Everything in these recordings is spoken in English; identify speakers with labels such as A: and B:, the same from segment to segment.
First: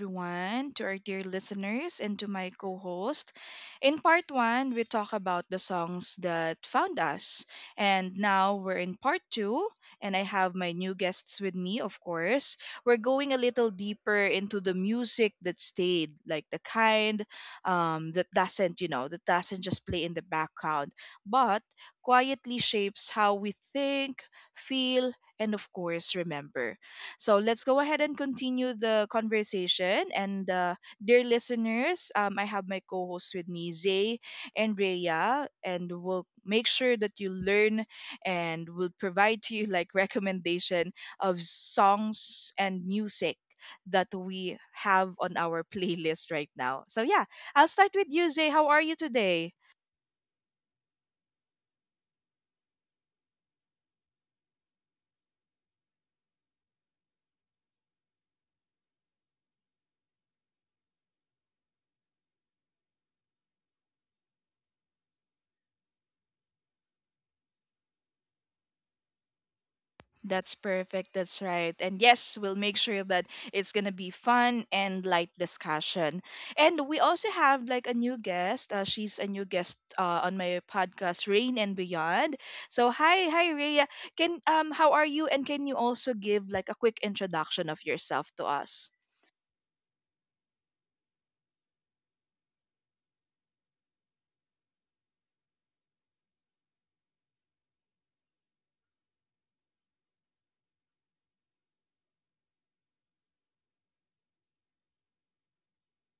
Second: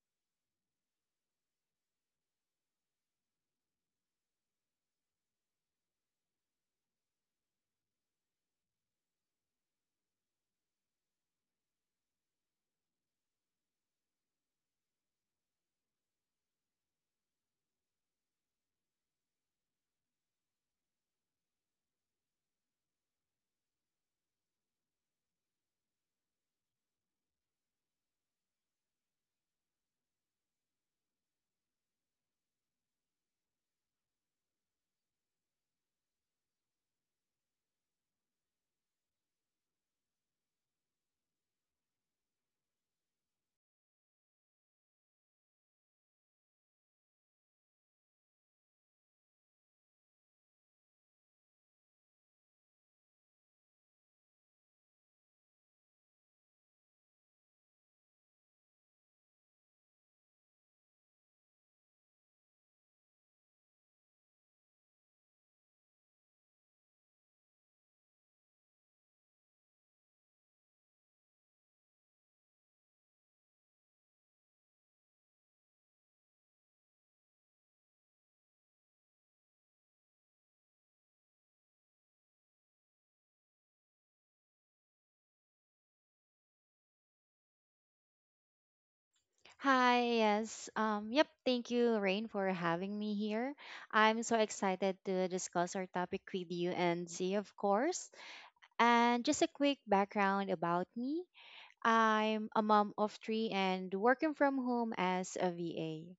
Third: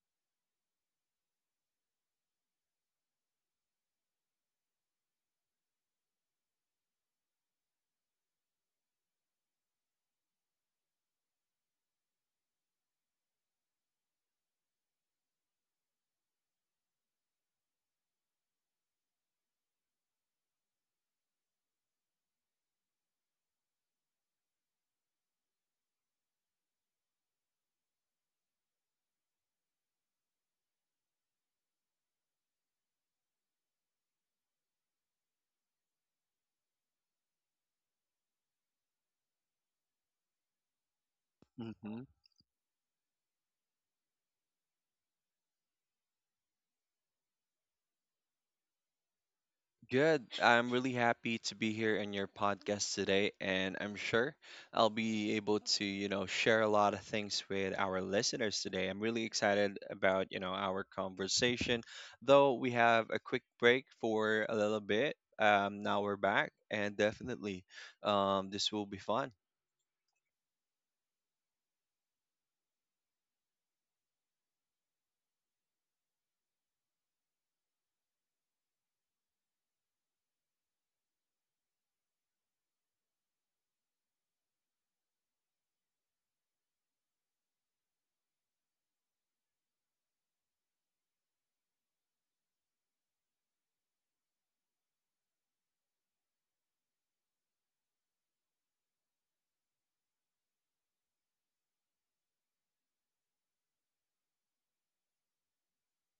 A: everyone, to our dear listeners and to my co host. In part one, we talk about the songs that found us. And now we're in part two, and I have my new guests with me, of course. We're going a little deeper into the music that stayed, like the kind that doesn't, you know, that doesn't just play in the background, but quietly shapes how we think, feel, and of course, remember. So let's go ahead and continue the conversation. And dear listeners, I have my co hosts with me, Zay and Rhea, and we'll make sure that you learn and we'll provide to you like recommendation of
B: hmm
A: songs and music that we have on our playlist right now. So yeah, I'll start with you, Zay. How are you today?
B: Good. I'm really happy to be here in your podcast today, and I'm sure I'll be able to, you know, share a lot of things with our listeners today. I'm really excited about, you know, our conversation. Though we have a quick break for a little bit, now we're back, and definitely, this will be fun.
A: That's perfect. That's right. And yes, we'll make sure that it's going to be fun and light discussion. And we also have like a new guest. She's a new guest on my podcast, Rain and Beyond. So, hi, Rhea. How are you? And can you also give like a quick introduction of yourself to us?
C: Hi, yes. Yep, thank you, Rain, for having me here. I'm so excited to discuss our topic with you and Z, of course. And just a quick background about me. I'm a mom of three and working from home as a VA.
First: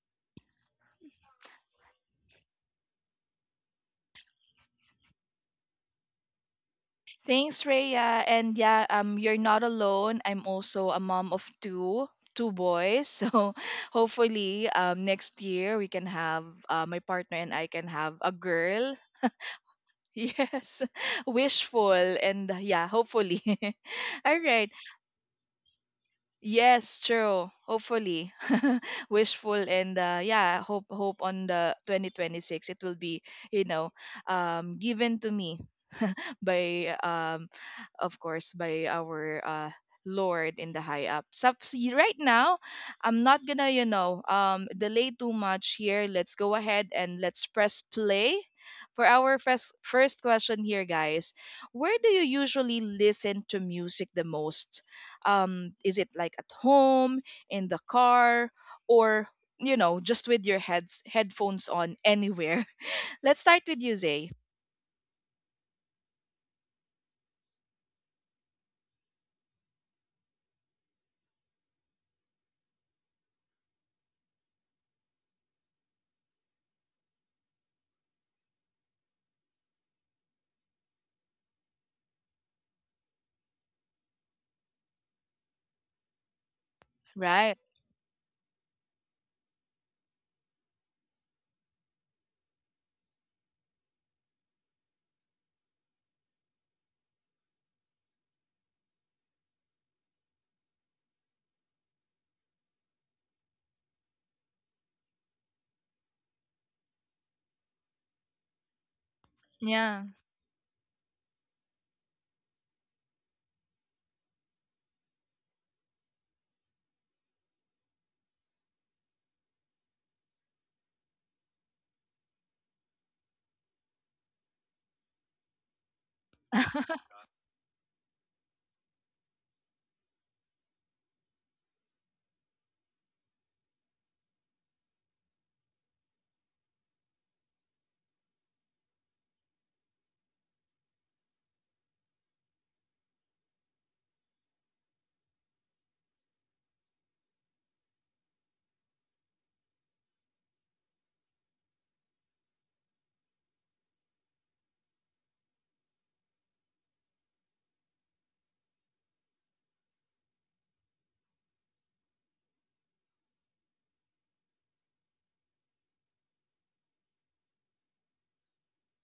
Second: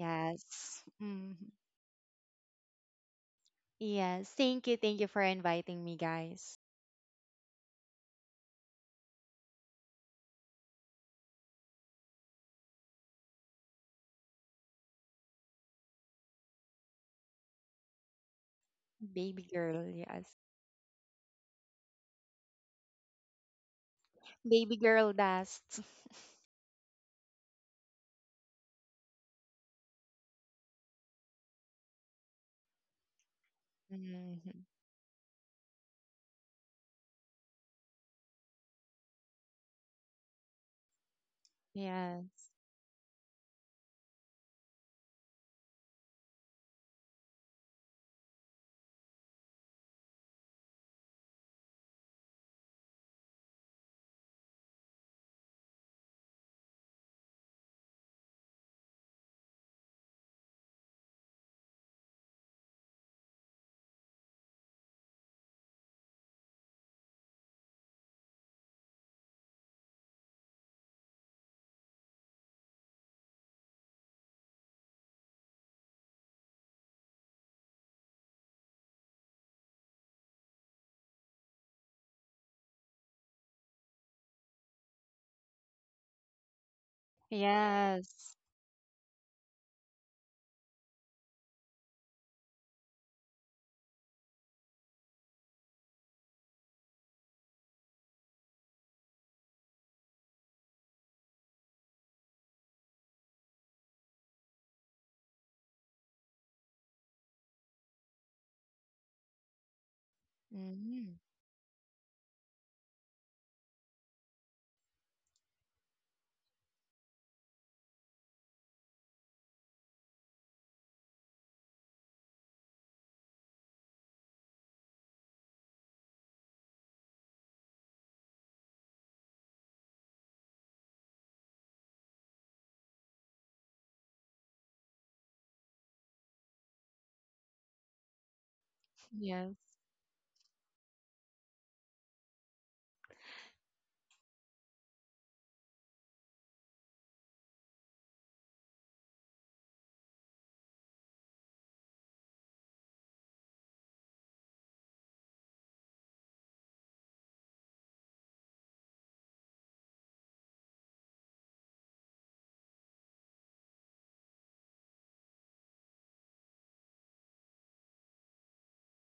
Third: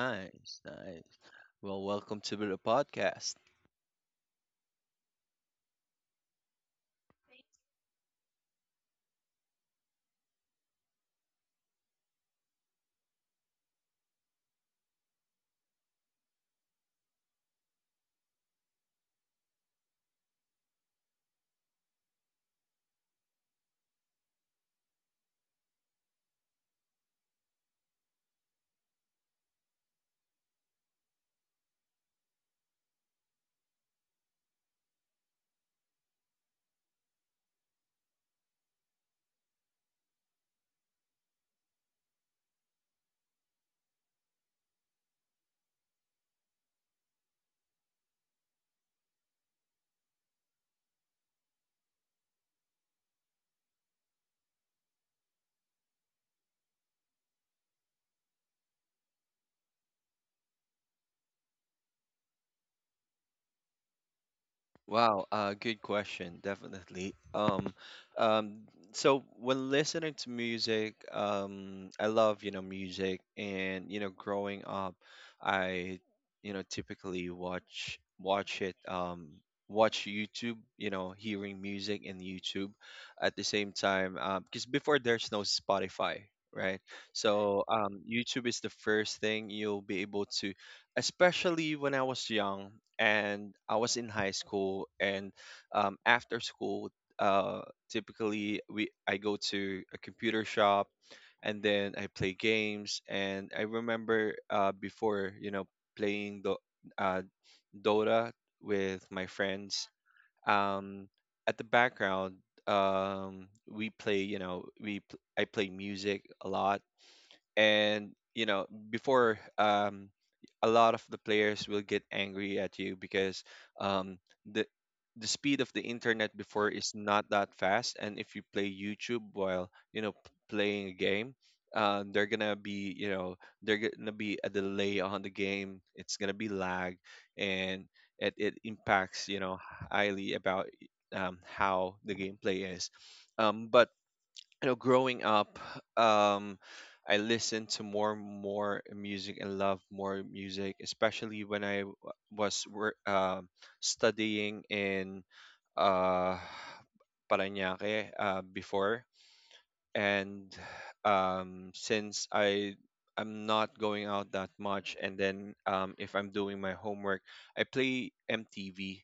C: Yes.
B: nice.
C: Mm,
B: Well, welcome to the podcast.
C: yes. Thank you. Thank you for inviting me, guys.
A: Thanks, Rhea. And yeah, you're not alone. I'm also a mom of two, two boys. So hopefully, next year we can have my partner and I can have a girl.
C: Baby girl, yes.
A: Yes, wishful and yeah, hopefully. All right.
C: Baby girl dust.
A: Yes, true. Hopefully, wishful and yeah, hope on the 2026 it will be you know
C: Mhm.
A: given to me by of course by our Lord in the high up. So see, right
C: Yes.
A: now, I'm not gonna, delay too much here. Let's go ahead and let's press play for our first question here, guys. Where do you usually listen to music the most? Is it like at home, in the car, or you know, just with your heads headphones on anywhere? Let's start with you, Zay.
B: Wow, good question, definitely. Um, so when listening to music, I love, you know, music and, you know, growing up, I, you know, typically watch it, watch YouTube, you know, hearing music in YouTube at the same time, because before there's no Spotify, right?
A: Right.
B: So,
C: Yes.
B: YouTube is the first thing you'll be able to, especially when I was young and I was in high school and after school. Uh, typically, we I go to a computer shop, and then I play games. And I remember before you know playing the uh, Dota with my friends.
A: Yeah.
B: Um,
C: Mhm.
B: at the background, we play you know I play music a lot and you know before a lot of the players will get angry at you because um the the speed of the internet before is not that fast, and if you play YouTube while you know playing a game, they're gonna be you know they're gonna be a delay on the game, it's gonna be lag, and it impacts you
C: Yes.
B: know highly about how the gameplay is. But you know growing up, um I listened to more and more music and love more music, especially when was studying in uh Parañaque before, and since I'm not going out that much, and then if I'm doing my homework, I play MTV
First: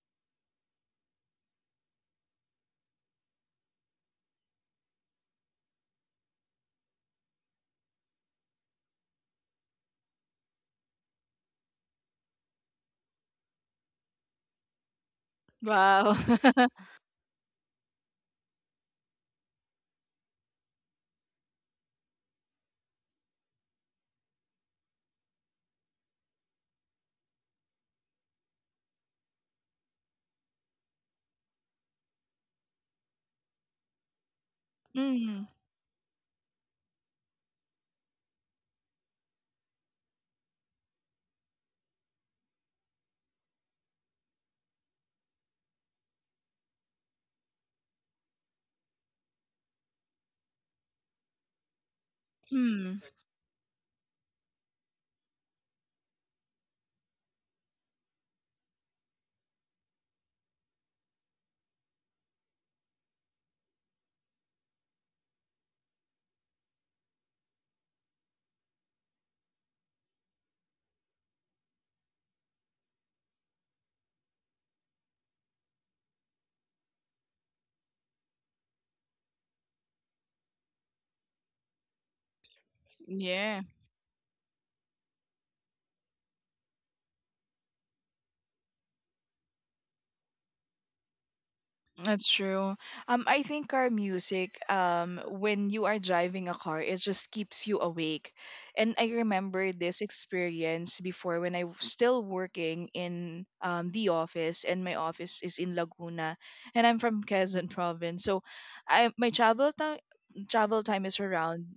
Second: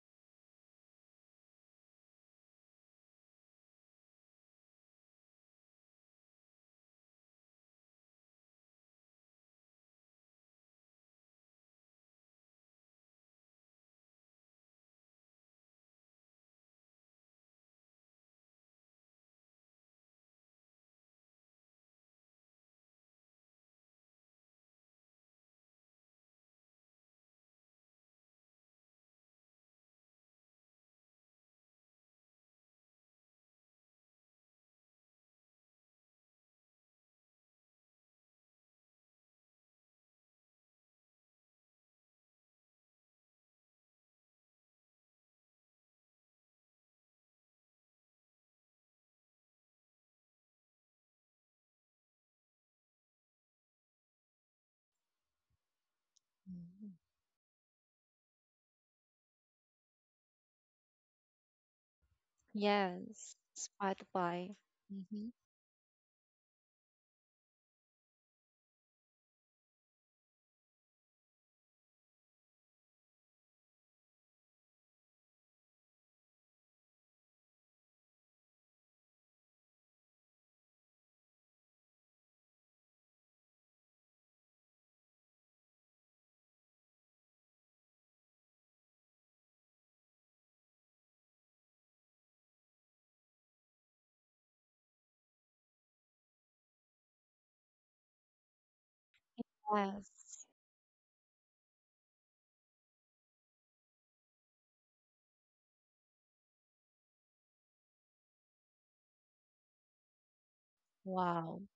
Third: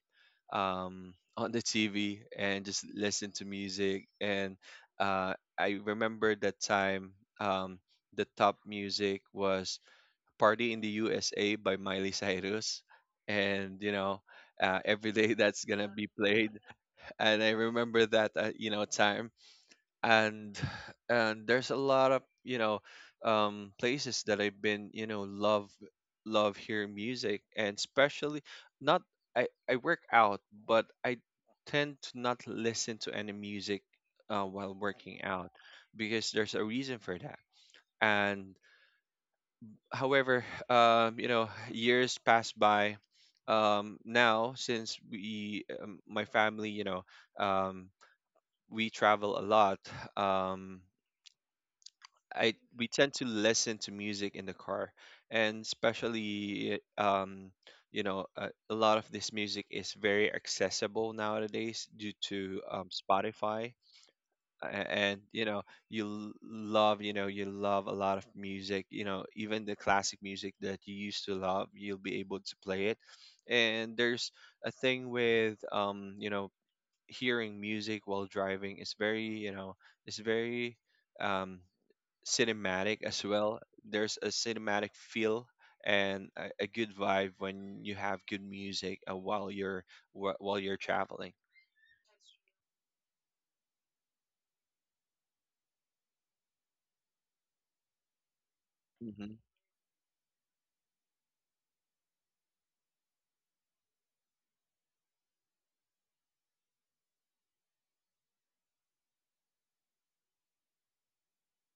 B: on the TV and just listen to music. And uh, I remember that time, um, the top music was "Party in the USA" by Miley Cyrus, and you know. Every day that's gonna be
A: Wow.
B: played, and I remember that you know time. And and there's a lot of you know places that I've been you know love hearing music. And especially not, I work out but I tend to not listen to any music while working
A: Mm.
B: out because there's a reason for that. And however, you know years pass by. Now since we my family you know, um we travel a lot. um I we
A: Mm.
B: tend to listen to music in the car, and especially,
C: Mm-hmm.
B: you know a lot of this music is very accessible nowadays due to
C: Yes,
B: Spotify.
C: Spotify.
B: And
C: Mm-hmm.
B: you know love you know you love a lot of music. You know even the classic music that you used to love, you'll be able to play it. And there's a thing with you know hearing music while driving is very you know it's very um, cinematic as well.
A: Yeah.
B: There's a cinematic feel and a good vibe when you have good music while you're while you're traveling.
A: That's true. I think our music, when you are driving a car, it just keeps you awake. And I
B: hmm
A: remember this
C: Yes.
A: experience before when I was still working in the office, and my office is in Laguna, and I'm from Quezon province. So, I my travel time is
C: Wow.
A: around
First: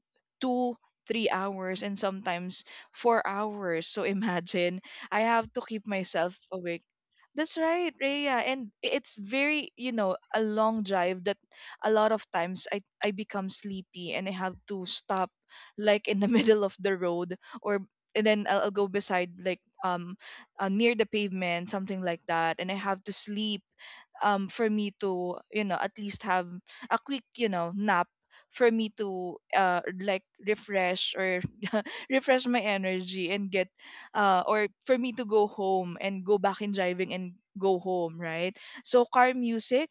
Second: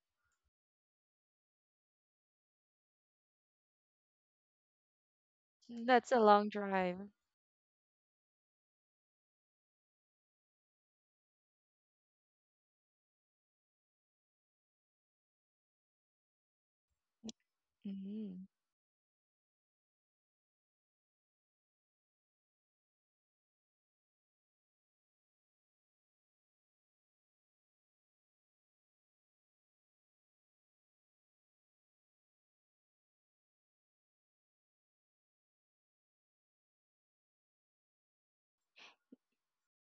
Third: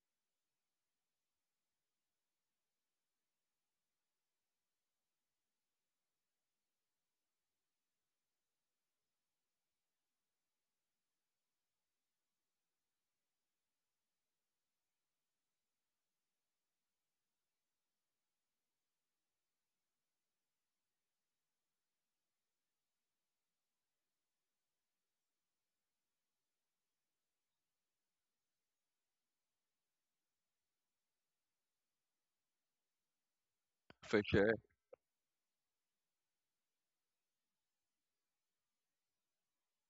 A: 2 3 hours and sometimes 4 hours, so imagine I have to keep
C: That's a
A: myself
C: long
A: awake.
C: drive.
A: That's right, Rhea. And it's very, you know, a long drive that a lot of times I become sleepy and I have to stop, like in the middle of the road, or and then
C: Hmm.
A: I'll go beside like near the pavement, something like that. And I have to sleep for me to, you know, at least have a quick, you know, nap for me to like refresh or refresh my energy and get
B: For sure.
A: or for me to go home and go back in driving and go home, right? So car music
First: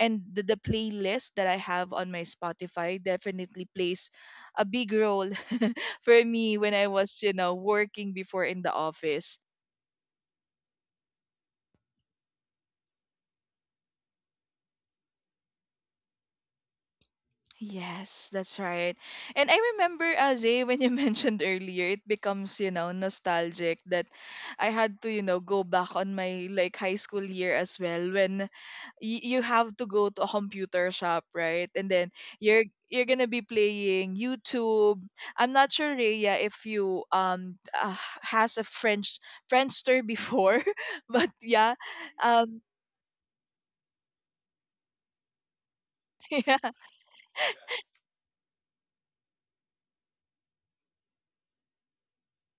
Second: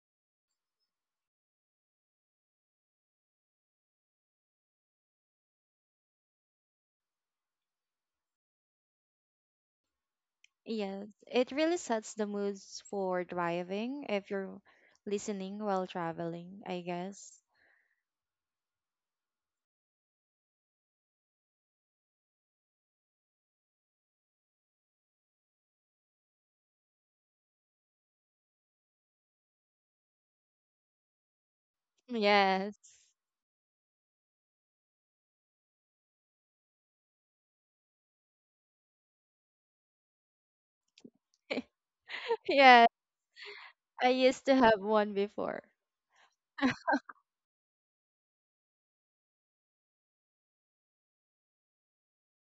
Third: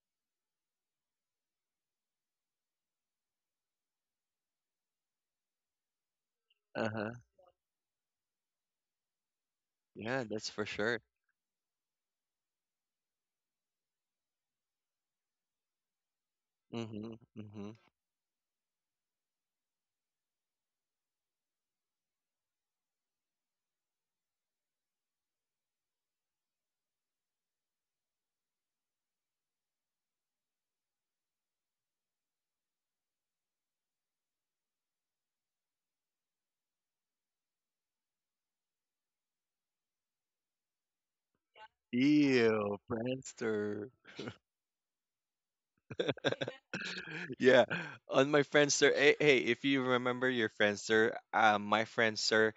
A: and the playlist that I have on my Spotify definitely plays a big role for me when I
B: Uh huh.
A: was, you know, working before in the office.
B: Yeah, that's for sure.
C: Yes, it really sets the moods for driving if you're listening while traveling, I
B: Mm-hmm.
C: guess.
B: Mm-hmm.
A: Yes, that's right. And I remember, Azay, when you mentioned earlier, it becomes, you know, nostalgic that I had to, you know, go back on my like high school year as well you have to go to a computer shop, right? And then you're
C: Yes.
A: you're gonna be playing YouTube. I'm not sure, Rhea, if you has a Frenchster before, but yeah, um.
B: Ew,
C: Yeah,
B: Friendster.
C: I used to have one before.
B: Yeah, on my Friendster. Hey, hey, if you remember your Friendster, my Friendster,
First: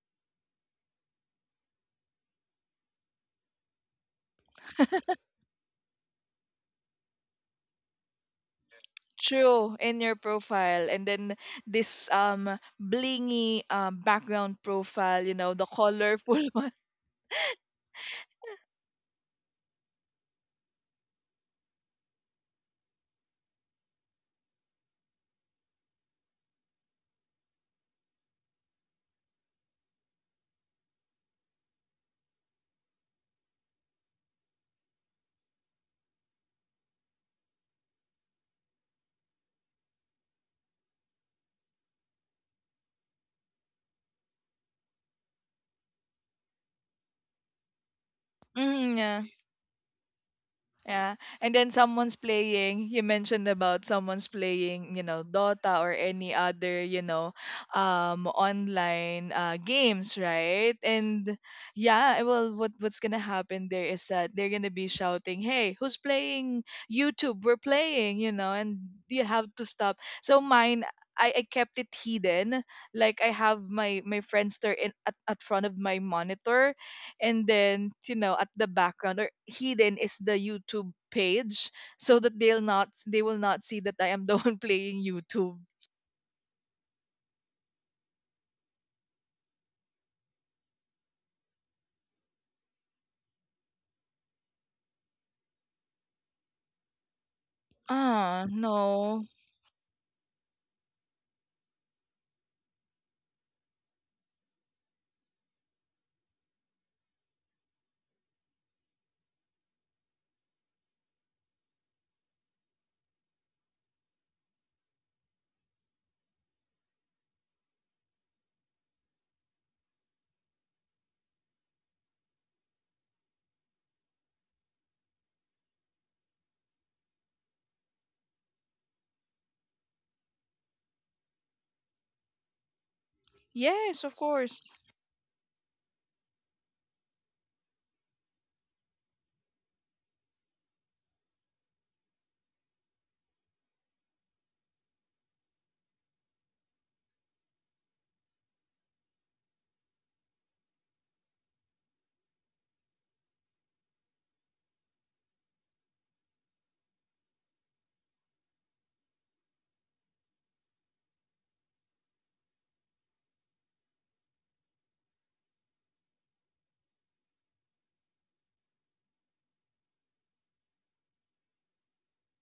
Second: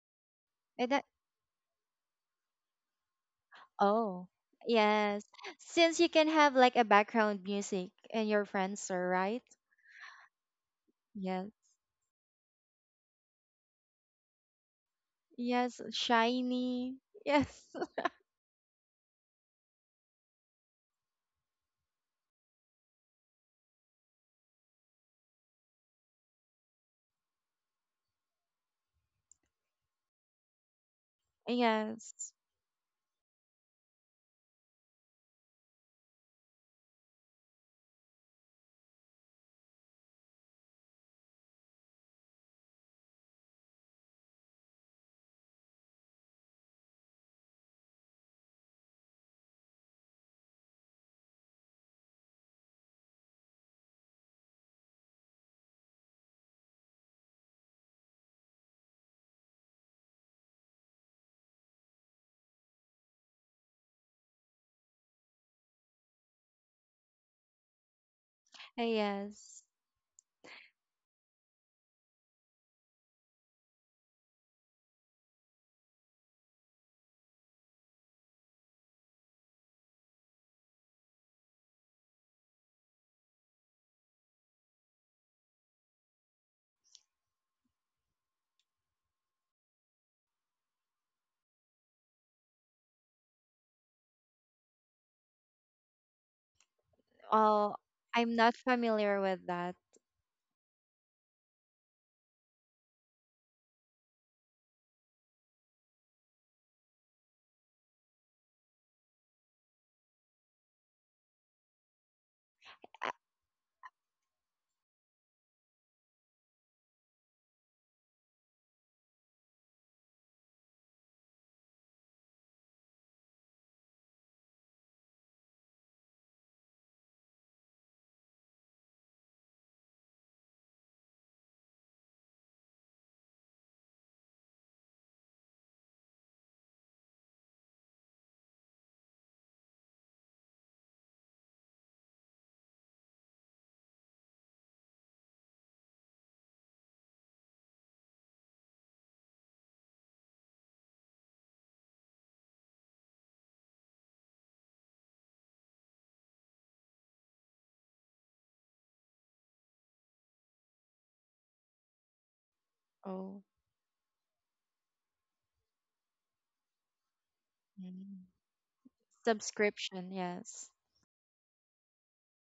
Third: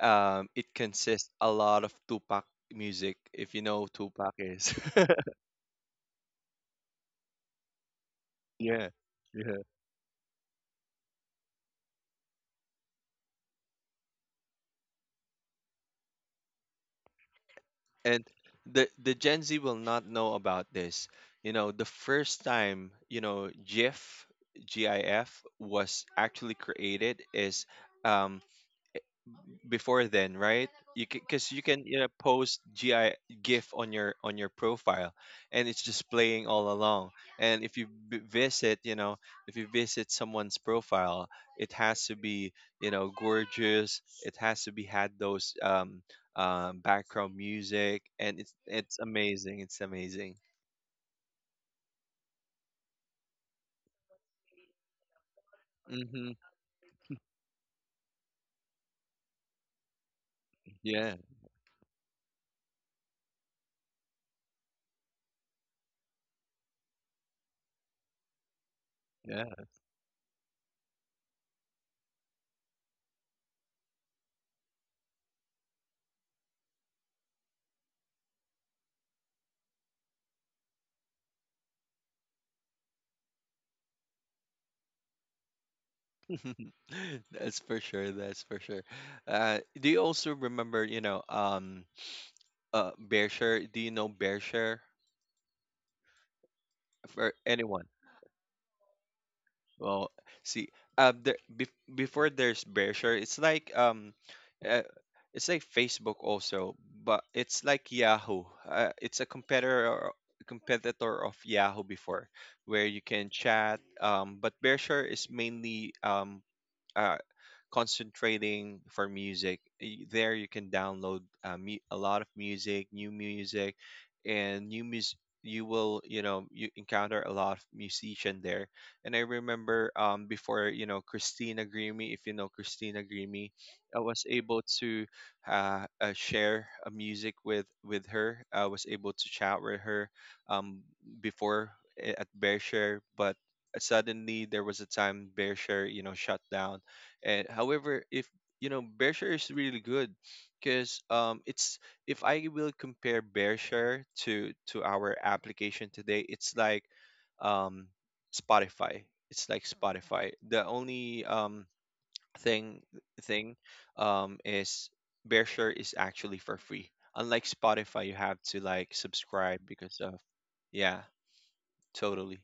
B: it
C: And that,
B: consists a lot of Tupac music. If you know who
C: oh,
B: Tupac is.
C: yes. Since you can have like a background music and your
B: Yeah.
C: friends are right.
B: Yeah.
A: True, in your profile. And then
C: Yes.
A: this blingy background profile, you know, the
C: Yes,
A: colorful one.
C: shiny. Yes.
B: And the Gen Z will not know about this. You know, the first time you know GIF was actually created is, um, before then, right? You because you can you know,
C: Yes.
B: post GI GIF on your profile, and it's just playing all along. And if you visit, you know, if you visit someone's profile, it has to be you know gorgeous. It has to be had those background music, and
A: Mm,
B: it's
A: yeah.
B: amazing. It's amazing.
A: Yeah. And then someone's playing, you mentioned about someone's playing, you know, Dota or
B: Mm-hmm.
A: any other, you know, online games, right?
B: Yeah,
A: And yeah, well, what's going to happen there is that they're going to be shouting, "Hey, who's playing YouTube? We're playing," you know, and you have
C: Yes.
B: yeah.
A: to stop. So mine, I kept it hidden, like I have my friendster in at front of my monitor, and then you know at the background or hidden is the YouTube page, so that they will not see that I am the one playing YouTube.
B: That's for sure. That's for sure. Do you also remember, you know, Bearshare. Do you know Bearshare for
C: Oh,
B: anyone?
C: I'm
A: Ah,
C: not familiar
A: no.
C: with that.
B: Well, see, uh, there, be, before there's Bearshare, uh, it's like Facebook also, but it's like Yahoo. It's a competitor of Yahoo before, where you
C: Uh,
B: can chat. But Bearshare is mainly Uh, concentrating for music. There you can download a lot of music, new music. You will, you know, you encounter a lot of musician there. And I remember before, you know, Christina Grimmie, if you know Christina Grimmie, I
A: Yes, of
B: was able
A: course.
B: to share a music with her. I was able to chat with her, um, before at Bearshare. But suddenly there was a time Bearshare, you know, shut down. And however, if you know, Bearshare is really good because, it's if I will compare Bearshare to our application today, it's like, um, Spotify. It's like Spotify. The only, thing
C: Oh,
B: thing, is Bearshare is actually for free. Unlike Spotify, you
C: mm.
B: have to like subscribe because
C: Subscription.
B: of
C: Yes.
B: yeah, totally.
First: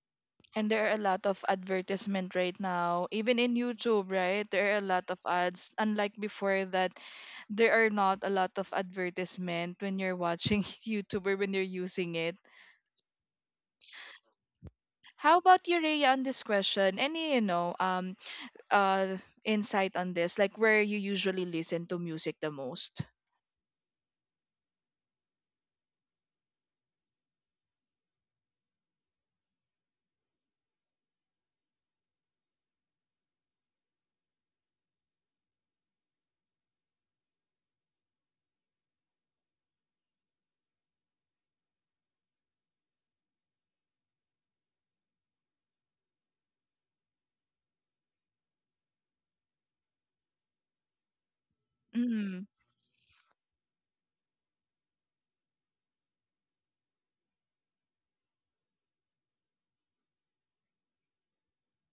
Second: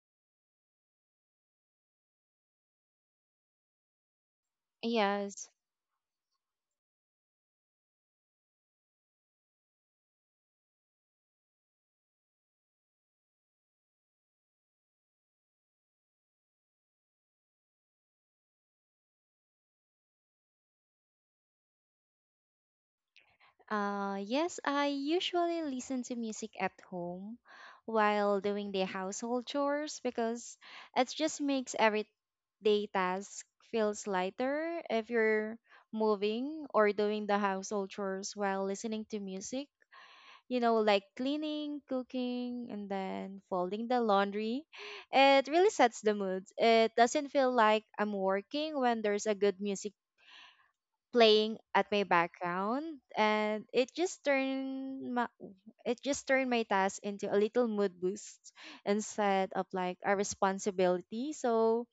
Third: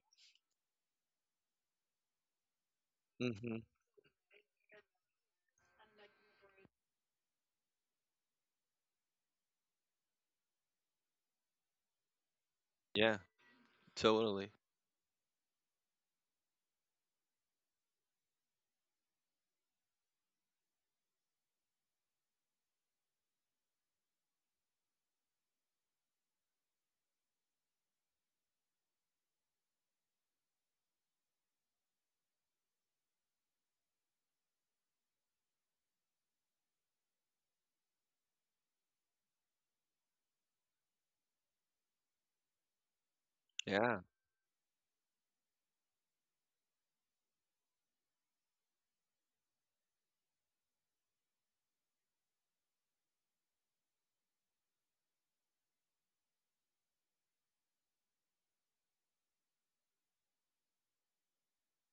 A: And there are a lot of advertisement right now, even in
B: Mm-hmm.
A: YouTube, right? There are a lot of
C: Yes.
A: ads, unlike before, that there are not a lot of advertisement when you're watching YouTube or when you're using it.
B: Yeah, totally.
A: How about you, Rhea, on this question, any you know uh insight on this, like where you usually listen to music the most?
C: Yes, I usually listen to music at home while doing the household chores because it just makes every day task feels lighter if you're moving or doing the household chores while listening to music. You know, like cleaning, cooking, and then folding
B: Yeah,
C: the laundry. It really sets the mood. It doesn't feel like I'm working when there's a good music playing at my
A: Mm,
C: background, and it just turned my task into a little mood boost instead of like a responsibility, so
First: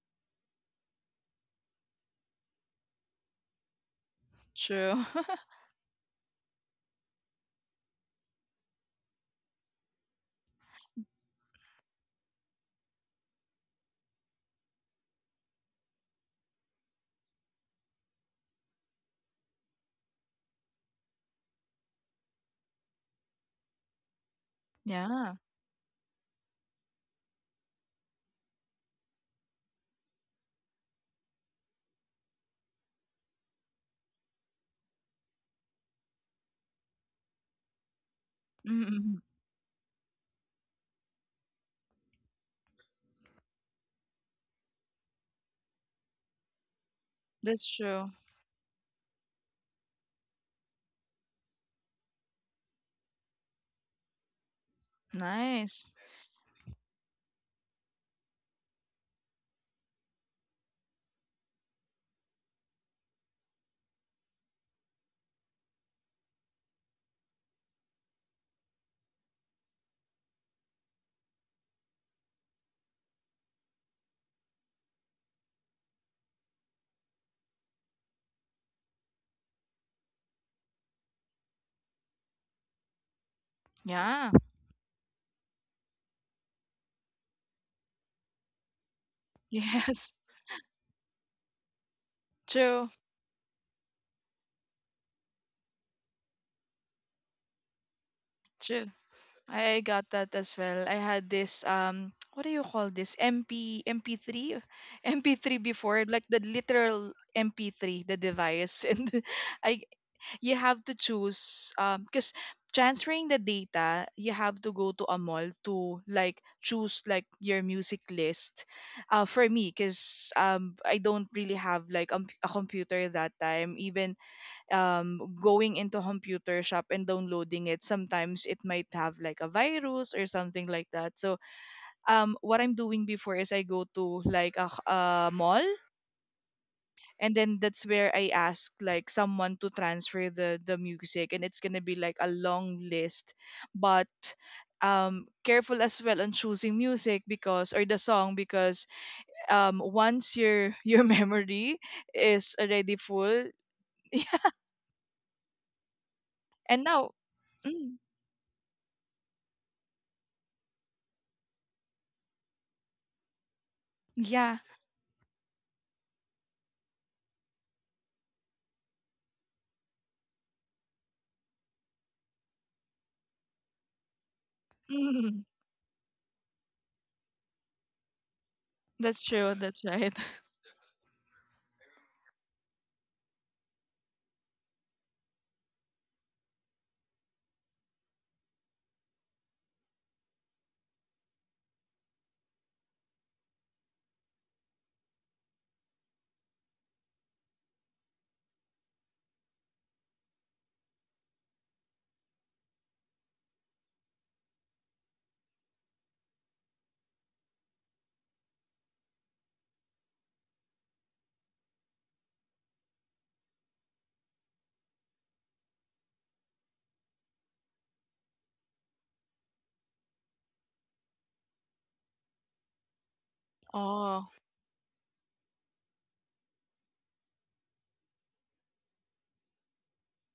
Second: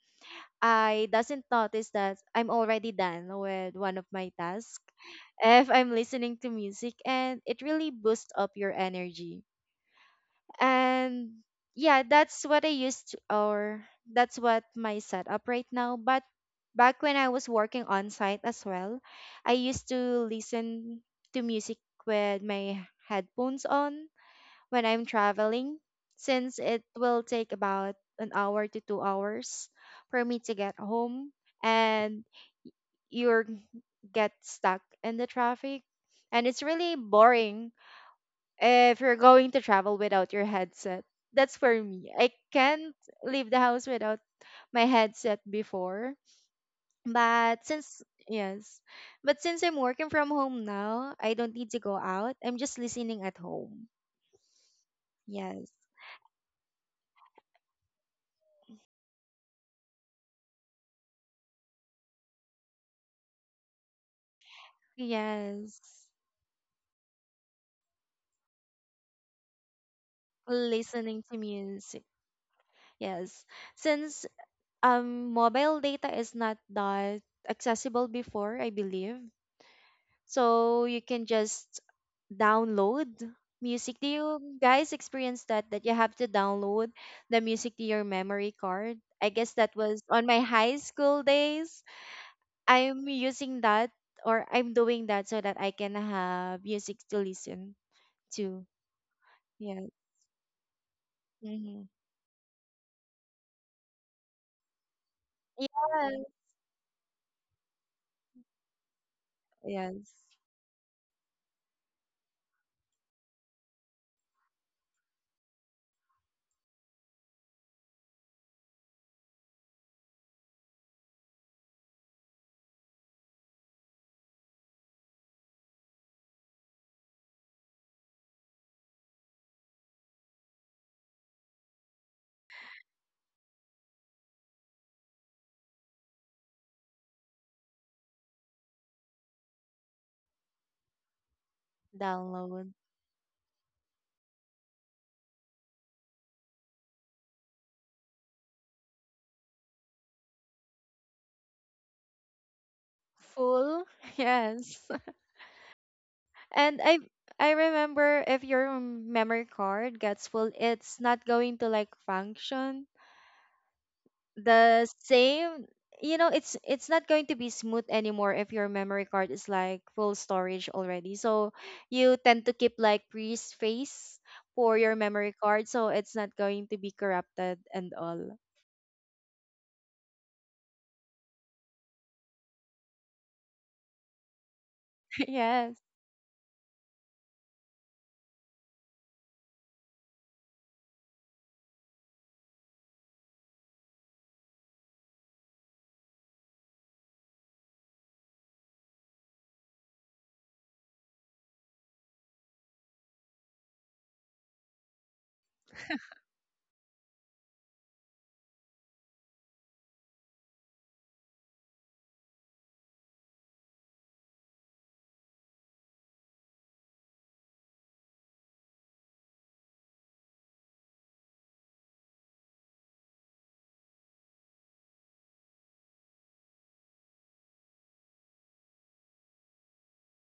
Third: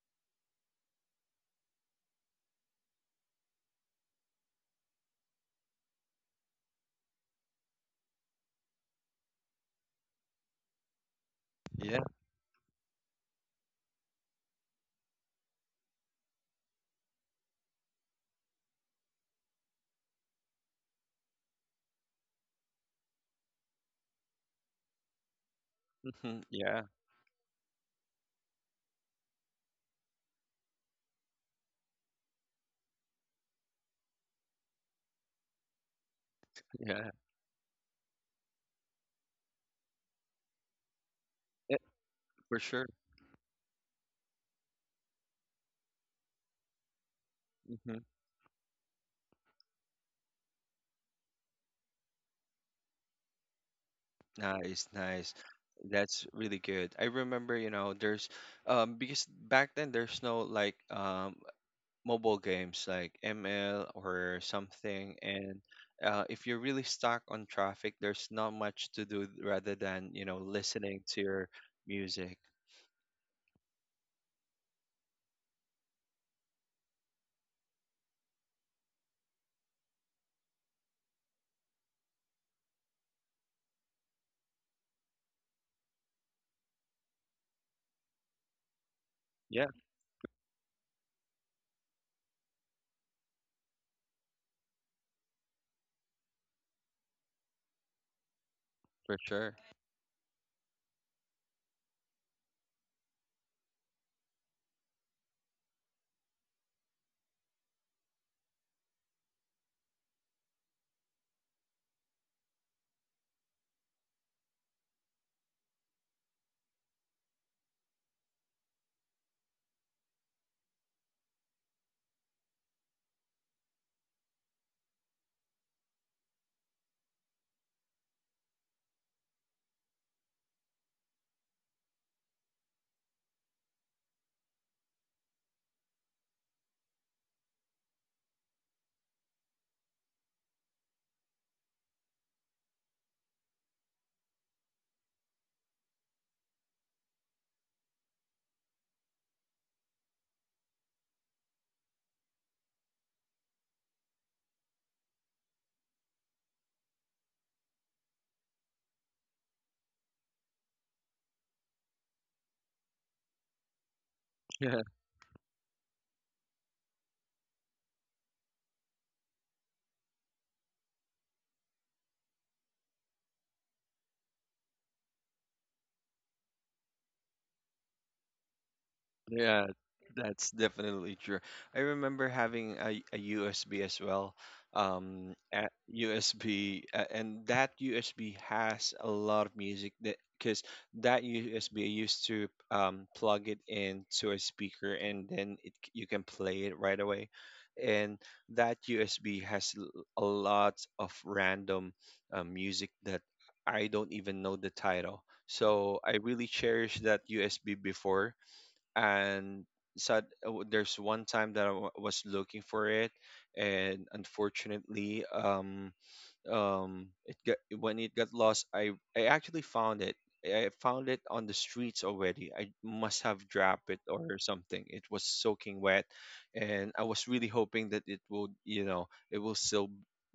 C: I doesn't notice that I'm already done with one of my tasks
A: true.
C: if I'm listening to music, and it really boosts up your energy. And
B: yeah,
C: yeah, that's what I used to, or that's what my setup right now. But back when I was working on site as well, I used to listen to music with my headphones on when I'm
A: Yeah.
C: traveling,
B: mhm,
C: since it
B: yeah,
C: will take about an hour to 2 hours for me to get home, and you get stuck in the traffic and it's really
B: yeah,
C: boring if you're
A: Mm-hmm.
C: going to travel without your headset. That's
B: eh,
C: for me. I
B: for sure.
C: can't leave the house without my headset before. But
A: That's
B: hmm
C: since
A: true.
C: yes, but since I'm working from home now, I don't need to go out. I'm just listening at home.
B: Nice, nice.
C: Yes.
A: Nice.
B: That's really good. I remember, you know, there's because back then there's no like mobile games like ML or something. And
C: Yes.
B: if you're really stuck on traffic, there's not much to do rather than, you know, listening to
C: Listening to
B: your
C: music.
B: music.
C: Yes. Since mobile data is not that accessible before, I believe. So you can just download music. Do
A: Yeah.
C: you guys experience that that you have to download the music to your memory card? I guess
B: Yeah,
C: that was
A: Yes.
C: on my high school days.
A: True.
C: I'm using that or I'm doing that so that I can have music to listen to.
A: True.
B: for sure.
A: I
C: Yeah.
A: got that as well. I had this
C: Mm-hmm.
A: what do you call this, mp mp3 mp3 before, like
C: Yes.
A: the literal mp3, the device. and I
C: Yes.
A: You have to choose because transferring the data, you have to go to a mall to like choose like your music list. For me, because I don't really have like a computer that time. Even going into computer shop and downloading it, sometimes it might have like a virus or something like that. So what I'm doing before is I go to like a, a mall, and then that's where I ask like someone to transfer the music, and it's gonna be like a
C: Download.
A: long list. But careful as well on choosing music because, or the song, because once your your memory is already full.
C: Full. Yes. And
A: And
C: I
A: now, mm,
C: remember if your memory card gets full, it's not going to like function
A: yeah.
C: the same. You know, it's not going to be smooth anymore if your memory card is like full storage already. So you tend to keep like free space for your memory
A: Mm,
C: card, so it's not going to be corrupted and all.
A: that's true.
B: Yeah,
A: That's right.
B: that's definitely true. I remember having a USB as well. A
C: Yes,
B: USB, and that USB has a lot of music that because that USB used to, plug it into a speaker, and then you can play it right away. And that USB has a lot of random music that I don't even know the title. So I really cherished that USB before. And so there's one time that was looking for it, and unfortunately, it got when it got lost, I actually found it. I found it on the streets already. I must have dropped it
A: Oh.
B: or something. It was soaking wet, and I was really hoping that it would you know it will still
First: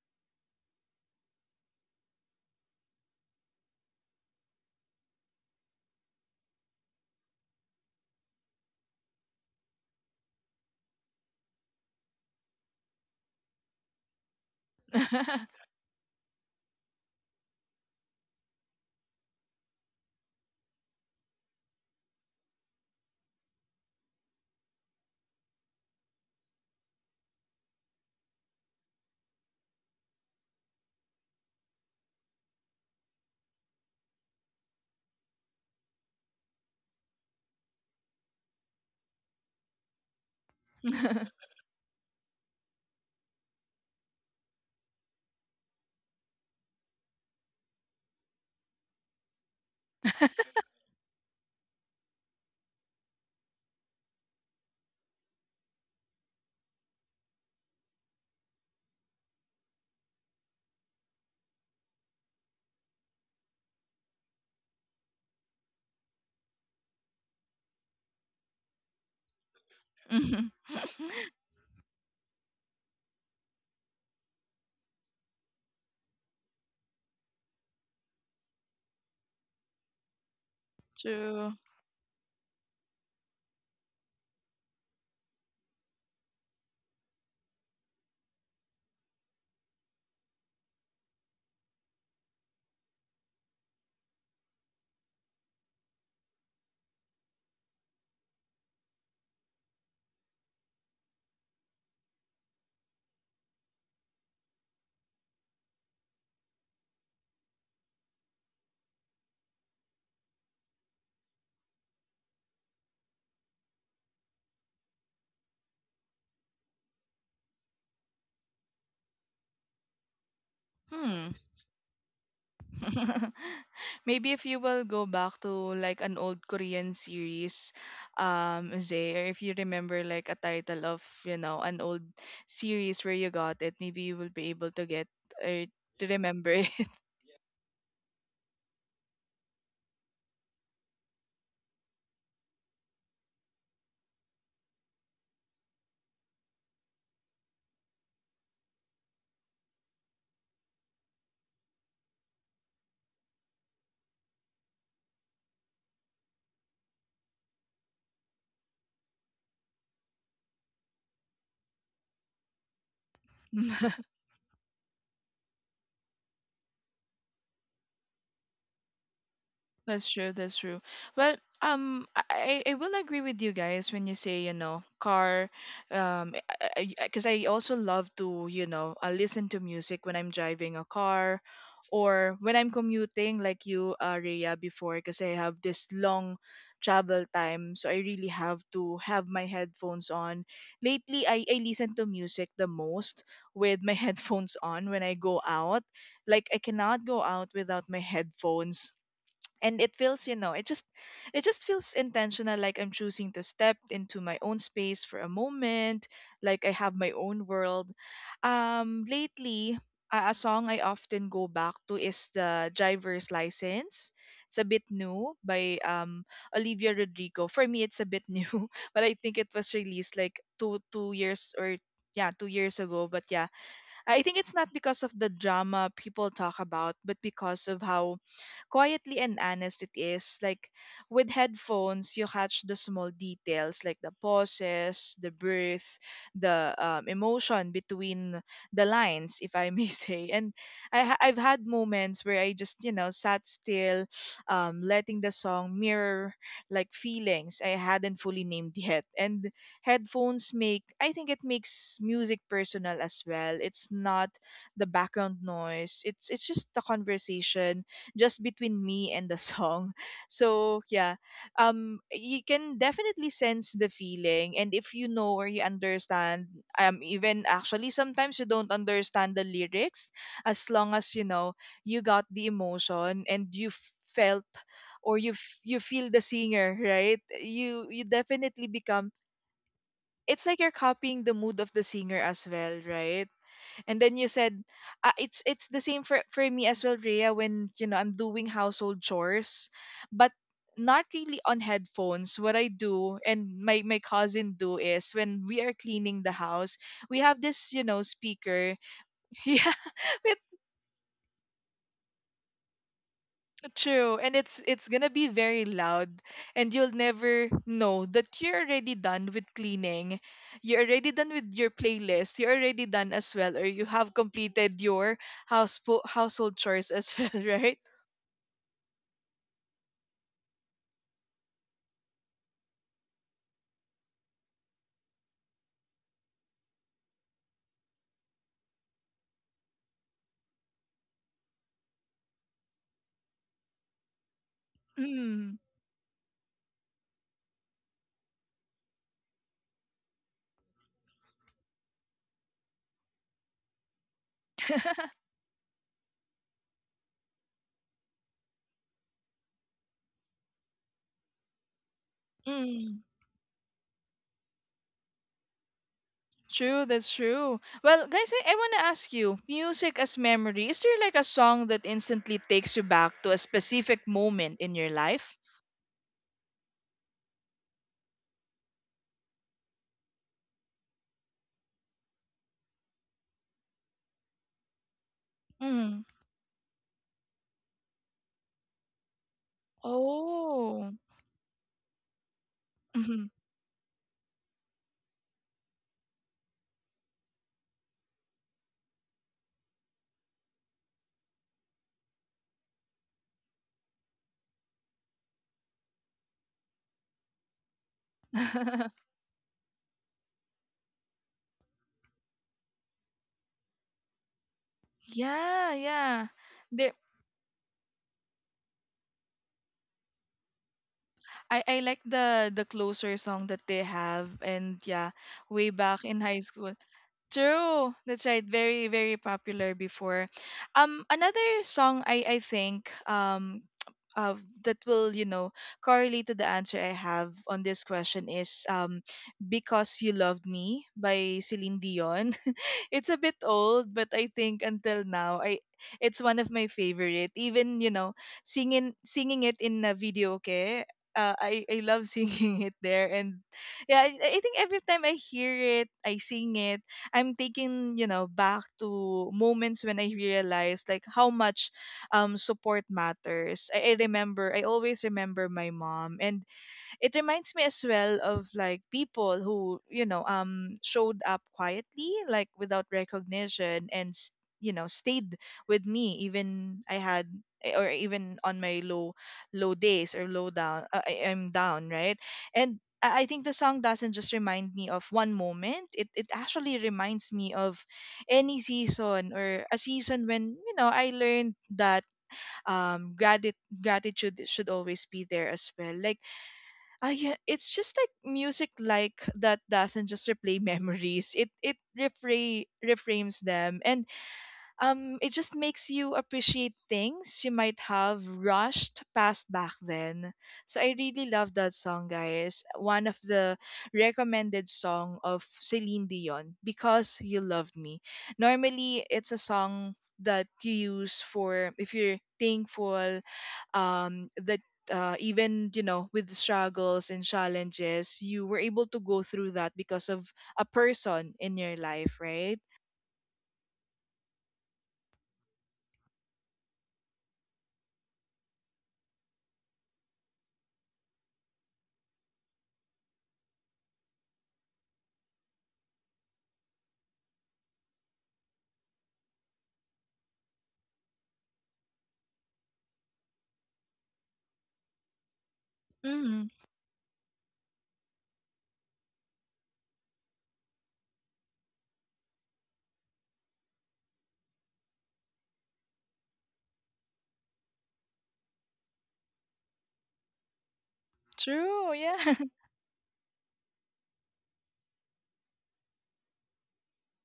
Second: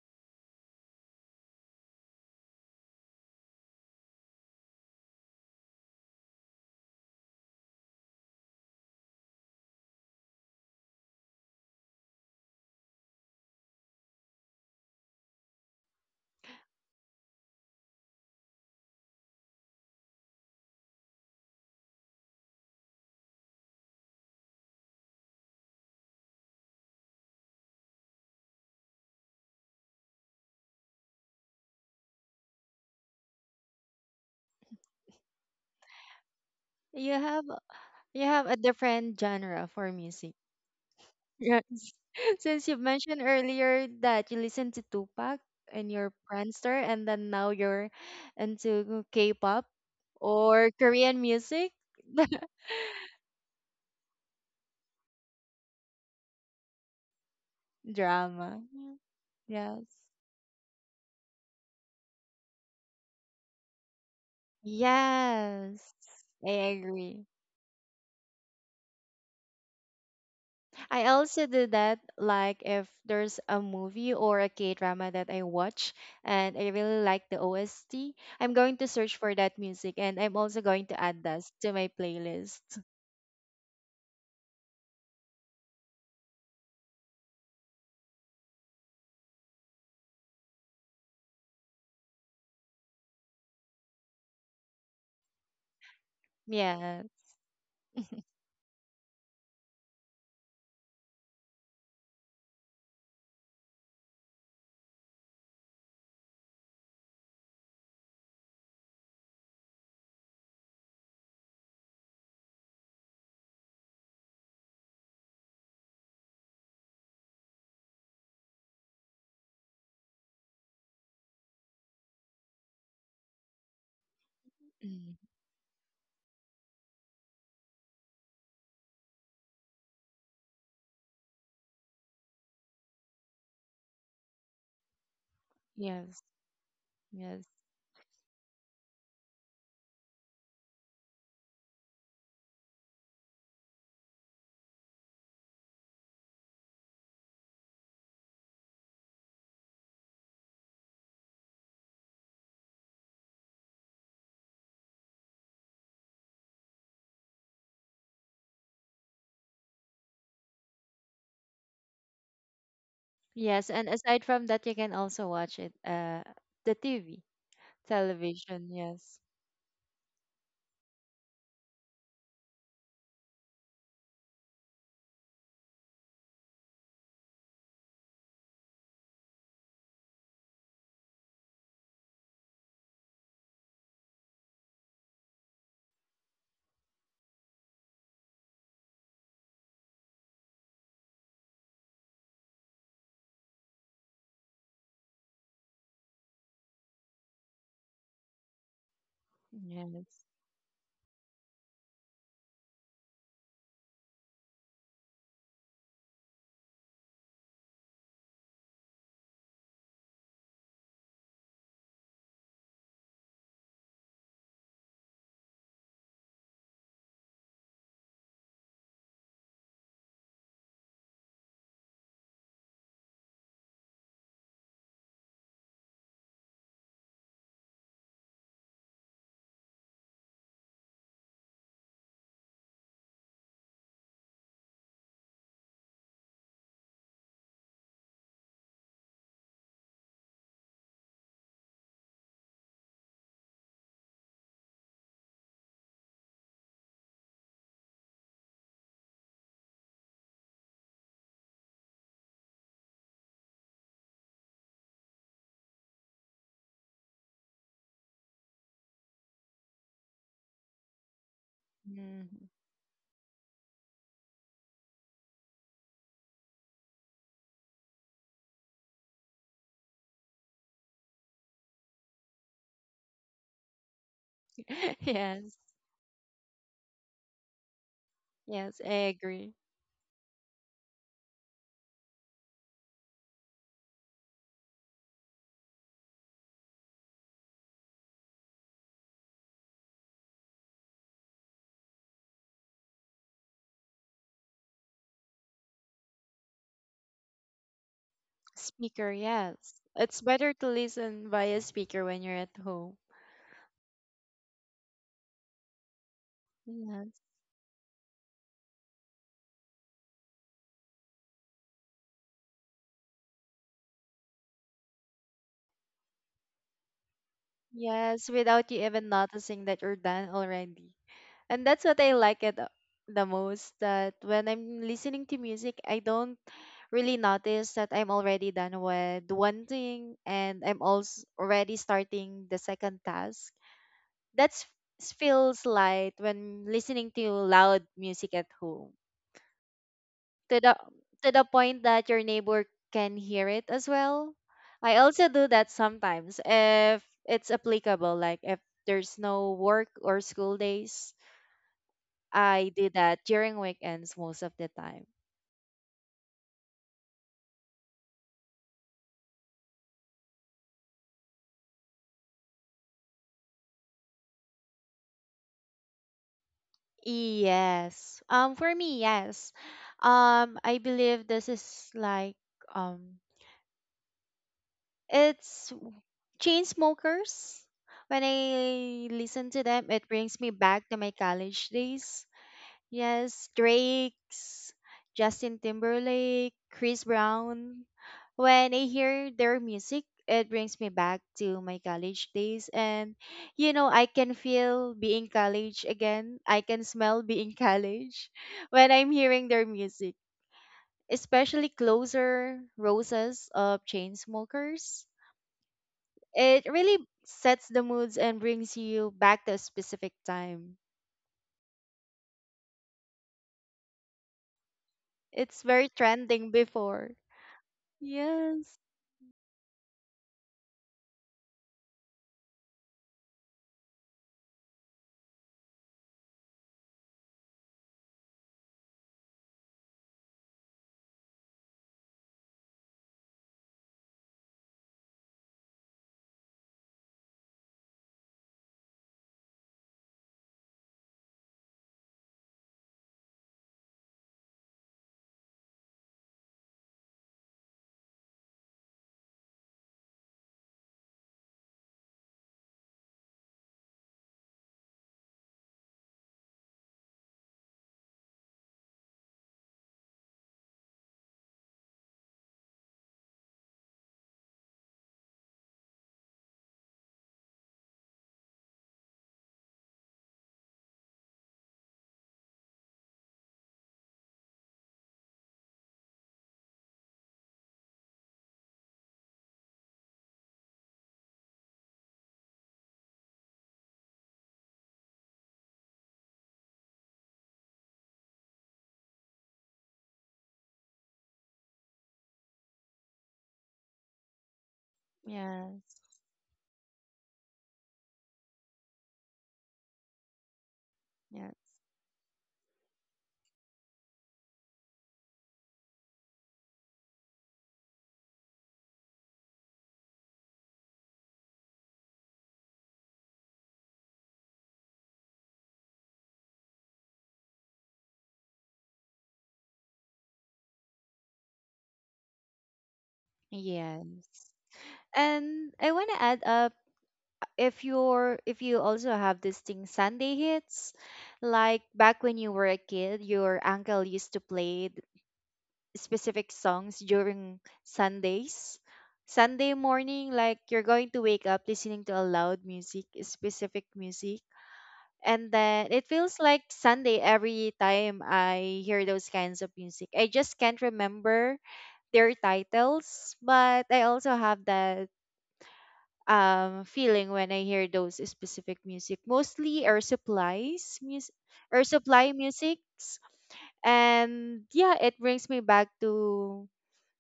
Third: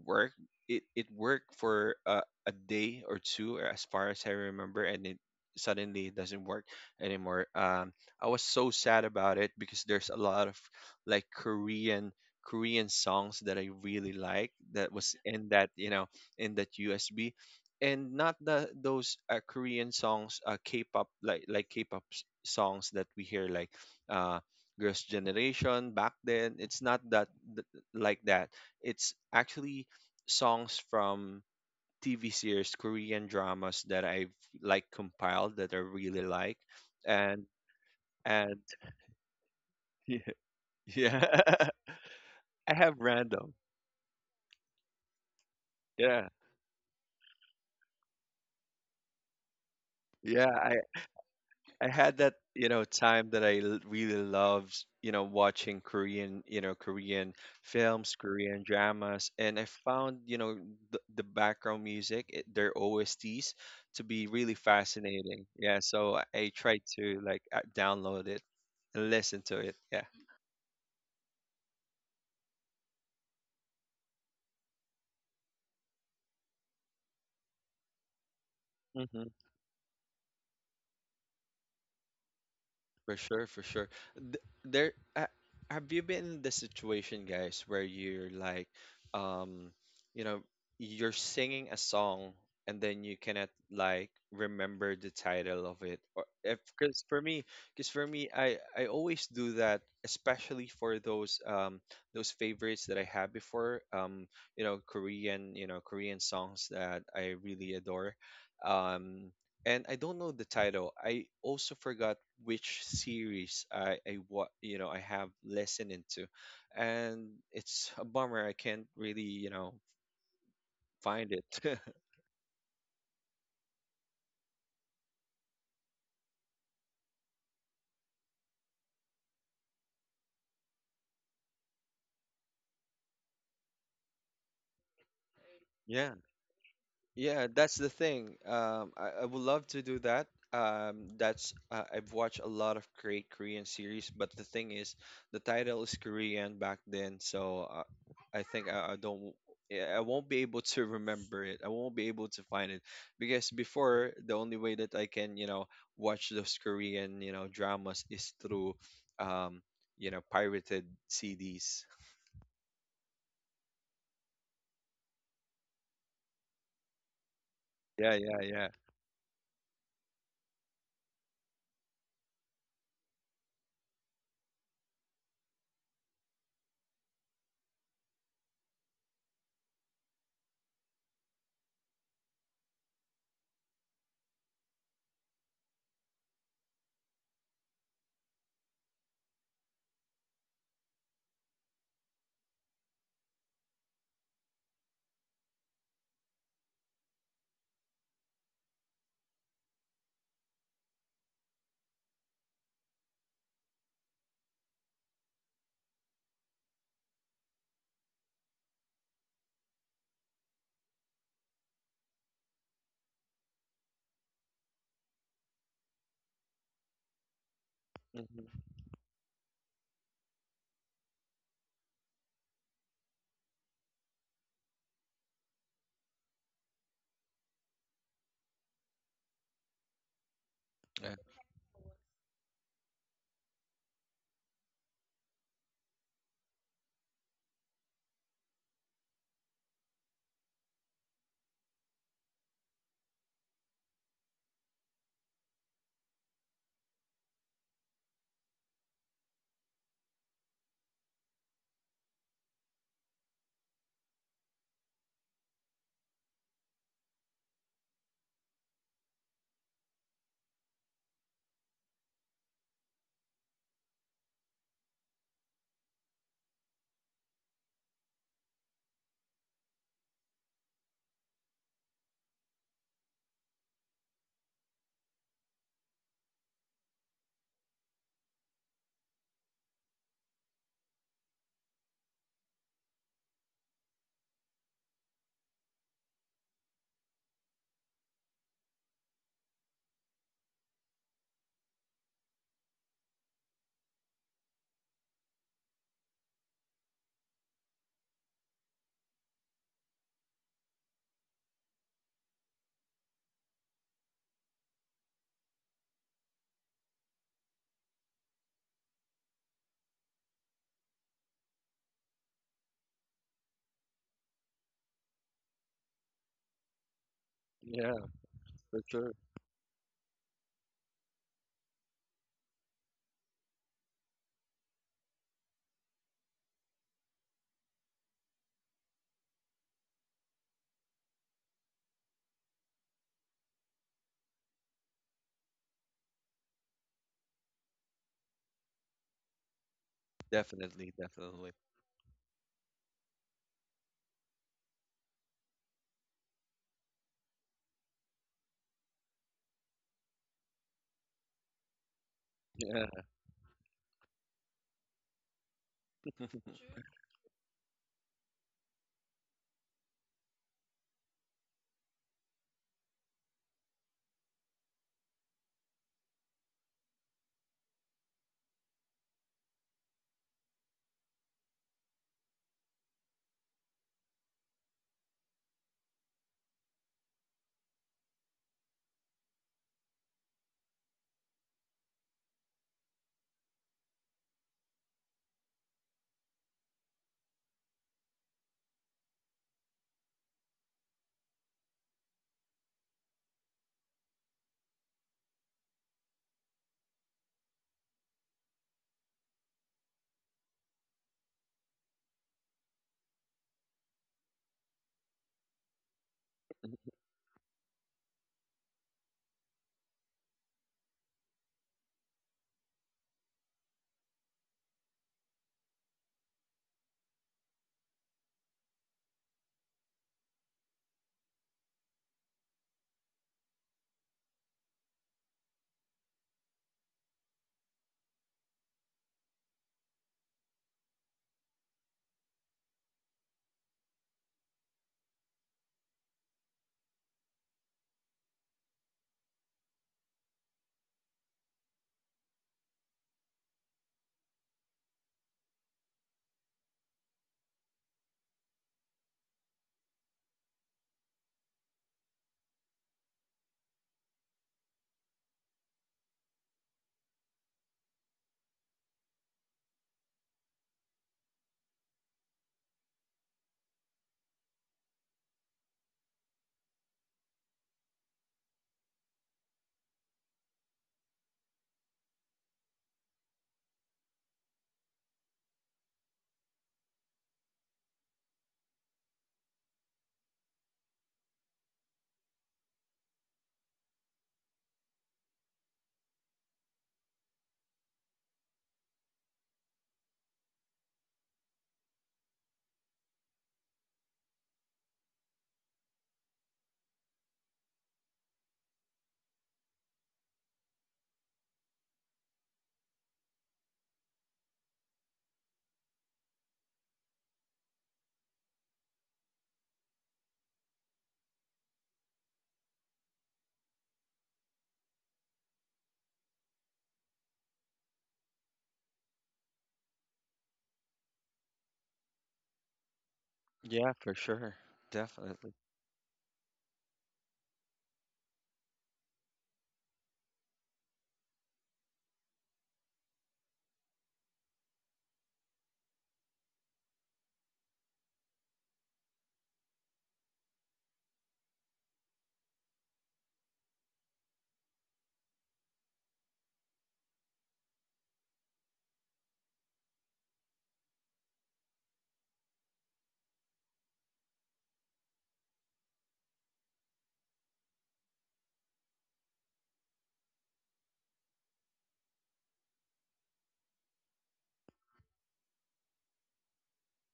B: work. It worked for, a day or two as far as I remember, and it suddenly it doesn't work anymore. I was so sad about it because there's a lot of like Korean songs that I really like that was in that you know in that USB. And not the those Korean songs, K-pop like K-pop songs that we hear like, uh, Girls' Generation back then. It's not that th- like that. It's actually songs from TV series, Korean dramas that I've like compiled that I really like.
C: you
B: And
C: have you have a
B: and
C: different genre for
B: yeah,
C: music.
B: yeah.
C: Yes. Since
B: I
C: you
B: have
C: mentioned
B: random.
C: earlier that you listen to Tupac and your
B: Yeah.
C: Friendster, and then now you're into K-pop
B: Yeah,
C: or
B: I
C: Korean music,
B: had that, you know, time that really loved, you know, watching Korean, you know, Korean films, Korean
C: drama.
B: dramas, and I
C: Yes.
B: found, you know, the background music, their OSTs, to be really fascinating. Yeah,
C: Yes,
B: so
C: I
B: I tried to
C: agree.
B: like download it and listen to it. Yeah.
A: Mhm.
C: I also do that, like if there's a movie or a K-drama that I watch and I really like the OST, I'm going to search
B: Mm-hmm.
C: for that music and I'm also going to add that
A: True.
C: to my playlist.
B: For sure, for sure. Th- There, uh, have you been in the situation, guys, where you're like, um, you know, you're singing a song and then you cannot like remember the title of it, or if because for me, because for me, I always do that, especially for those favorites that I had before, you know, Korean songs that I really adore. Um, and I don't know the title. I also forgot which series I what you know I have listened into, and it's a bummer. I can't really you know
A: Hmm.
B: find it.
A: Maybe if you will
C: Yeah.
A: go back to like an old Korean series, Zay, or if you remember like a title of, you know, an old series where you got it, maybe you will be able to get or to
B: Yeah.
C: Yes,
A: remember it.
C: yes,
B: Yeah, that's the thing. I would love to do that. That's I've watched a lot of great Korean series, but the thing is, the title is Korean back then, so I think I don't, yeah, I won't be able to remember it. I won't be able to find it because before the only way that I can, you know, watch those Korean, you know, dramas is through, um, you know, pirated CDs.
C: yes. And aside from that, you can also watch it, the TV,
B: Yeah, yeah,
C: television.
B: yeah.
C: Yes,
A: That's true. That's true. Well, I will agree with you guys when you say you know car, um, because I 'cause I also love to you know listen to music when I'm driving a car, or when I'm commuting like you, Rhea, before, because I have this long travel time, so I really have to have my headphones on. Lately, I listen to music the most with my headphones on when I go out. Like I cannot go out without my headphones, and it
C: yes,
A: feels you know, it just feels intentional, like I'm choosing to step into my own space for a moment. Like I have my own world. Lately, a song I often go back to is the driver's license. It's a bit new by Olivia Rodrigo. For me, it's a bit new,
B: hmm
A: but I think it was released like two years or, yeah, 2 years ago. But yeah, I think it's not because of the drama people talk about, but because of how quietly and honest it is. Like
B: Yeah,
A: with headphones, you catch the small details, like the pauses, the breath, the emotion between the lines, if I may say. And I've had moments where I just, you know, sat still, letting the song mirror like feelings I hadn't fully named yet. And headphones make I think it makes music personal as well. It's not the background noise. It's just the conversation just between me and the song. So yeah, you
C: mm.
A: can definitely sense the feeling, and if you know or you understand, even actually sometimes you don't understand the lyrics, as long as you know you got the emotion and you felt, or
C: Yes,
A: you feel the singer. Right, you definitely
C: yes. I
A: become,
C: agree.
A: it's like you're copying the mood of the singer as well, right? And then you said, it's it's the same for me as well, Rhea. When you know I'm doing household chores, but not really on headphones. What I do and my cousin do is when we are cleaning the house, we have this you know speaker.
C: Speaker,
A: Yeah,
C: yes. It's
A: with.
C: better to listen via speaker when you're at home.
A: True, and it's gonna be very loud, and you'll
C: Yes,
A: never know that you're already done with cleaning, you're already done with your playlist, you're already done as well, or you have completed your house household chores as well, right?
B: yeah,
C: yes, without you
B: for
C: even
B: sure.
C: noticing that you're done already. And that's what I like it the most, that when I'm listening to music, I don't really notice that I'm already done with one thing and I'm also already starting the second task. That
A: Mm.
C: feels light when listening to loud music at home. To the
B: Definitely,
C: to the
B: definitely.
C: point that your neighbor can hear it as well. I also do that sometimes if it's applicable, like if there's no work or school days. I do
A: Mm.
B: Yeah.
C: that during weekends most of the time.
A: True, that's true. Well, guys, I wanna ask you, music as memory, is there like a song that instantly takes you back to a specific moment in your life?
C: Yes. For me, yes. I believe this is like um it's
A: Mm.
C: Chain Smokers. When I listen to them, it brings me back
A: Oh.
C: to my college days. Yes, Drake's, Justin Timberlake, Chris Brown. When I hear their music, it brings me back to my college days. And, you know, I can feel being college again. I can smell being college when I'm hearing their music, especially Closer, Roses of Chainsmokers.
A: Yeah, yeah.
C: It
A: They,
C: really sets the moods and brings you back to a specific time.
A: I like the closer song that they have, and yeah,
C: It's
A: way
C: very
A: back in high
C: trending
A: school.
C: before.
A: True, that's right.
C: Yes.
A: Very, very popular before. Another song I think uh, that will correlate to the answer I have on this question is "Because You Loved Me" by Celine Dion. It's a bit old, but I think until now, I it's one of my favorite. Even singing it in a video, okay. I love singing it there, and yeah, I think every time I hear it, I sing it. I'm taking back to moments when I realized like how much support matters. I remember I always remember my mom, and it reminds me as well of like people who showed up quietly like without recognition and stayed with me even I had or even on my low days or low down, I'm down, right. And I think the song doesn't just remind me of one moment. It actually reminds me of any season or a season when I learned that gratitude should always be there as well. Like it's just like music like that doesn't just replay memories. It reframes them, and it just makes you
C: Yes.
A: appreciate things you might have rushed past back then. So I really love
C: Yes.
A: that song, guys. One of the recommended song of Celine Dion, Because You loved Me. Normally it's a song that you use for if you're thankful, that, even with struggles and challenges, you were able to go through that because of a person in your life, right?
B: Yeah, for
C: Yes.
B: sure. Definitely.
C: And I want to add up if you're if you also have this thing Sunday hits, like back when you were a kid, your uncle used to play specific songs during Sundays. Sunday morning, like you're going to wake up listening to a loud music, specific music. And then it feels
A: Mm,
C: like Sunday every time I hear those kinds of music. I just can't remember their titles, but I also have that feeling when I hear those specific music, mostly Air Supply's music, Air
A: true. Yeah.
C: Supply musics, and yeah, it brings me back to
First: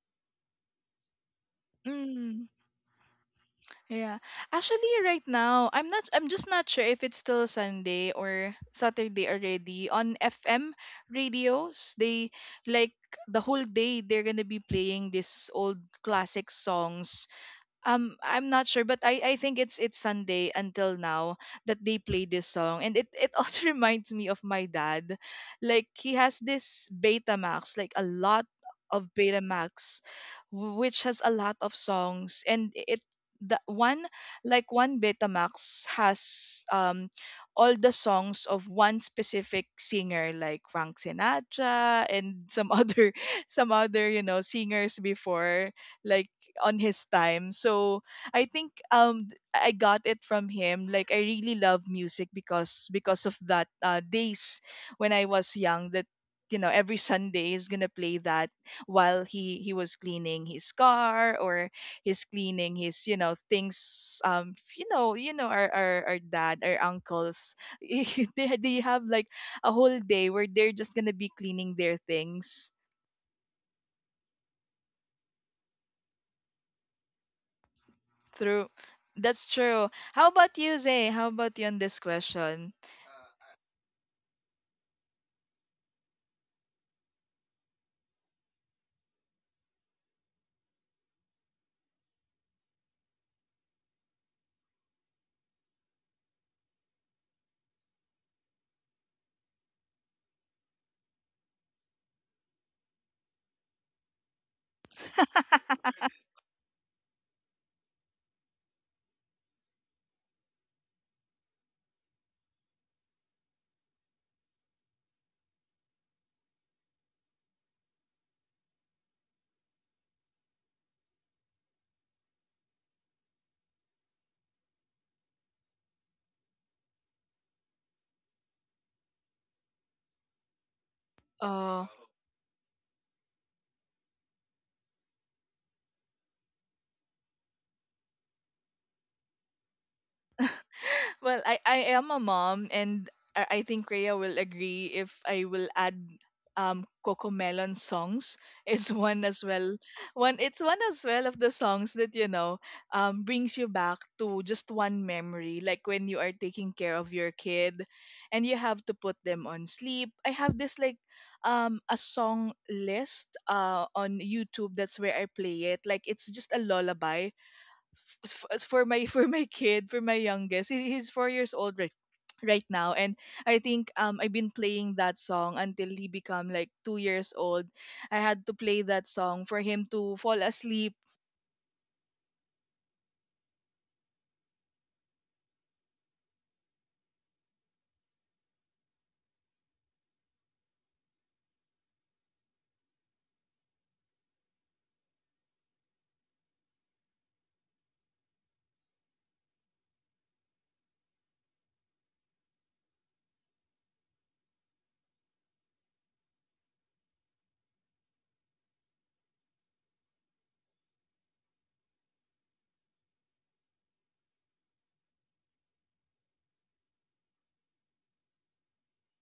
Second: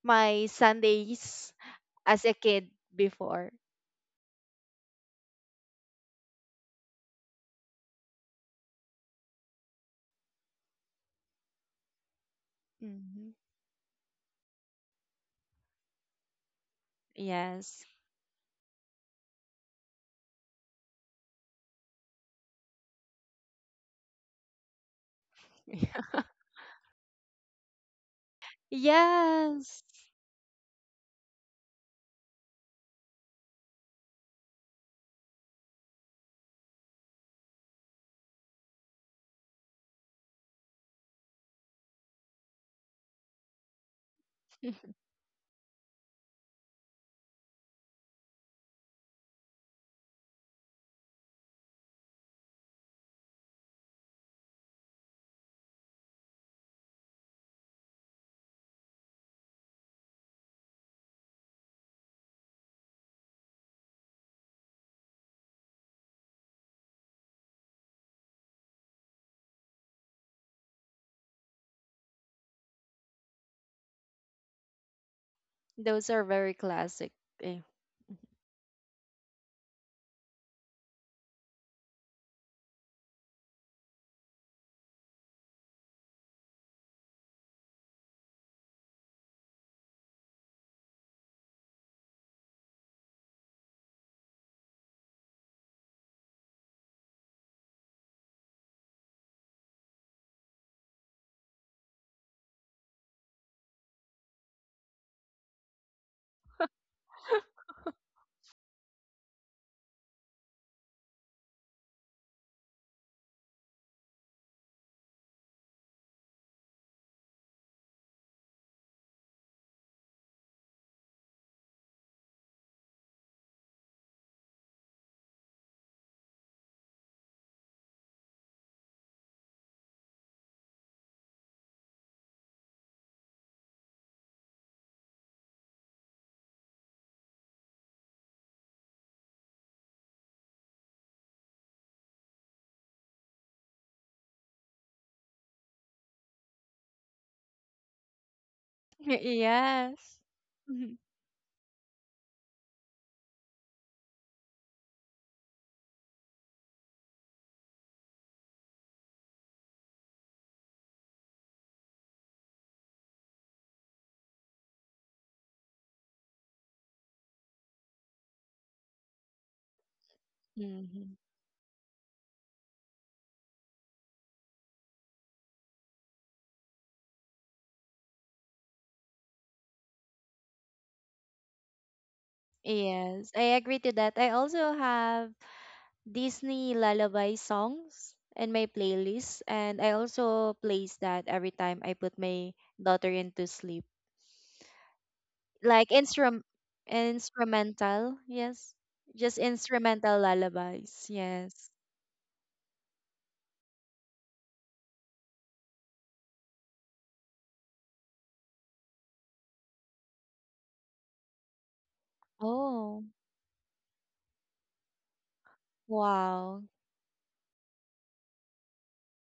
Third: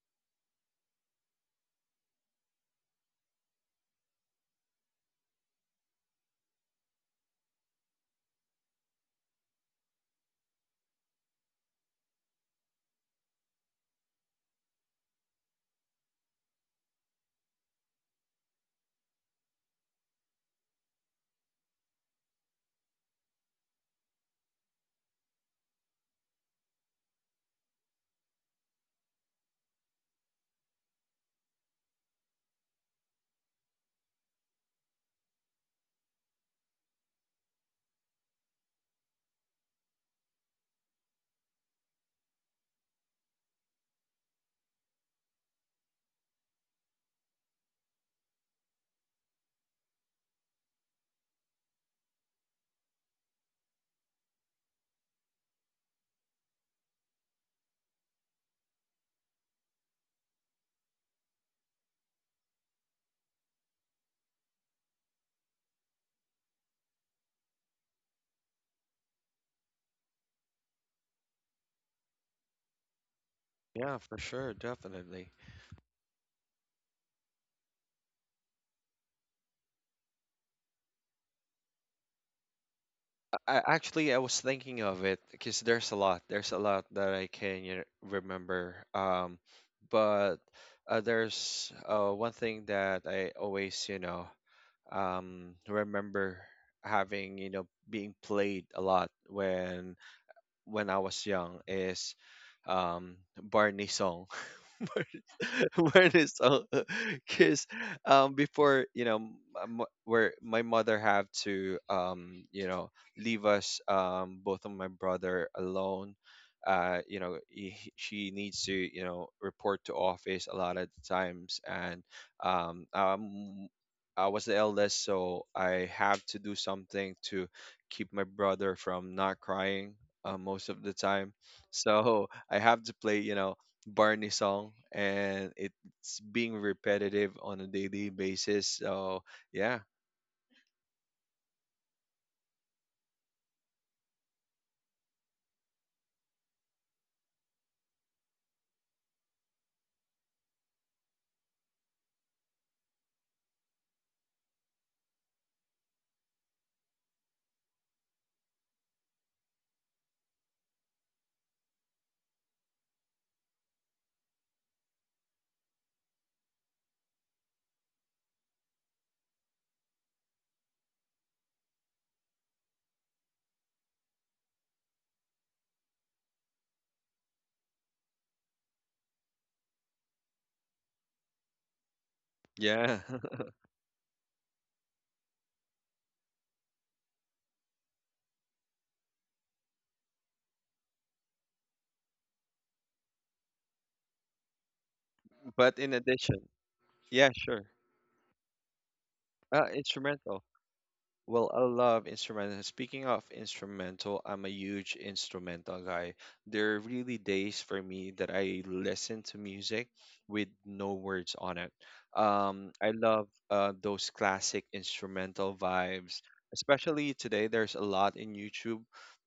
C: my Sundays as a
A: mm,
C: kid before.
A: yeah. Actually, right now, I'm not. I'm just not sure if it's still Sunday or Saturday already on FM radios. They, like,
C: Hmm.
A: the whole day they're gonna be playing these old classic songs.
C: Yes.
A: I'm not sure, but I think it's Sunday until now that they play this song, and it also reminds me of my dad. Like, he has this Betamax, like a lot of
C: Yes.
A: Betamax, which has a lot of songs, and it the one like one Betamax has all the songs of one specific singer like Frank Sinatra and some other singers before, like on his time. So I think I got it from him. Like, I really love music because of that, days when I was young that every Sunday is gonna play that while he was cleaning his car, or he's cleaning his things, our dad, our uncles, they have like a whole day where they're just gonna be cleaning their things.
B: Yeah, for sure. Definitely.
C: Those are very classic. Eh.
A: True. That's true. How about you, Zay? How about you on this question?
B: Actually I was thinking of it because there's a lot. There's a lot that I can you know, remember. But there's one thing that I always, you know, remember having, you know, being played a lot when I was young is Barney song. Wear this all because before you know where my mother have to leave us both of my brother alone she needs to report to office a lot of times and um um I was the eldest so I have to do something to keep my brother from not crying, most of the time.
A: Oh.
B: So I have to play Barney song, and it's being repetitive on a daily basis. So yeah,
A: Well, I am a mom, and I think Rhea will agree if I will add Coco Melon songs is one as well.
C: Yes.
A: One it's one
C: Mm-hmm.
A: as well of the songs that brings you back to just one memory, like when you are taking care of your kid, and you have to put them on sleep. I have this, like, a song list on YouTube. That's where I play it. Like, it's just a lullaby, as for my for my kid, for my youngest. He's 4 years old right right now, and I think I've been playing that song until he become like 2 years old. I had to play that song for him to fall asleep.
B: yeah.
C: Yes, I agree to that. I also have Disney lullaby songs in my playlist, and I also plays that every time I put my daughter into sleep.
B: But
C: Like
B: in addition, yeah, sure.
C: instrumental, yes, just instrumental
B: Instrumental.
C: lullabies,
B: Well, I
C: yes.
B: love instrumental. Speaking of instrumental, I'm a huge instrumental guy. There are really days for me that I listen to music with no words on it. I
C: Oh,
B: love those classic instrumental vibes,
C: wow.
B: especially today. There's a lot in YouTube.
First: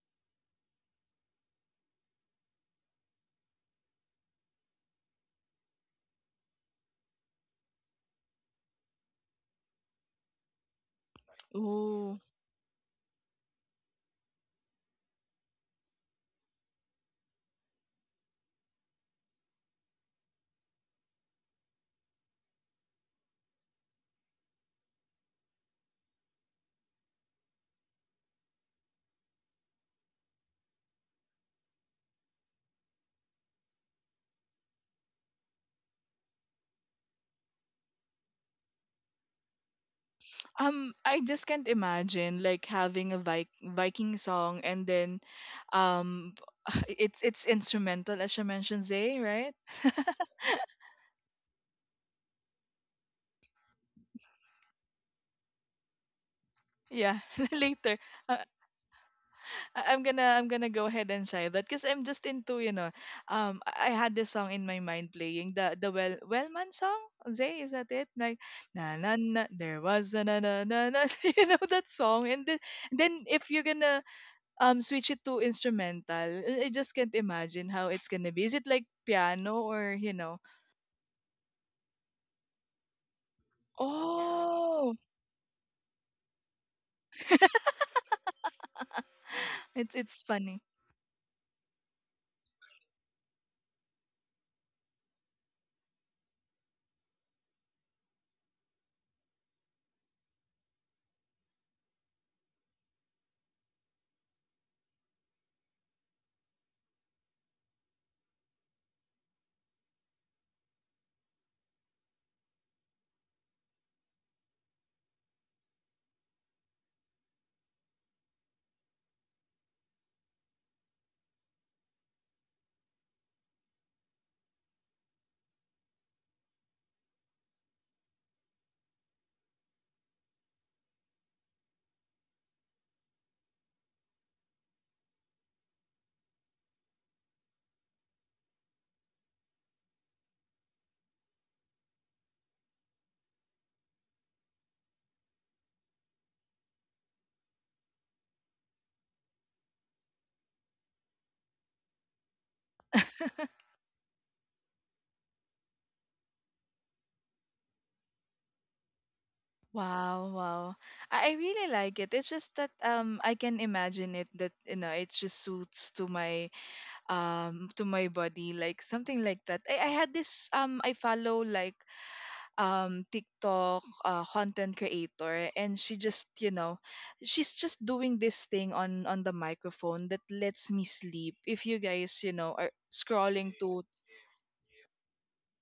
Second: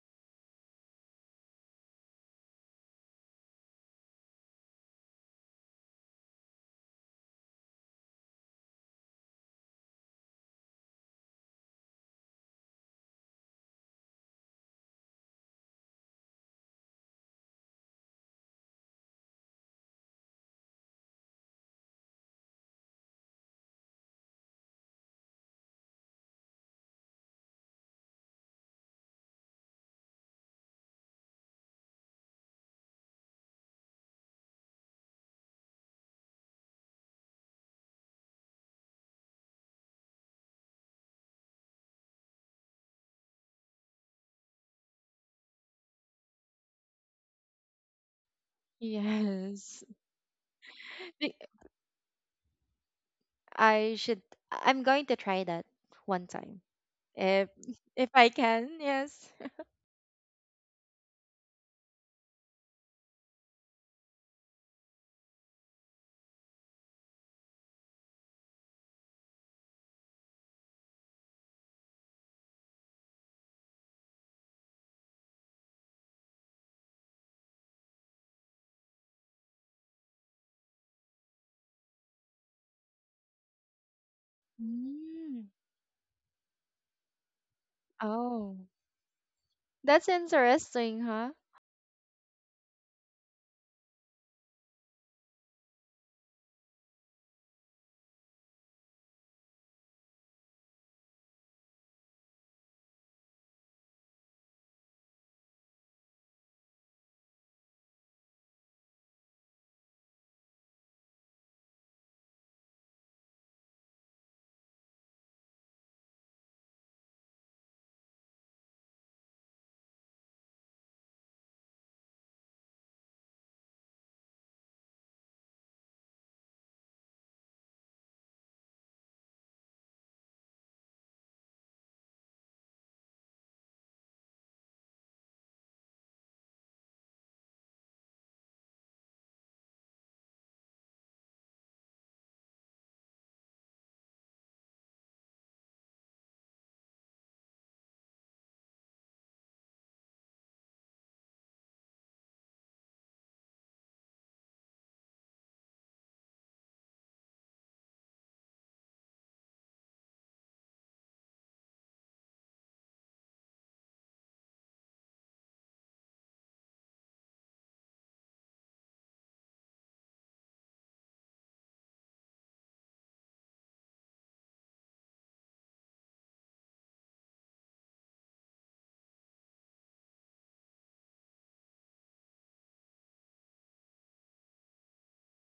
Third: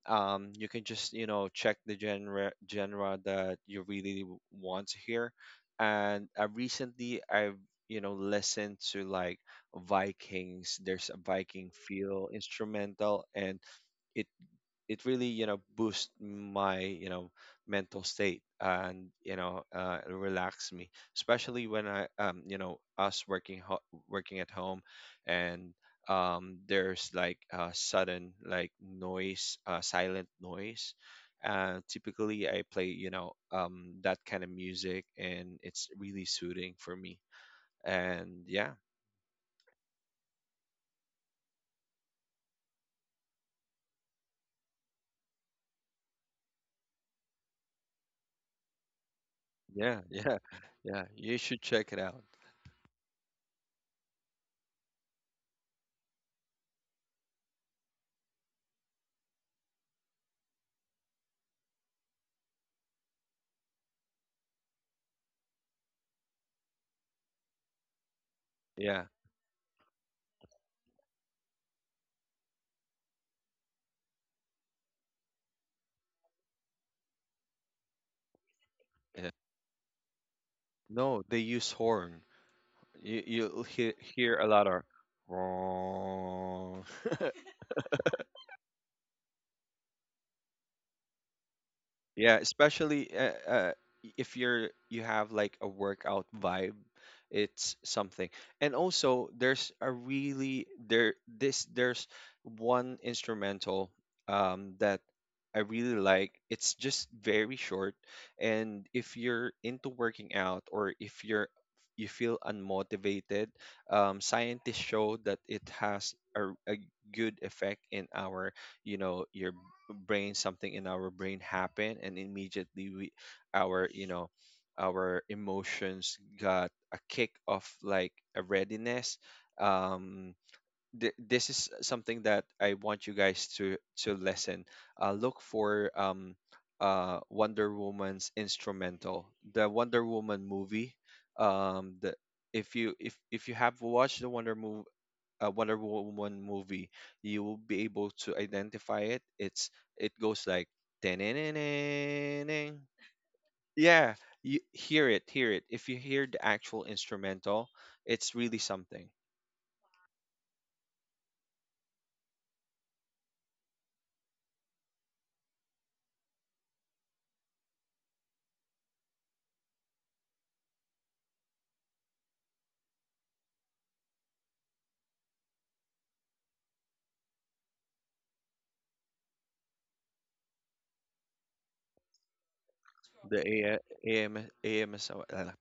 B: You can just, you know, check the genre that you really want to hear. And recently, I've, you know, listened to like Vikings. There's a Viking
A: Ooh.
B: feel instrumental, and it it really you know boost my you know mental state, and you know relax me, especially when I you know us working working at home, and there's like sudden like noise, silent noise. Typically, I play you know that kind of music, and it's really soothing for me and yeah.
A: I just can't imagine like having a Viking song, and then um it's instrumental, as you mentioned, Zay, right?
C: Yes.
B: Yeah, yeah, yeah.
C: Be-
B: You should check it out.
C: I should, I'm going to try that one time
A: Yeah.
C: if
A: Later.
C: I
A: Uh,
C: can, yes.
A: I'm gonna go ahead and try that, because I'm just into, I had this song in my mind playing the Wellman song. Jose, is that it? Like, na
B: Yeah,
A: na na, there was a na na na na. You know that song, and then if you're gonna switch it to instrumental, I just can't imagine how it's gonna be. Is it like
B: yeah.
A: piano or you know?
B: No, they use horn. You'll hear a lot of
A: Oh,
C: Mm. Oh,
A: it's
C: that's
A: it's funny.
C: interesting, huh.
B: yeah, especially if you're you have like a workout vibe. It's something, and also there's a really there's one instrumental that I really like. It's just very short, and if you're into working out or if you're you feel unmotivated, scientists show that it has a good effect in our you know your brain. Something in our brain happen and immediately we our you know our emotions got a kick of like a readiness. um this is something that I want you guys to listen. Look for Wonder Woman's instrumental, the Wonder Woman movie. The If you if you have watched the Wonder Woman movie, you will be able to identify it. It's, it goes like yeah, you hear it. If you hear the actual instrumental, it's really something.
A: Wow, wow. I really like it. It's just that I can imagine it, that it just suits to my body, like something like that. I had this, I follow like TikTok content creator, and she just she's just doing this thing on the microphone that lets me sleep. If you guys are
B: The
A: scrolling to
B: A- AM, AMSR,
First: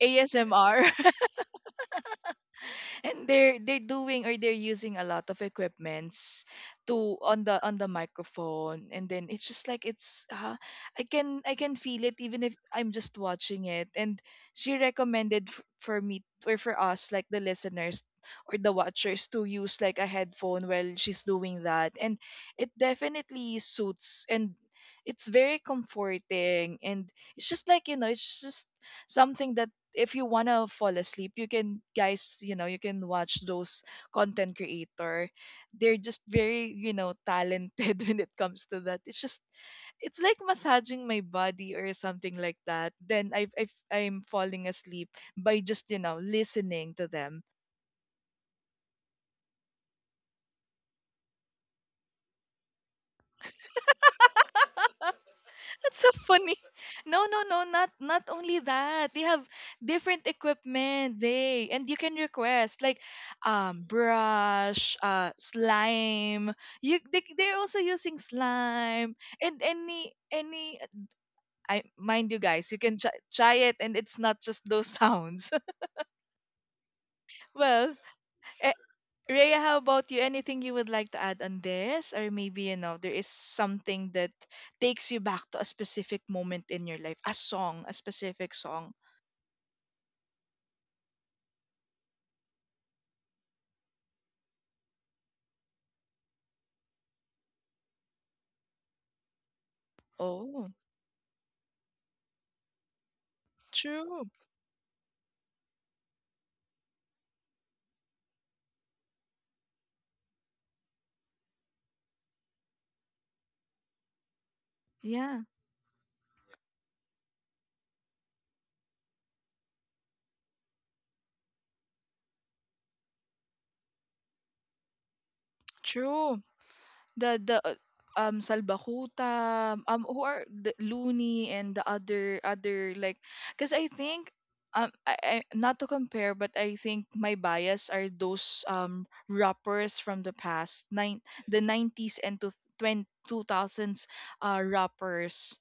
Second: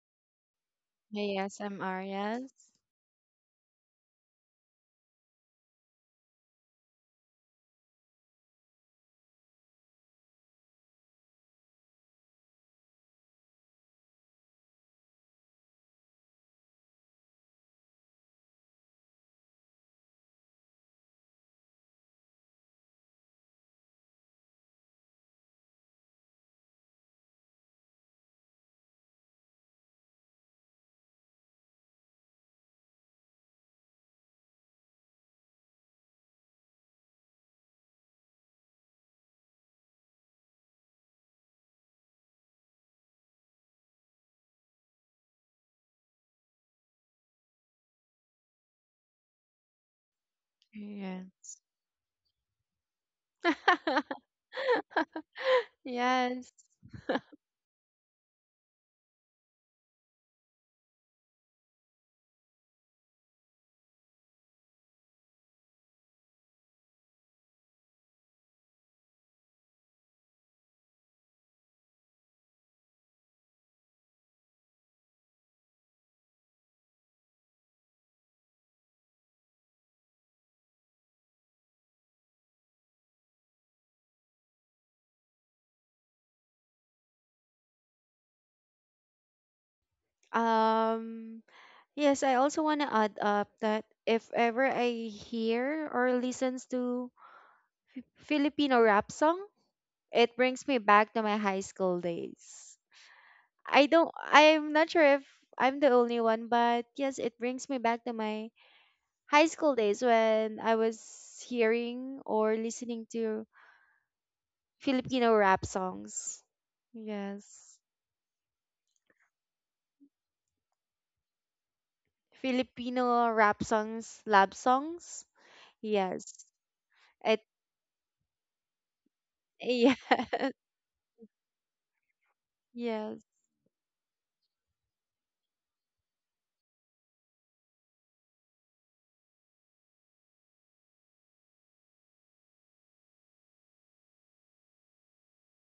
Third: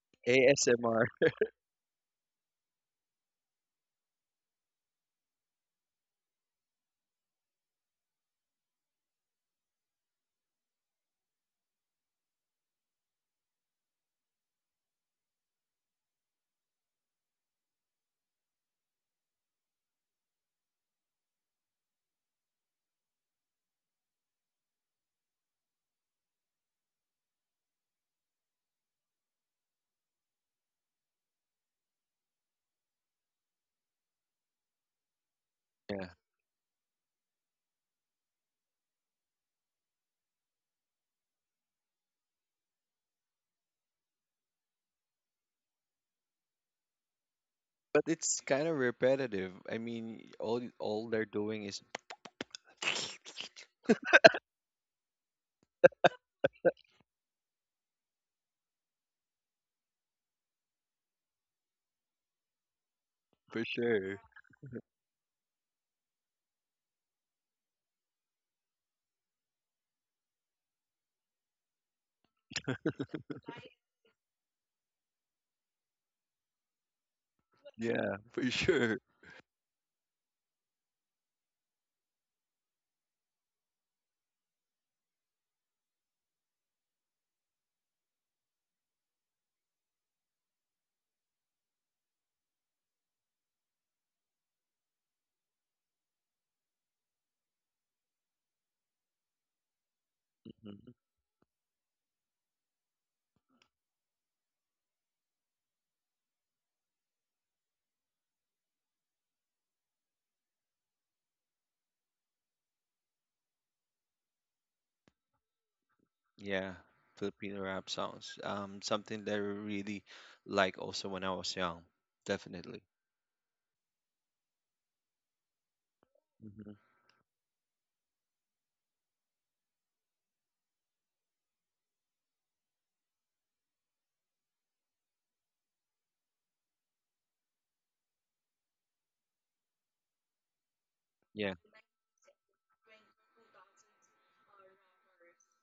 A: ASMR
B: ASMR.
C: Yeah, ASMR, yes.
A: and they're doing, or they're using a lot of equipments to on the microphone, and then it's just like it's I can feel it even if I'm just watching it. And she recommended, for me or for us, like the listeners or the watchers, to use like a headphone while she's doing that, and it definitely suits, and it's very comforting, and it's just like it's just something that if you want to fall asleep, you can, guys, you can watch those content creator. They're
B: Yeah,
A: just very talented when it comes to that. It's just, it's like massaging my body or something like that. Then I'm falling asleep by just listening to them.
B: but it's kind of repetitive. I mean, all
C: Yeah.
B: they're doing is
A: That's so funny.
C: Yes.
A: No, no, no, not only that. They have different equipment. They and you can request, like,
B: for sure.
A: brush, slime. You They're also using slime, and any I mind you, guys, you can try it, and it's not just those sounds. Well,
B: Yeah, for sure.
A: Rhea, how about you? Anything you would like to add on this? Or maybe, there is something that takes you back to a specific moment in your life, a song, a specific song.
C: um Yes, I also want to add up that if ever I hear or listens to Filipino rap song, it brings
A: Oh,
C: me
B: Mhm.
C: back to my high school days.
A: true.
C: I'm not sure if I'm the only one, but yes, it brings me back to my high school days when I was hearing or listening to Filipino
A: Yeah,
C: rap songs.
B: Yeah, Filipino
C: Yes.
B: rap songs. Something that I really like also when I was young. Definitely.
C: Filipino rap songs, lab songs.
A: true.
C: Yes.
B: Hmm.
A: the
C: It
A: the uh, um Salbakuta,
C: Yeah.
A: who are the Looney, and the other,
C: Yes.
A: like, because I think I, not to compare, but I think my bias are those rappers from the past, nine
B: Yeah,
A: the 90s and to twenty two thousands rappers.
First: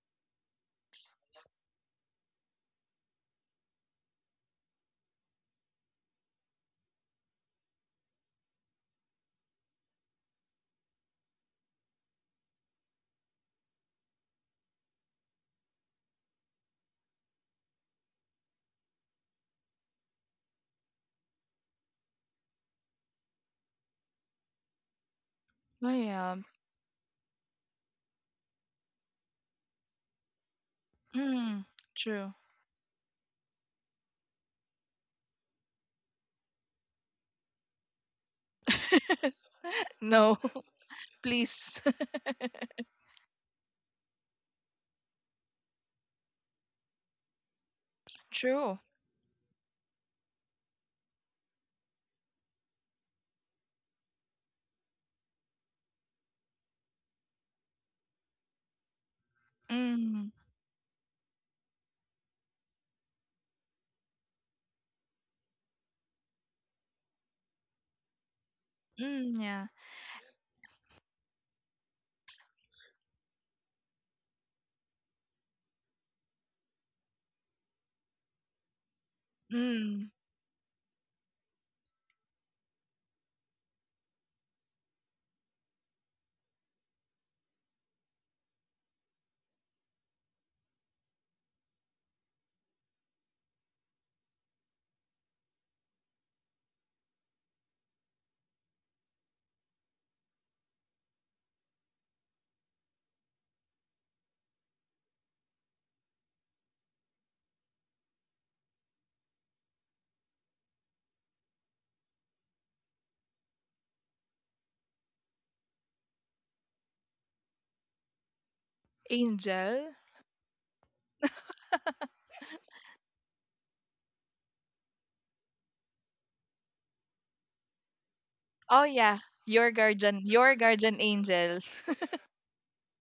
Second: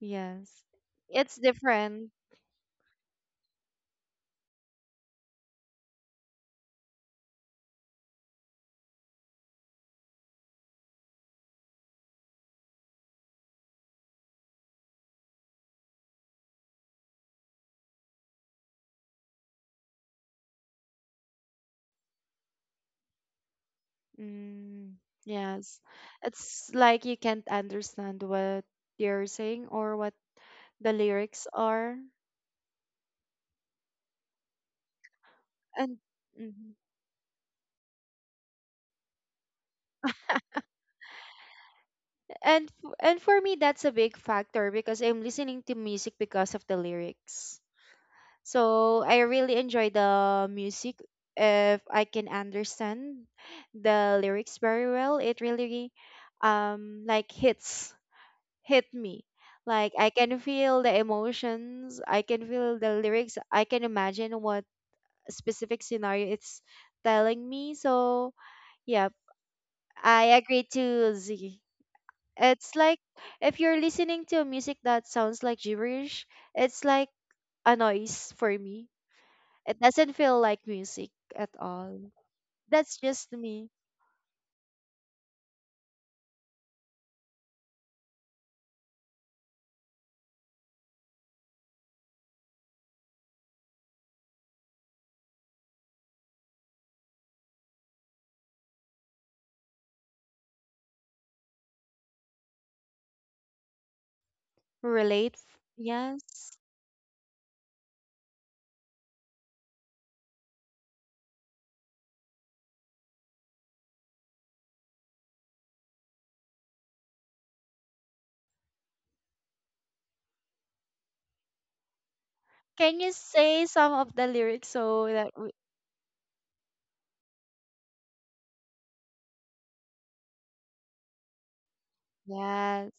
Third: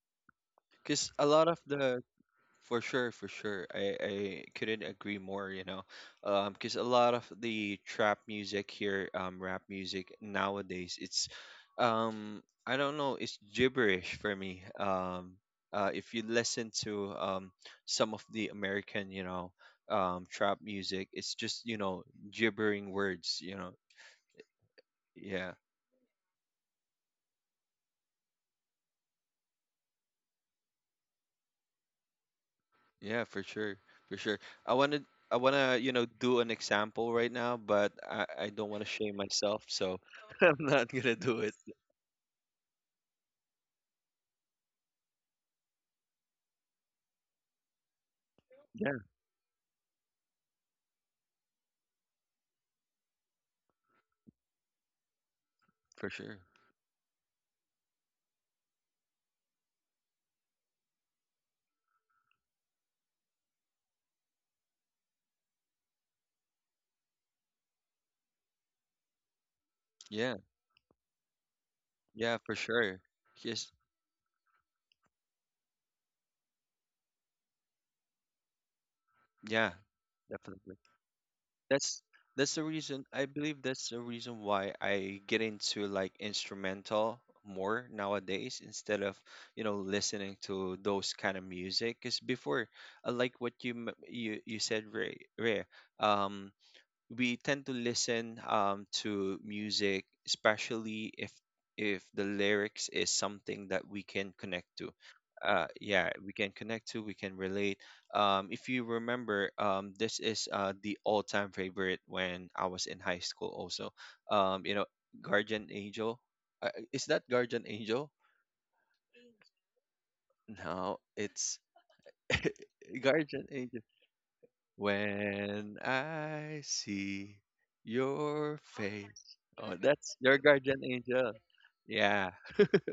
C: Yes.
B: because a
C: It's
B: lot of the
C: different.
B: for sure, for sure. I couldn't agree more, you know. 'Cause because a lot of the trap music here, rap music nowadays, it's I don't know, it's gibberish for me. If you listen to some of the American, you know, trap music, it's just, you know, gibbering words, you know.
C: Mm,
B: Yeah.
C: yes.
A: Oh yeah.
C: It's like you can't understand what you're saying or what the lyrics
A: Mm,
C: are.
A: true.
B: Yeah, for sure. For sure. I wanna I wanna, you
C: And
B: know, do an
C: mhm.
B: example right now, but I don't wanna shame myself, so
A: No.
B: I'm not gonna do it.
A: Please.
C: and f- and for me, that's a big factor because I'm listening to music because of the lyrics.
A: True.
B: Yeah,
C: So I really enjoy the music if I can understand the lyrics very well. It really
B: for sure.
C: um like hits hit me. Like I
A: Mm,
C: can feel the emotions, I can feel the lyrics, I can imagine what specific scenario it's telling me. So, yeah,
A: mm, yeah.
C: I
B: Yeah,
C: agree to Z.
B: yeah, for
C: It's like
B: sure.
C: if
B: Yes,
C: you're listening to music that sounds like gibberish, it's like a noise for me.
B: yeah,
C: It
A: Mm.
C: doesn't feel like
B: definitely.
C: music at
B: That's
C: all.
B: that's the
C: That's
B: reason I
C: just
B: believe
C: me.
B: that's the reason why I get into like instrumental more nowadays instead of you know listening to those kind of music. Because before, I like what you you you said, Ray, Ray. Um, we tend to listen to music, especially if the lyrics is something that we can connect to.
C: Relate?
B: Yeah, we can
C: Yes.
B: connect to, we can relate. If you remember, this is the all-time favorite when I was in high school. Also, you know, Guardian Angel. Is that Guardian Angel?
A: Angel.
B: No, it's
C: Can you
B: Guardian
C: say some of the lyrics so that
B: when I see your
A: Oh yeah,
B: face. Oh, that's your
A: your
B: guardian
A: guardian
B: angel.
A: angel.
B: Yeah.
C: yes,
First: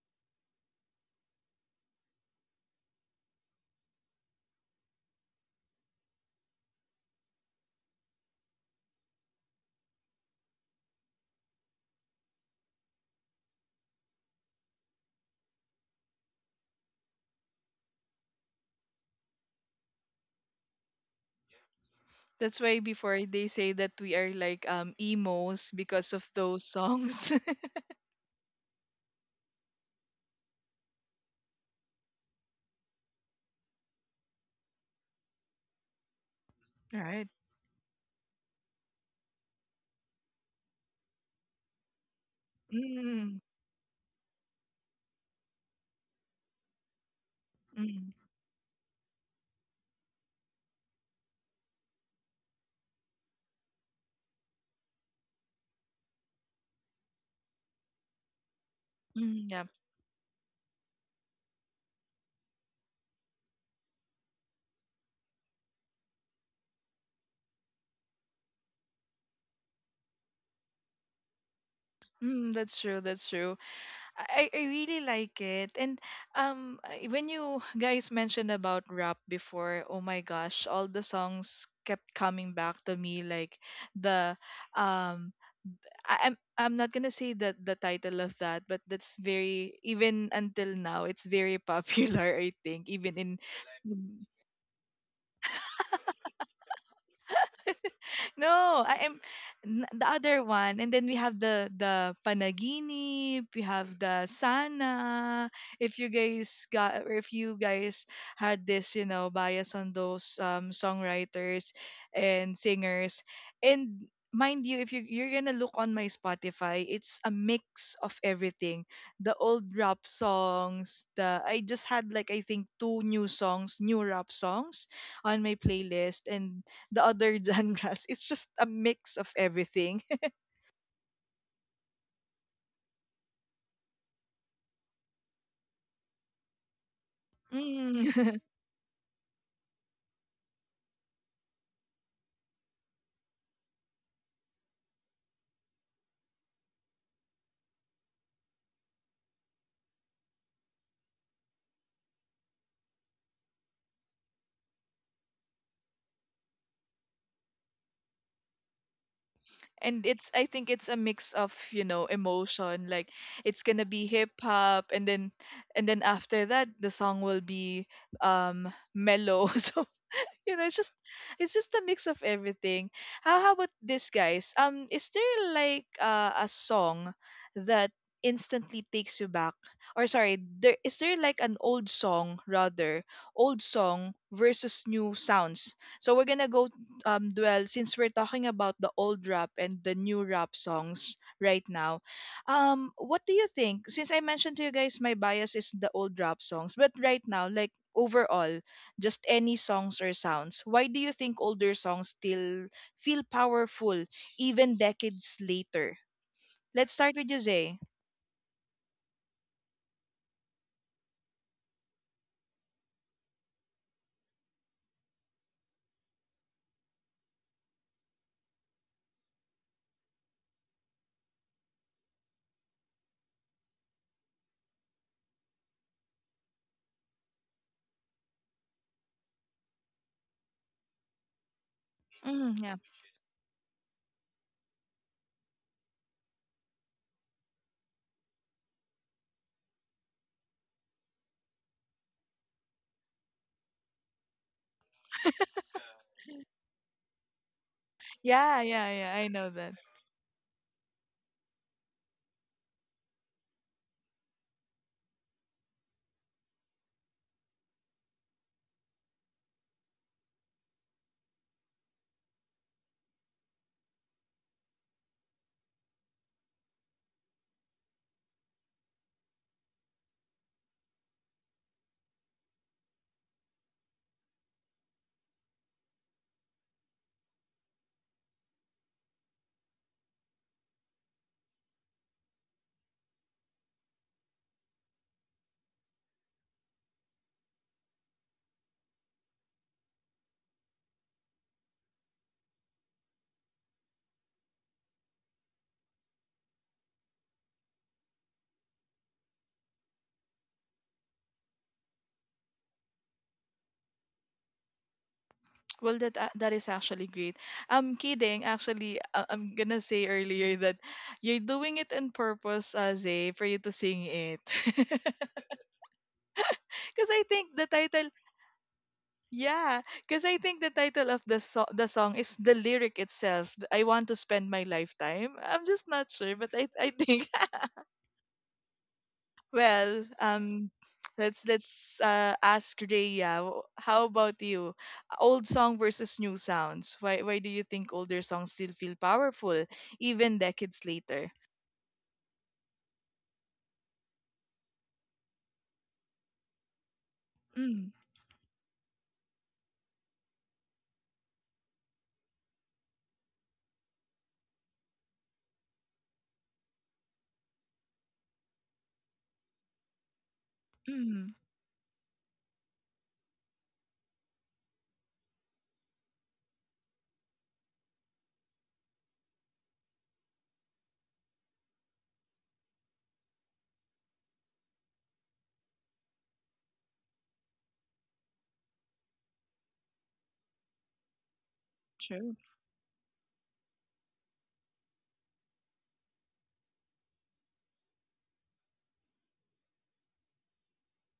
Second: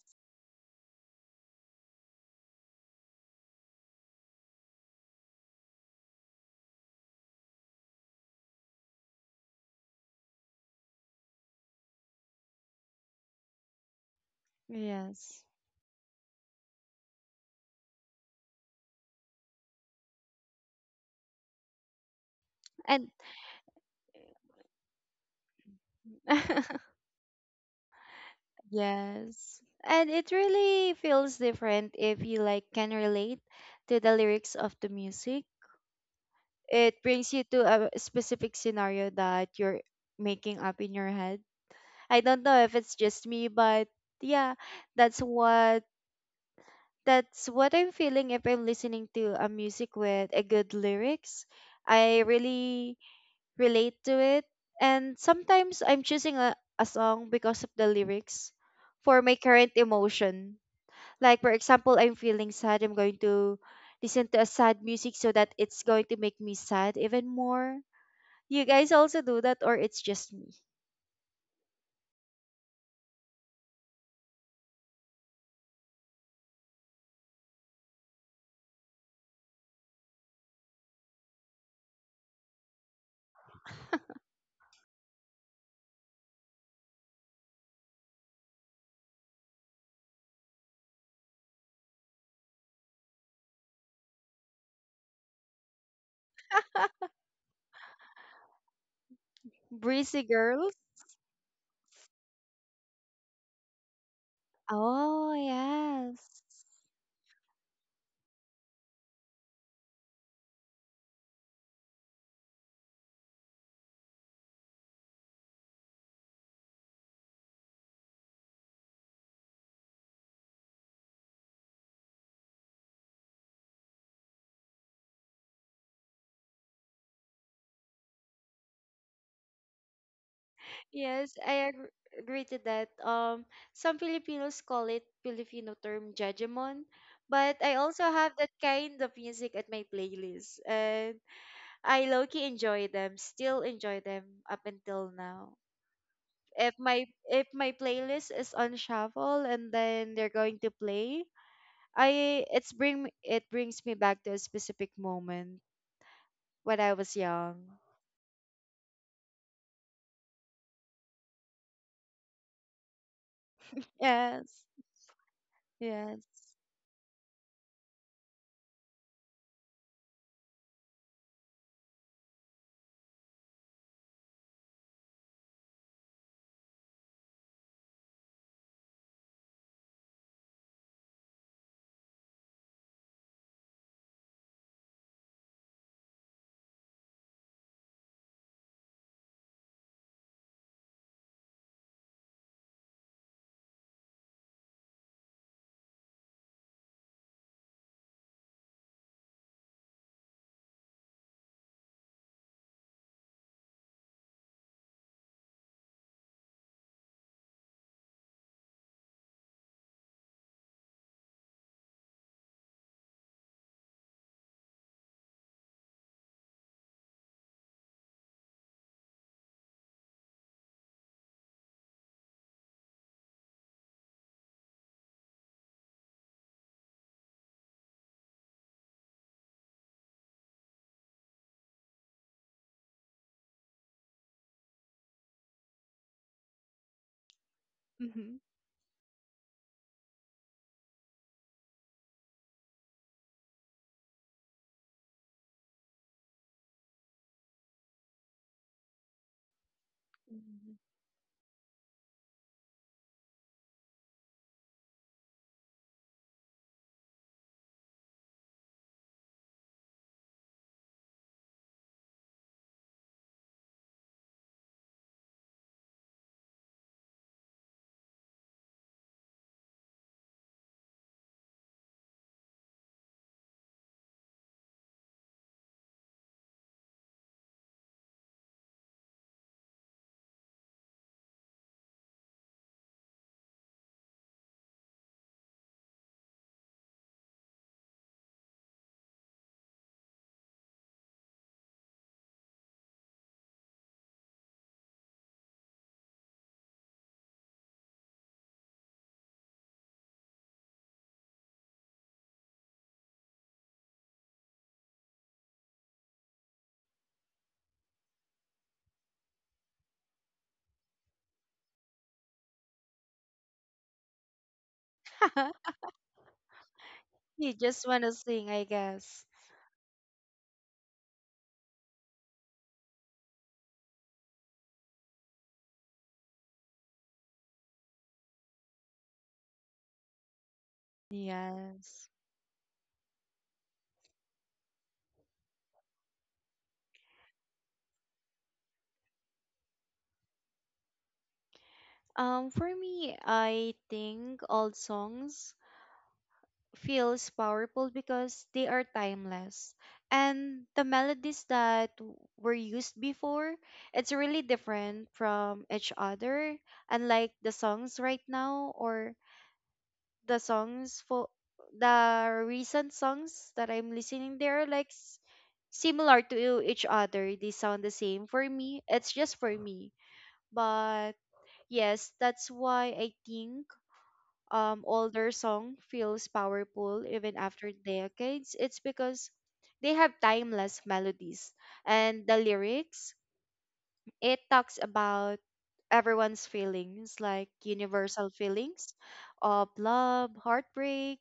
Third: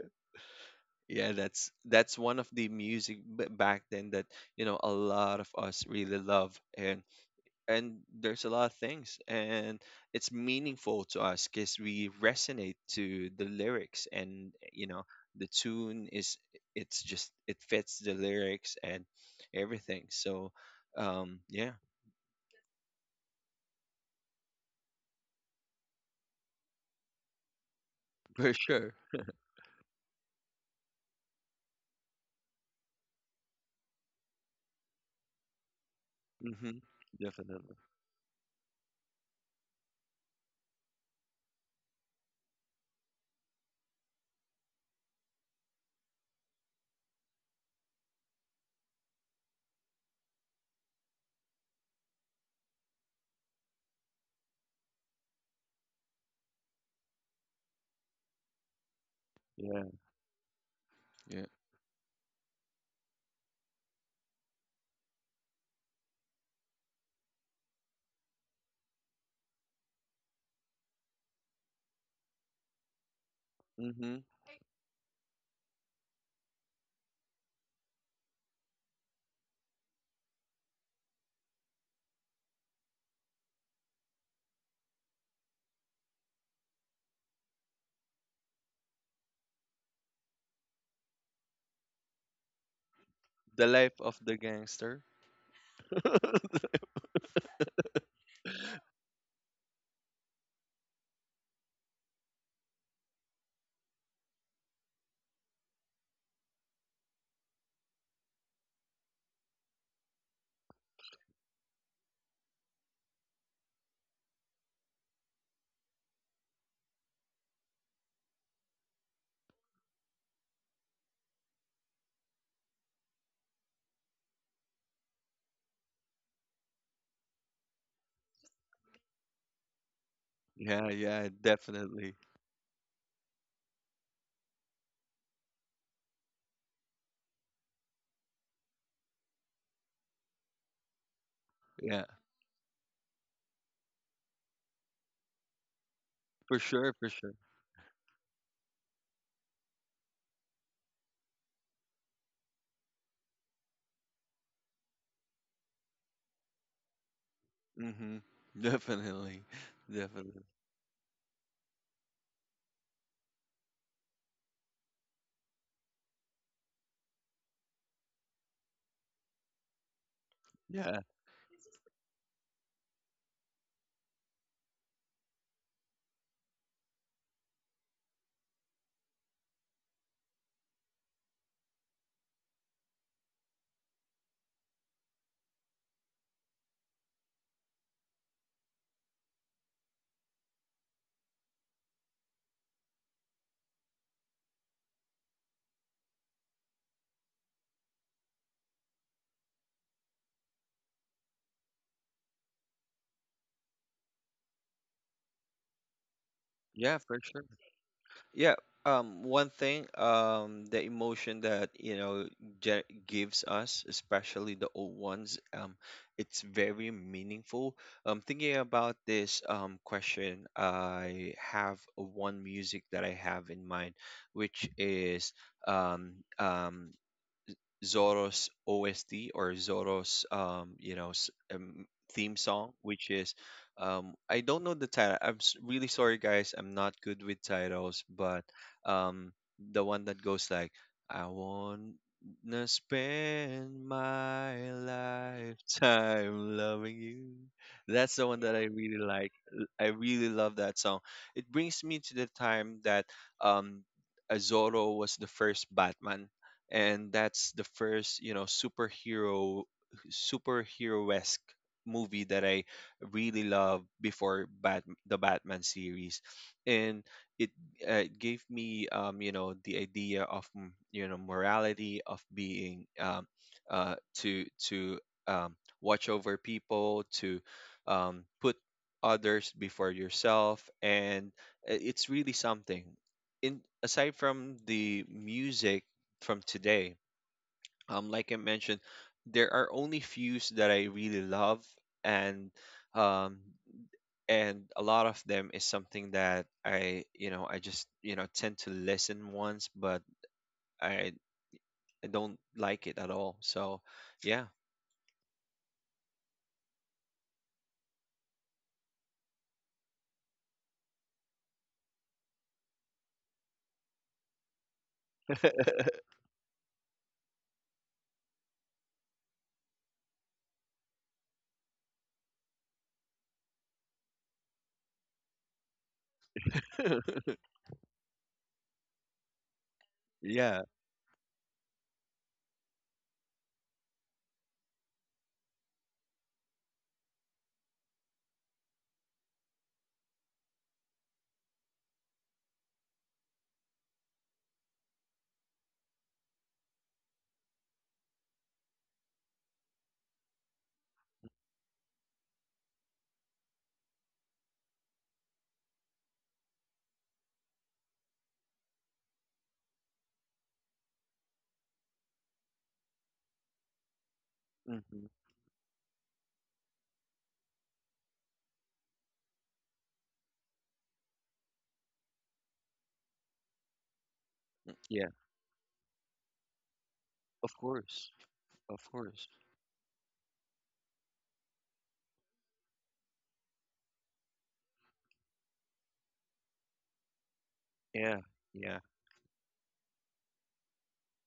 B: Yeah, that's one of the music back then that you know a lot of us really love, and there's a lot of things, and it's meaningful to us because we resonate to the lyrics and you know
C: yes.
B: the tune is it's just it fits the lyrics and everything so yeah.
A: That's why
C: And
A: before they say that we are like emos because of those songs.
B: For sure.
C: yes. And it really feels different if you like can relate to the lyrics of the music.
B: Mm-hmm.
C: It
A: Right.
C: brings you
B: Definitely.
C: to a specific scenario that you're making up in your head. I don't know if it's just
A: Mm,
C: me, but yeah, that's what I'm
A: mm,
C: feeling if I'm listening to a music with a good lyrics. I really relate to it. And sometimes I'm choosing a song because of the lyrics for my
A: mm, yeah.
C: current
B: Yeah.
C: emotion.
B: Yeah.
C: Like, for example, I'm feeling sad, I'm going to listen to a sad music so that it's going to make me sad even more. You guys also do that, or it's just me?
A: Mm, that's true. That's true.
B: Mm-hmm.
A: I really like it. And when you guys mentioned about rap before, oh my gosh, all the songs kept coming back to me. Like, the um, I, I'm not gonna say the title of that, but that's very, even until now, it's very popular. I think even in.
B: The life of the gangster.
A: No, I am, the
C: Breezy
A: other
C: Girls?
A: one. And then we have the panaginip, we have the
C: Oh,
A: sana. If you
C: yes.
A: guys got, or if you guys had this, bias on those songwriters and singers. And mind you, if you're gonna look on my Spotify, it's a mix of everything. The old rap songs, the I just had like, I think, two new songs, new rap songs on my playlist, and the other genres. It's just a mix of everything.
B: Yeah, yeah,
C: Yes,
B: definitely.
C: agree to that. Some Filipinos call it Filipino term jajamon, but I also have
A: Mm.
C: that kind of music at my playlist, and
B: Yeah.
C: I low-key enjoy them. Still enjoy them up until now.
B: For
C: If
B: sure, for
C: my
B: sure.
C: if my playlist is on shuffle and then they're going to play, I it's bring it brings me back to a specific moment when I was young.
B: Mm-hmm. Definitely.
A: And it's
B: Definitely.
A: I think it's a mix of, emotion. Like, it's gonna be hip
C: Yes,
A: hop, and then
C: yes.
A: after that the song will be mellow so you know it's just
B: Yeah.
A: it's just a mix of everything. How about this, guys? Is there like, a song that instantly takes you back? Or, sorry, there, like, an old song rather, old song versus new sounds. So we're gonna go, dwell, since we're talking about the old rap and the new rap songs right now. What do you think? Since I mentioned to you guys my bias is the old rap songs, but right now, like overall, just any songs or sounds, why do you think older songs still feel powerful even decades later?
B: Yeah,
A: Let's
B: for
A: start with
B: sure.
A: Jose.
B: Yeah, one thing, the emotion that you know ge gives us, especially the old ones, it's very meaningful. Thinking about this question, I have one music that I have in mind, which is um um Zorro's OST or Zorro's you know theme
A: Mm,
B: song,
A: yeah.
B: which is I don't know the title. I'm really sorry, guys. I'm not good with titles,
C: Hmm.
B: but um, the one that goes like I wanna spend my lifetime loving you. That's the one that I
A: Yeah,
B: really
A: yeah, yeah,
B: like.
A: I know that.
B: I really love that song. It brings me to the time that um, Zorro was the first Batman, and that's the first you know superhero superhero-esque movie that I really love before Batman series, and it gave me you know the idea of you know morality of being uh to um watch over people to put others before yourself. And it's really something in aside from the music from today. Like I mentioned, there are only fews that I really love, and um, and a lot of them is something that I you know I just you know tend to listen once, but I I don't like it at all. So yeah,
A: Well, that is actually great. I'm kidding. Actually, I'm gonna say earlier that you're doing it on purpose, Zay, for you to sing it. Because I
C: You
A: think the
C: just want
A: title,
C: to sing, I guess.
A: yeah, because I think the title of the song is the lyric itself. I want to spend my lifetime. I'm just not sure, but I think. Well,
B: yeah,
A: let's
C: Yes.
A: ask Rhea. How about you? Old song versus new sounds. Why do you think older songs still feel powerful even decades later?
C: For me, I think all songs feels powerful
A: Mm,
C: because they are timeless. And the melodies that were used before, it's really different from each other. Unlike the songs right now or the songs for
A: mm,
C: the recent songs that I'm listening, they are like
B: hmm
C: similar to each other. They sound the same. For me, it's just for me. But yes, that's why I think
B: yeah.
C: older song feels powerful even
B: Of
C: after
B: course,
C: decades.
B: of
C: It's
B: course.
C: because they have timeless melodies, and the
A: true.
C: lyrics it talks about everyone's feelings, like
B: Yeah,
C: universal
B: yeah,
C: feelings of love, heartbreak,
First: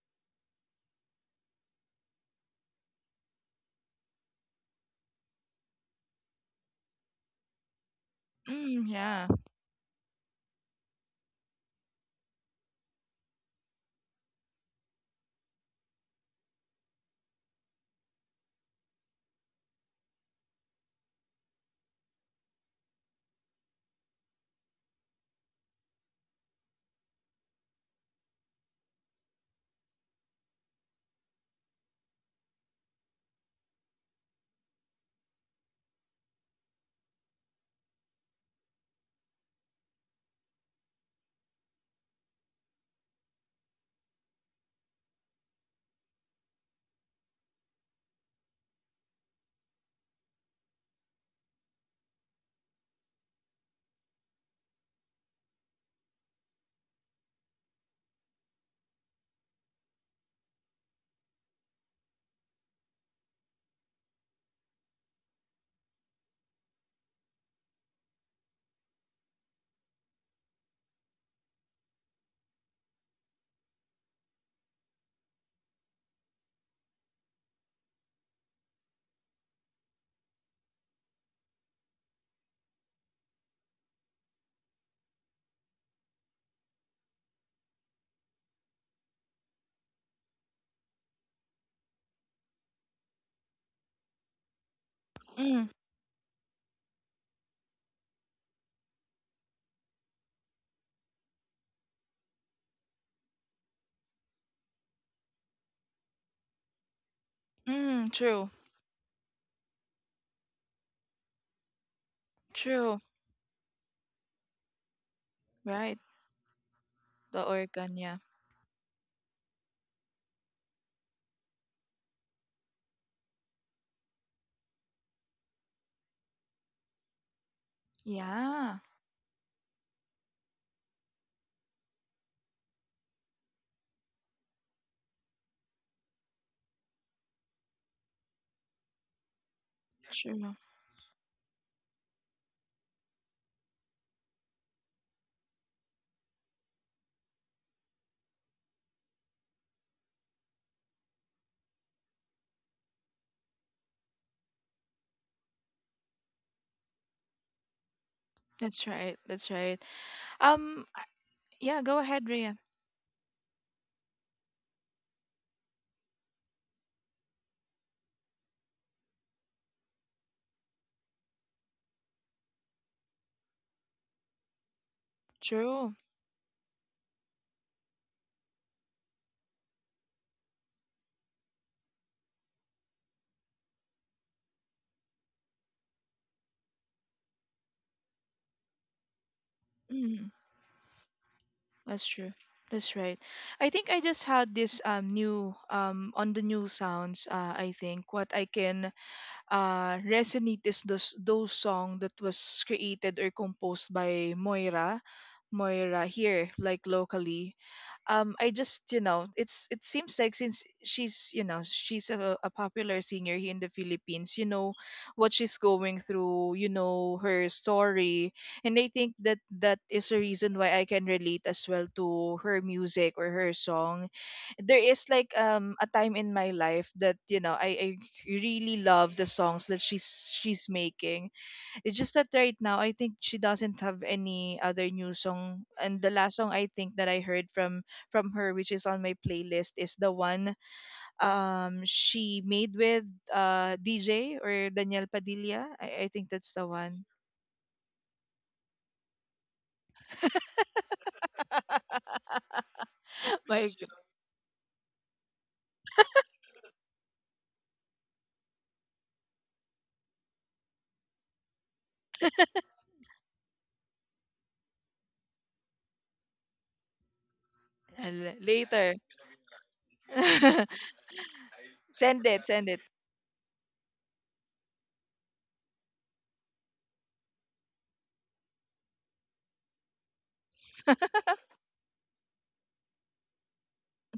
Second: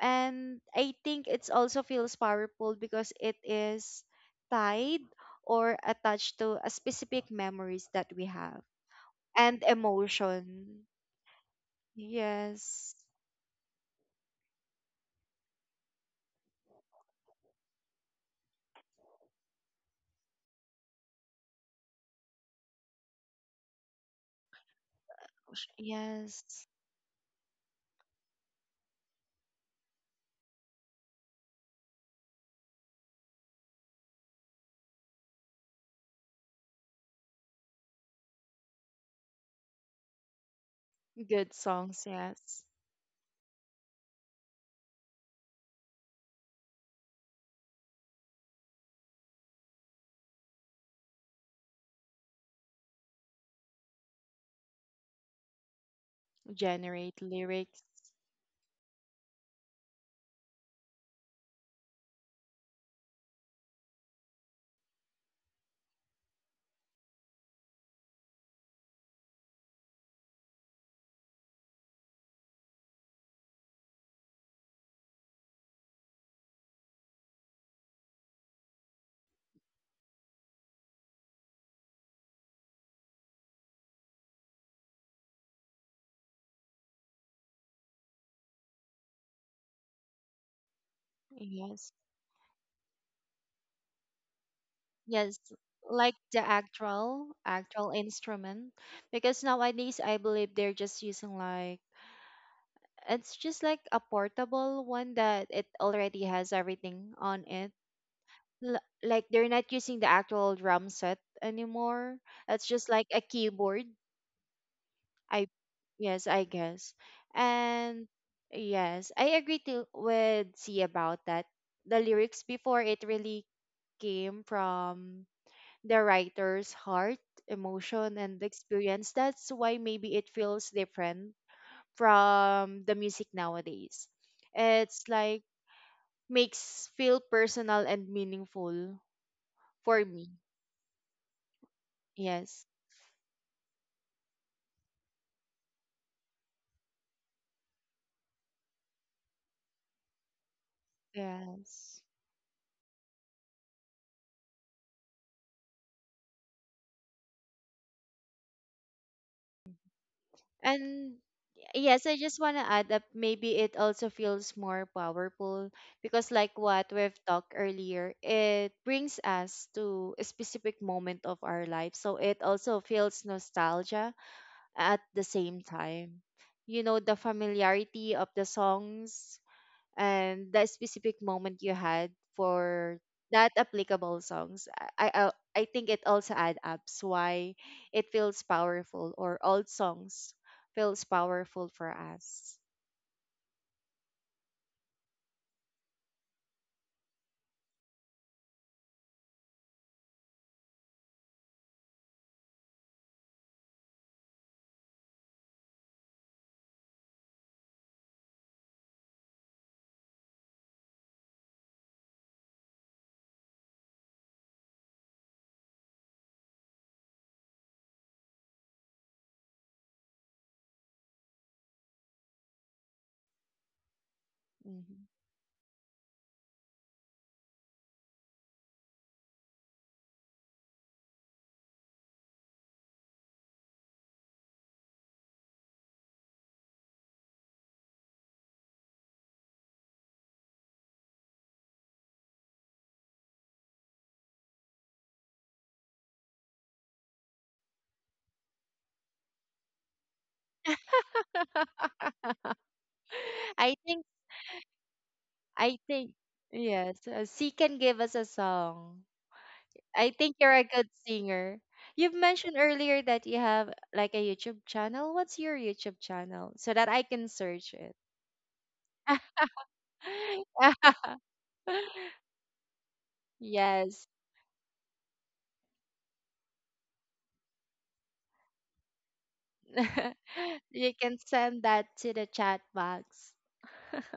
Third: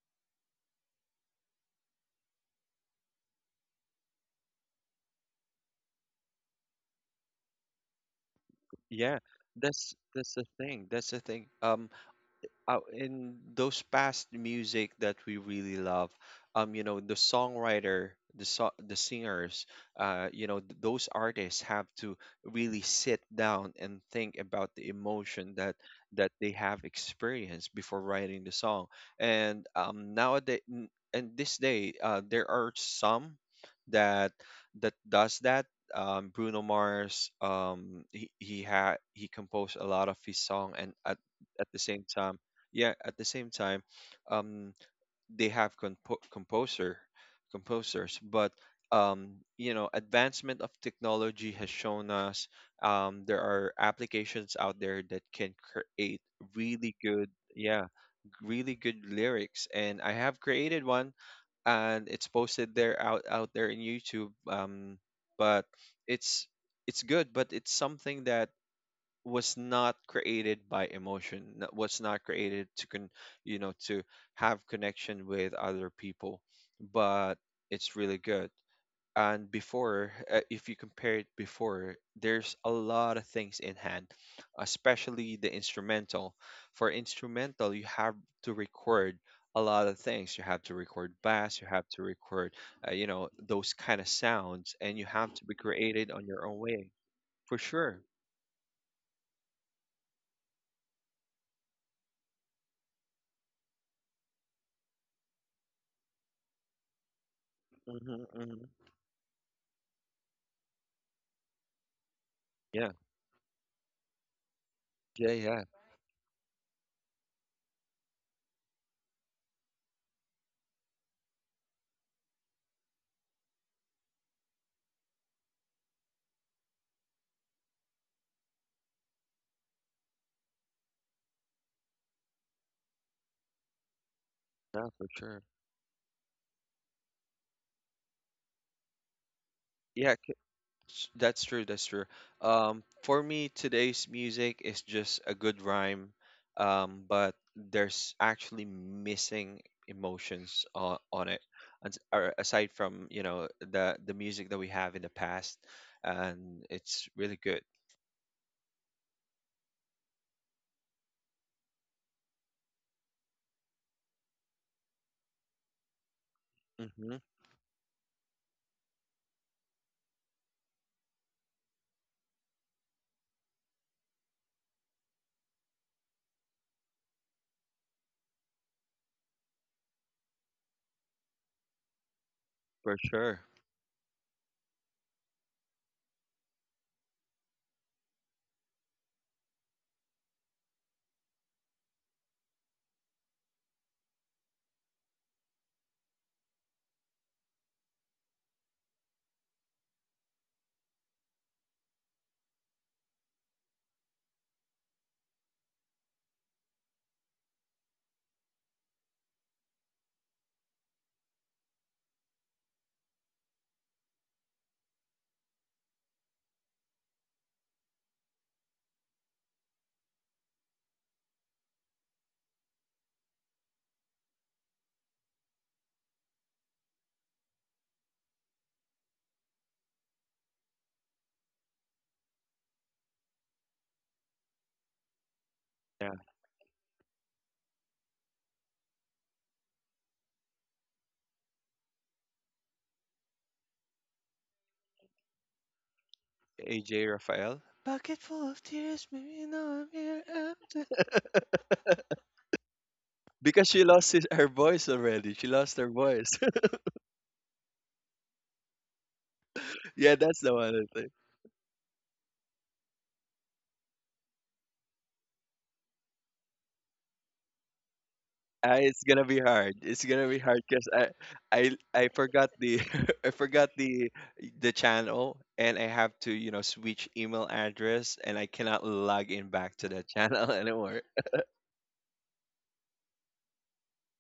C: and I think it's also feels powerful because it is tied or attached to a specific memories that we have
A: Mm,
B: yeah.
A: yeah.
C: and
B: That's the
C: emotion.
B: thing. That's the thing.
C: Yes.
B: In those past music that we really love, you know the songwriter, the singers, you know those artists have to really sit down and think about the emotion that that they
C: Yes.
B: have experienced before writing the song. And nowadays and this day, there are some that that does that. Um, Bruno Mars, he composed a lot of his song, and
C: Good
B: at the
C: songs,
B: same time,
C: yes.
B: yeah, at the same time, um they have composer composers. But you know advancement of technology has shown us there are applications out there that can create really
C: Generate
B: good,
C: lyrics.
B: yeah, really good lyrics. And I have created one, and it's posted there out there in YouTube. Um, but it's it's good, but it's something that was not created by emotion, was not created to con you know to have connection with other people. But it's really good. And before, if you compare it, before there's a lot of things in hand, especially the instrumental. For instrumental, you have to record a lot of things. You have to record bass, you have
C: Yes.
B: to record, you know, those kind of sounds, and you have
C: Yes.
B: to be
A: Mm,
B: created
C: Like
B: on
C: the
B: your own way
C: actual
B: for
C: actual
B: sure.
C: instrument. Because nowadays I believe they're just using like it's just like a portable one that it already has everything on it.
B: Hmm.
A: true.
B: Hmm.
C: L- like they're not using the actual drum set anymore. It's just
A: True.
C: like a keyboard.
B: Yeah,
C: I
B: yeah,
A: Right.
C: Yes, I guess.
A: The organ.
C: And
A: Yeah.
C: yes, I agree to with C about that. The lyrics before it really came from the writer's heart, emotion and
A: Yeah.
C: experience. That's why maybe it feels different from the music nowadays.
B: yeah, for
C: It's
B: sure.
C: like makes feel personal and meaningful for
B: Yeah,
C: me.
A: True.
B: that's true. That's true.
C: Yes.
B: For me, today's music is just a good rhyme, but there's actually missing emotions on it, as-
C: Yes.
B: or aside from, you know, the music that we have in the past, and it's really good.
A: That's right. That's right. Um. I-
C: And
A: Yeah. Go
C: yes, I
A: ahead,
C: just want
A: Rhea.
C: to add up. Maybe it also feels more powerful because, like what
B: Hmm.
C: we've talked earlier, it brings us to a specific moment of our life. So it also feels nostalgia at the same
A: True.
C: time. You know, the familiarity of the songs, and that specific moment you had
B: For
C: for
B: sure.
C: that applicable songs i i, I think it also adds up why it feels powerful or old songs feels powerful for
A: That's true.
C: us.
A: That's right. I think I just had this new on the new sounds. I think what I can resonate is those song that was created or composed by Moira, Moira here like locally I just it's it seems like since she's she's a popular singer here in the Philippines, what she's going through, her story. And I think that that is a reason why I can relate as well to her music or her song. There is
C: Hmm.
A: like a time in my life that I really love the songs that she's making. It's just that right now I think she doesn't have any other new song, and the
B: Yeah,
A: last song I think that I heard from her, which is on my playlist, is the one she made with DJ or Daniel Padilla. I think that's the one.
B: AJ Raphael. Bucket full of tears, maybe now I'm here. Uh, because
A: My
C: i
B: she
A: g-
C: think
B: lost his, her voice already. She lost
C: i
B: her
C: think
B: voice.
C: yes, C can give us a song. I
B: Yeah,
C: think
B: that's the
C: you're a
B: one.
C: good singer. You've mentioned earlier that you have like a YouTube channel. What's your YouTube channel so that I can search it?
A: l- later.
B: It's gonna be hard. It's gonna be hard because I
A: Send it,
B: forgot
A: send it.
B: the, I forgot
C: Yes.
B: the channel, and I have to, you know, switch email address, and I cannot log in back to the channel
C: You
B: anymore.
C: can send that to the chat box.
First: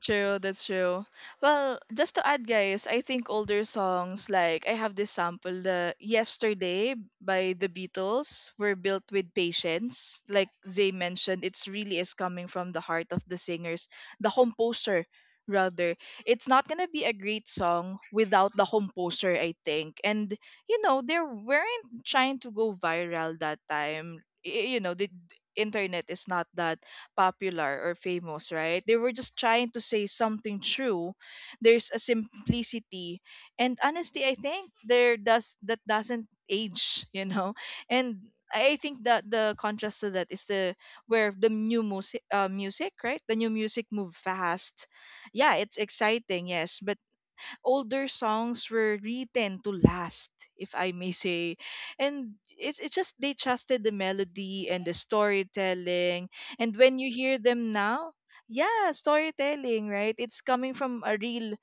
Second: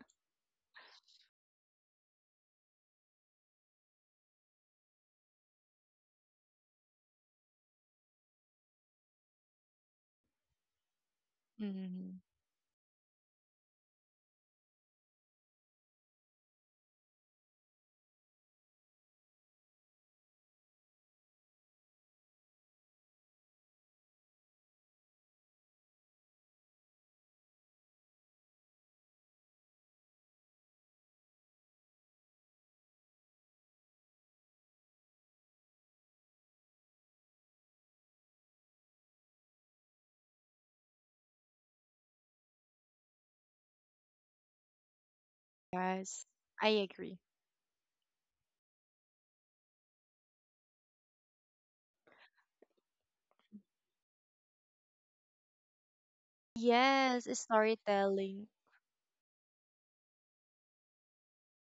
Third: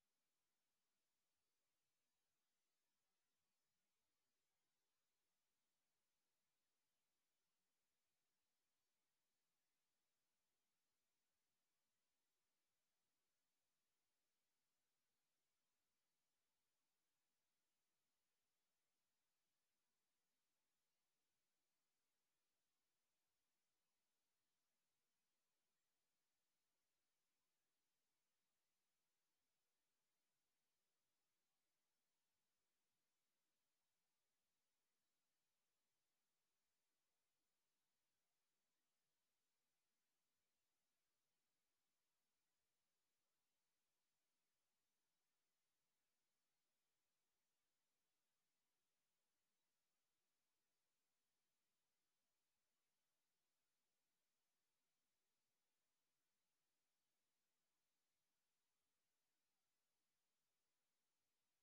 A: True, that's true. Well, just to add, guys, I think older songs, like I have this sample, the Yesterday by the Beatles, were built with patience. Like Zay mentioned, it's really is
C: Hmm.
A: coming from the heart of the singers, the composer, rather. It's not gonna be a great song without the composer, I think. And you know, they weren't trying to go viral that time. You know, the internet is not that popular or famous, right? They were just trying to say something true. There's a simplicity, and honestly, I think there does that doesn't age, you know. And I think that the contrast to that is the where the new music, right? The new music move fast. Yeah, it's
C: Yes,
A: exciting,
C: I
A: yes, but
C: agree.
A: older songs were written to last, if I may say. And it's just they trusted the melody and the storytelling. And when you
C: Yes,
A: hear
C: it's
A: them now,
C: storytelling.
A: yeah, storytelling, right? It's coming from a real